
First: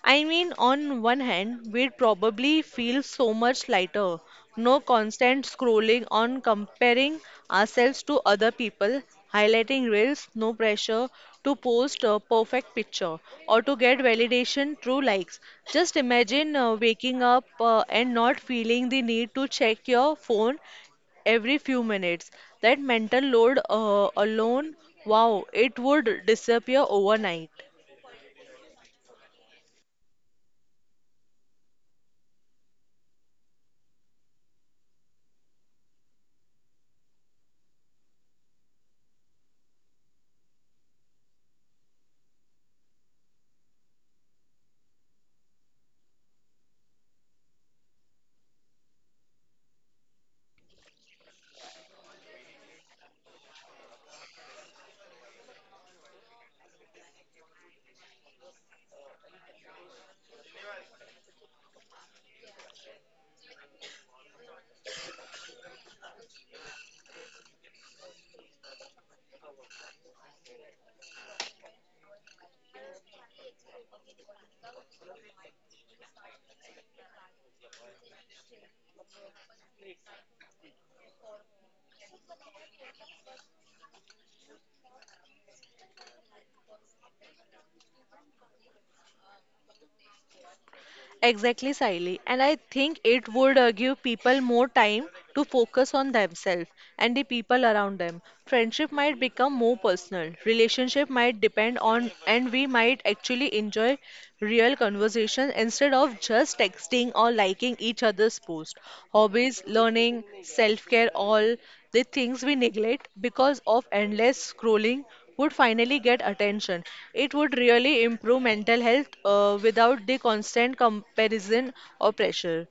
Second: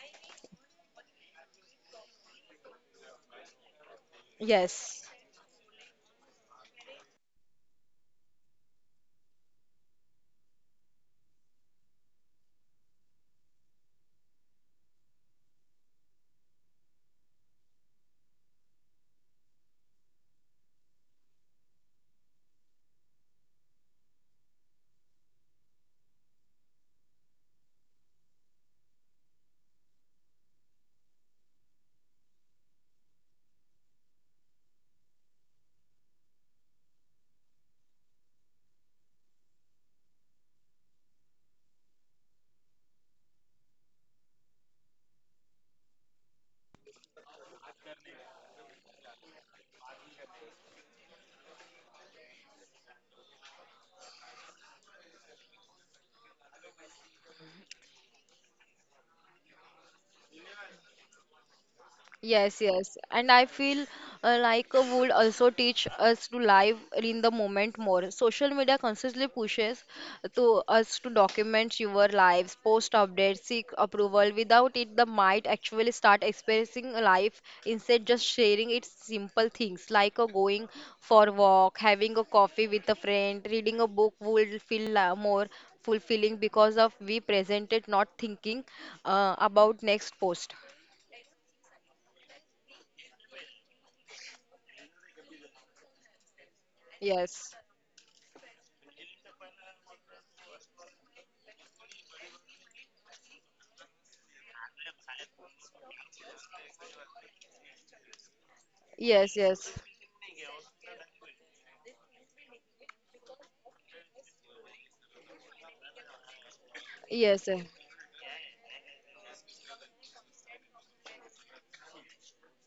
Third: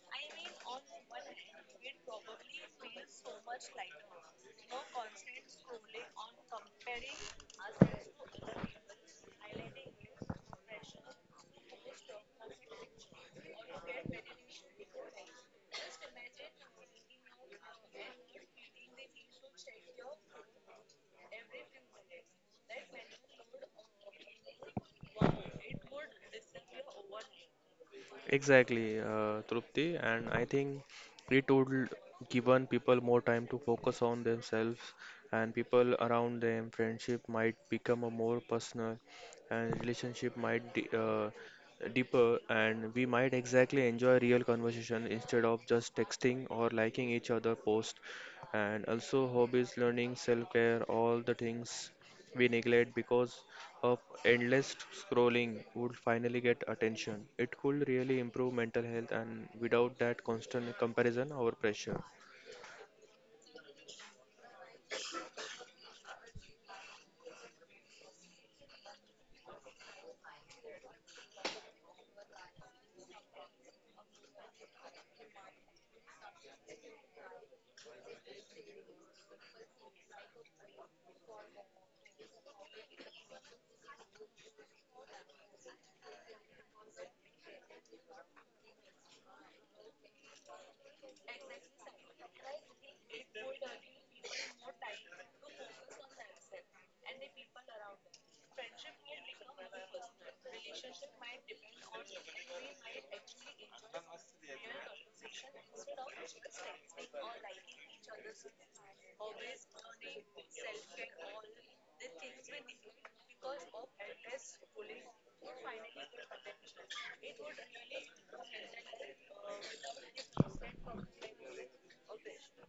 [SPEAKER 1] I mean, on one hand, we'd probably feel so much lighter. No
[SPEAKER 3] Yes.
[SPEAKER 1] constant scrolling on comparing ourselves to other people, highlighting reels, no pressure to post a perfect picture or to get validation through likes. Just imagine waking up and not feeling the need to check your phone every few minutes. That mental load alone, wow, it would disappear overnight.
[SPEAKER 2] Exactly, Trupti, and I think it would given people more time to focus on themselves and people around them. Friendship might become a more personal, and relationship might de deeper, and we might exactly enjoy real conversation instead of just texting or liking each other post. And also hobbies, learning, self-care, all the things we neglect because of endless scrolling would finally get attention. It could really improve mental health, and without that constant comparison or pressure.
[SPEAKER 3] Yes, yes. And I feel like would also teach us to live in the moment more. Social media constantly pushes to us to document your lives, post updates, seek approval. Without it, the might actually start experiencing life instead just sharing its simple things like going for a walk, having a coffee with a friend, reading a book would feel more fulfilling because of we presented not thinking about next post.
[SPEAKER 1] Exactly, Siley. And I think it would give people more time to focus on themselves and the
[SPEAKER 3] Yes.
[SPEAKER 1] people around them. Friendship might become more personal. Relationship might depend on, and we might actually enjoy real conversation instead of just texting or liking each other's post.
[SPEAKER 3] Yes,
[SPEAKER 1] Hobbies,
[SPEAKER 3] yes,
[SPEAKER 1] learning, self-care, all the things we neglect because of endless scrolling would finally get attention. It
[SPEAKER 3] yes,
[SPEAKER 1] would
[SPEAKER 3] eh,
[SPEAKER 1] really improve mental health without the constant comparison or pressure.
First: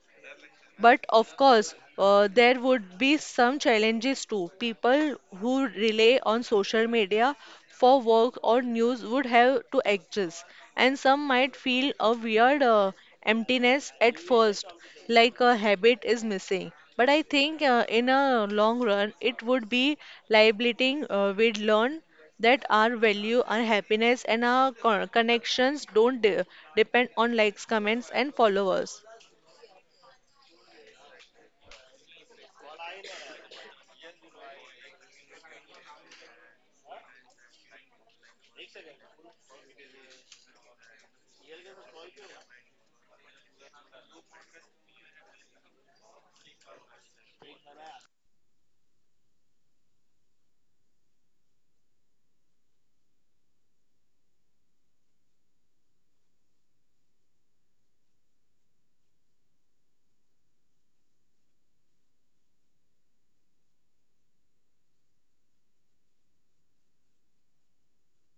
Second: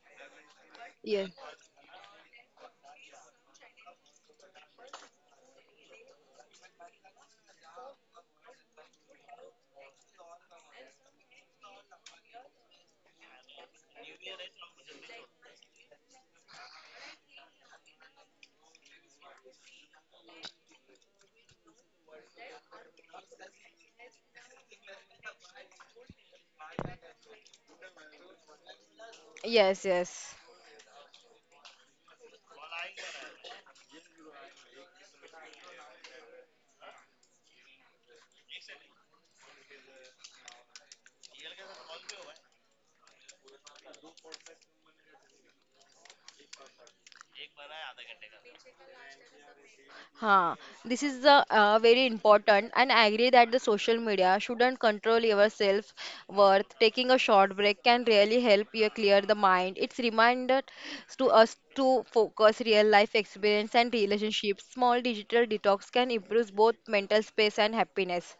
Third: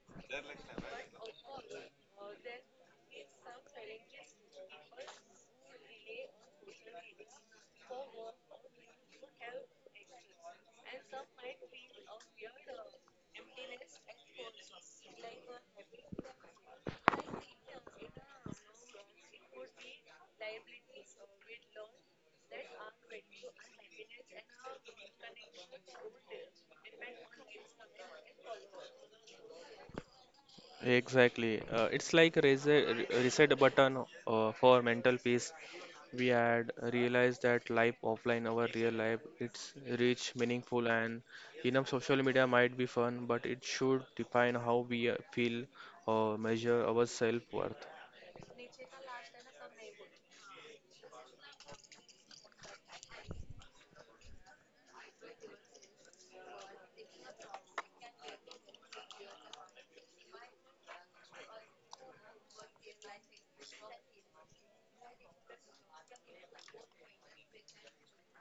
[SPEAKER 1] But
[SPEAKER 3] yes,
[SPEAKER 1] of course, there would be some challenges too. People who rely on social media for work or news would have to adjust, and some might feel a weird emptiness at first, like a habit is missing. But I think in a long run, it would be liberating. We'd learn that our value, our happiness, and our connections don't de- depend on likes, comments, and followers.
[SPEAKER 3] yes, yes.
[SPEAKER 2] Exactly. It's like a reset button for mental peace. We had realized that life offline, our real life, it's rich, meaningful, and enough. Social media might be fun, but it should define how we feel or measure our self worth.
[SPEAKER 3] Huh. This is the very important, and I agree that the social media shouldn't control your self worth. Taking a short break can really help you clear the mind. It's reminded to us to focus real life experience and relationships. Small digital detox can improve both mental space and happiness.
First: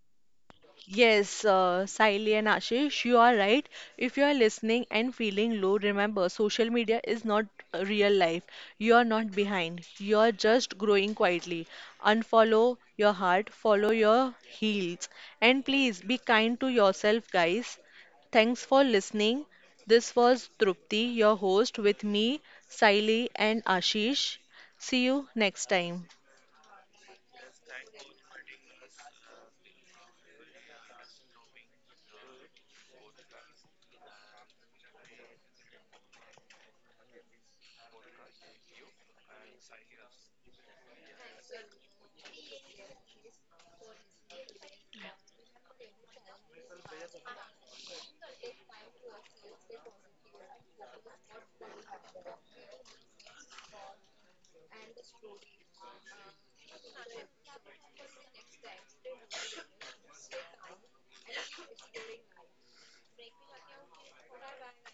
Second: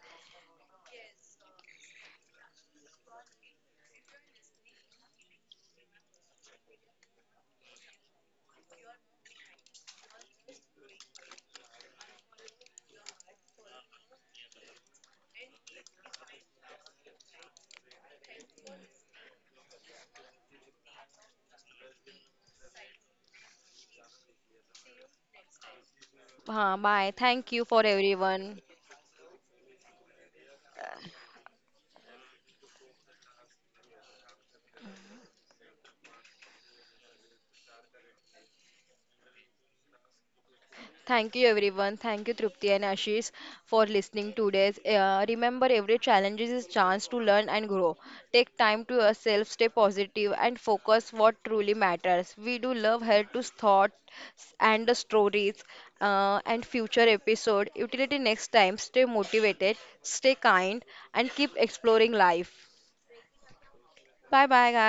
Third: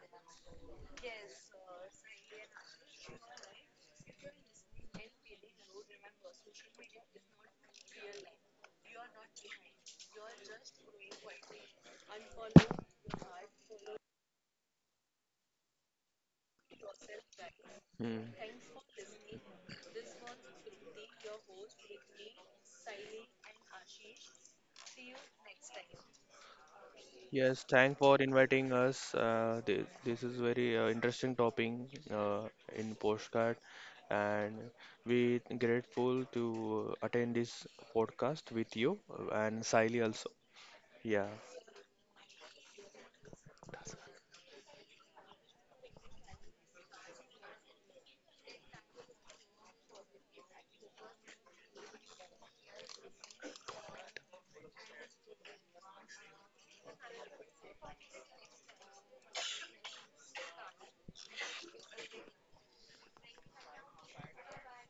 [SPEAKER 1] Yes, Saili and Ashish, you are right. If you are listening and feeling low, remember social media is not real life. You are not behind. You are just growing quietly. Unfollow your heart, follow your heels. And please be kind to yourself, guys.
[SPEAKER 2] Mm.
[SPEAKER 1] Thanks for listening. This was Trupti, your host, with me, Saili and Ashish. See you next time.
[SPEAKER 3] Huh. Bye. Thank
[SPEAKER 2] Yes,
[SPEAKER 3] you for
[SPEAKER 2] thank for
[SPEAKER 3] everyone.
[SPEAKER 2] inviting us. This is very interesting topic uh, in postcard, and we grateful to attend this podcast with you, and Siley also. Yeah,
[SPEAKER 3] Thank you, everyone. Thank you, Trupti and Ashish, for listening today. Remember, every challenge is a chance to learn and grow. Take time to yourself, stay positive, and focus what truly matters. We do love her to thoughts and the stories and future episode. Utility next time. Stay motivated, stay kind, and keep exploring life. Bye bye, guys.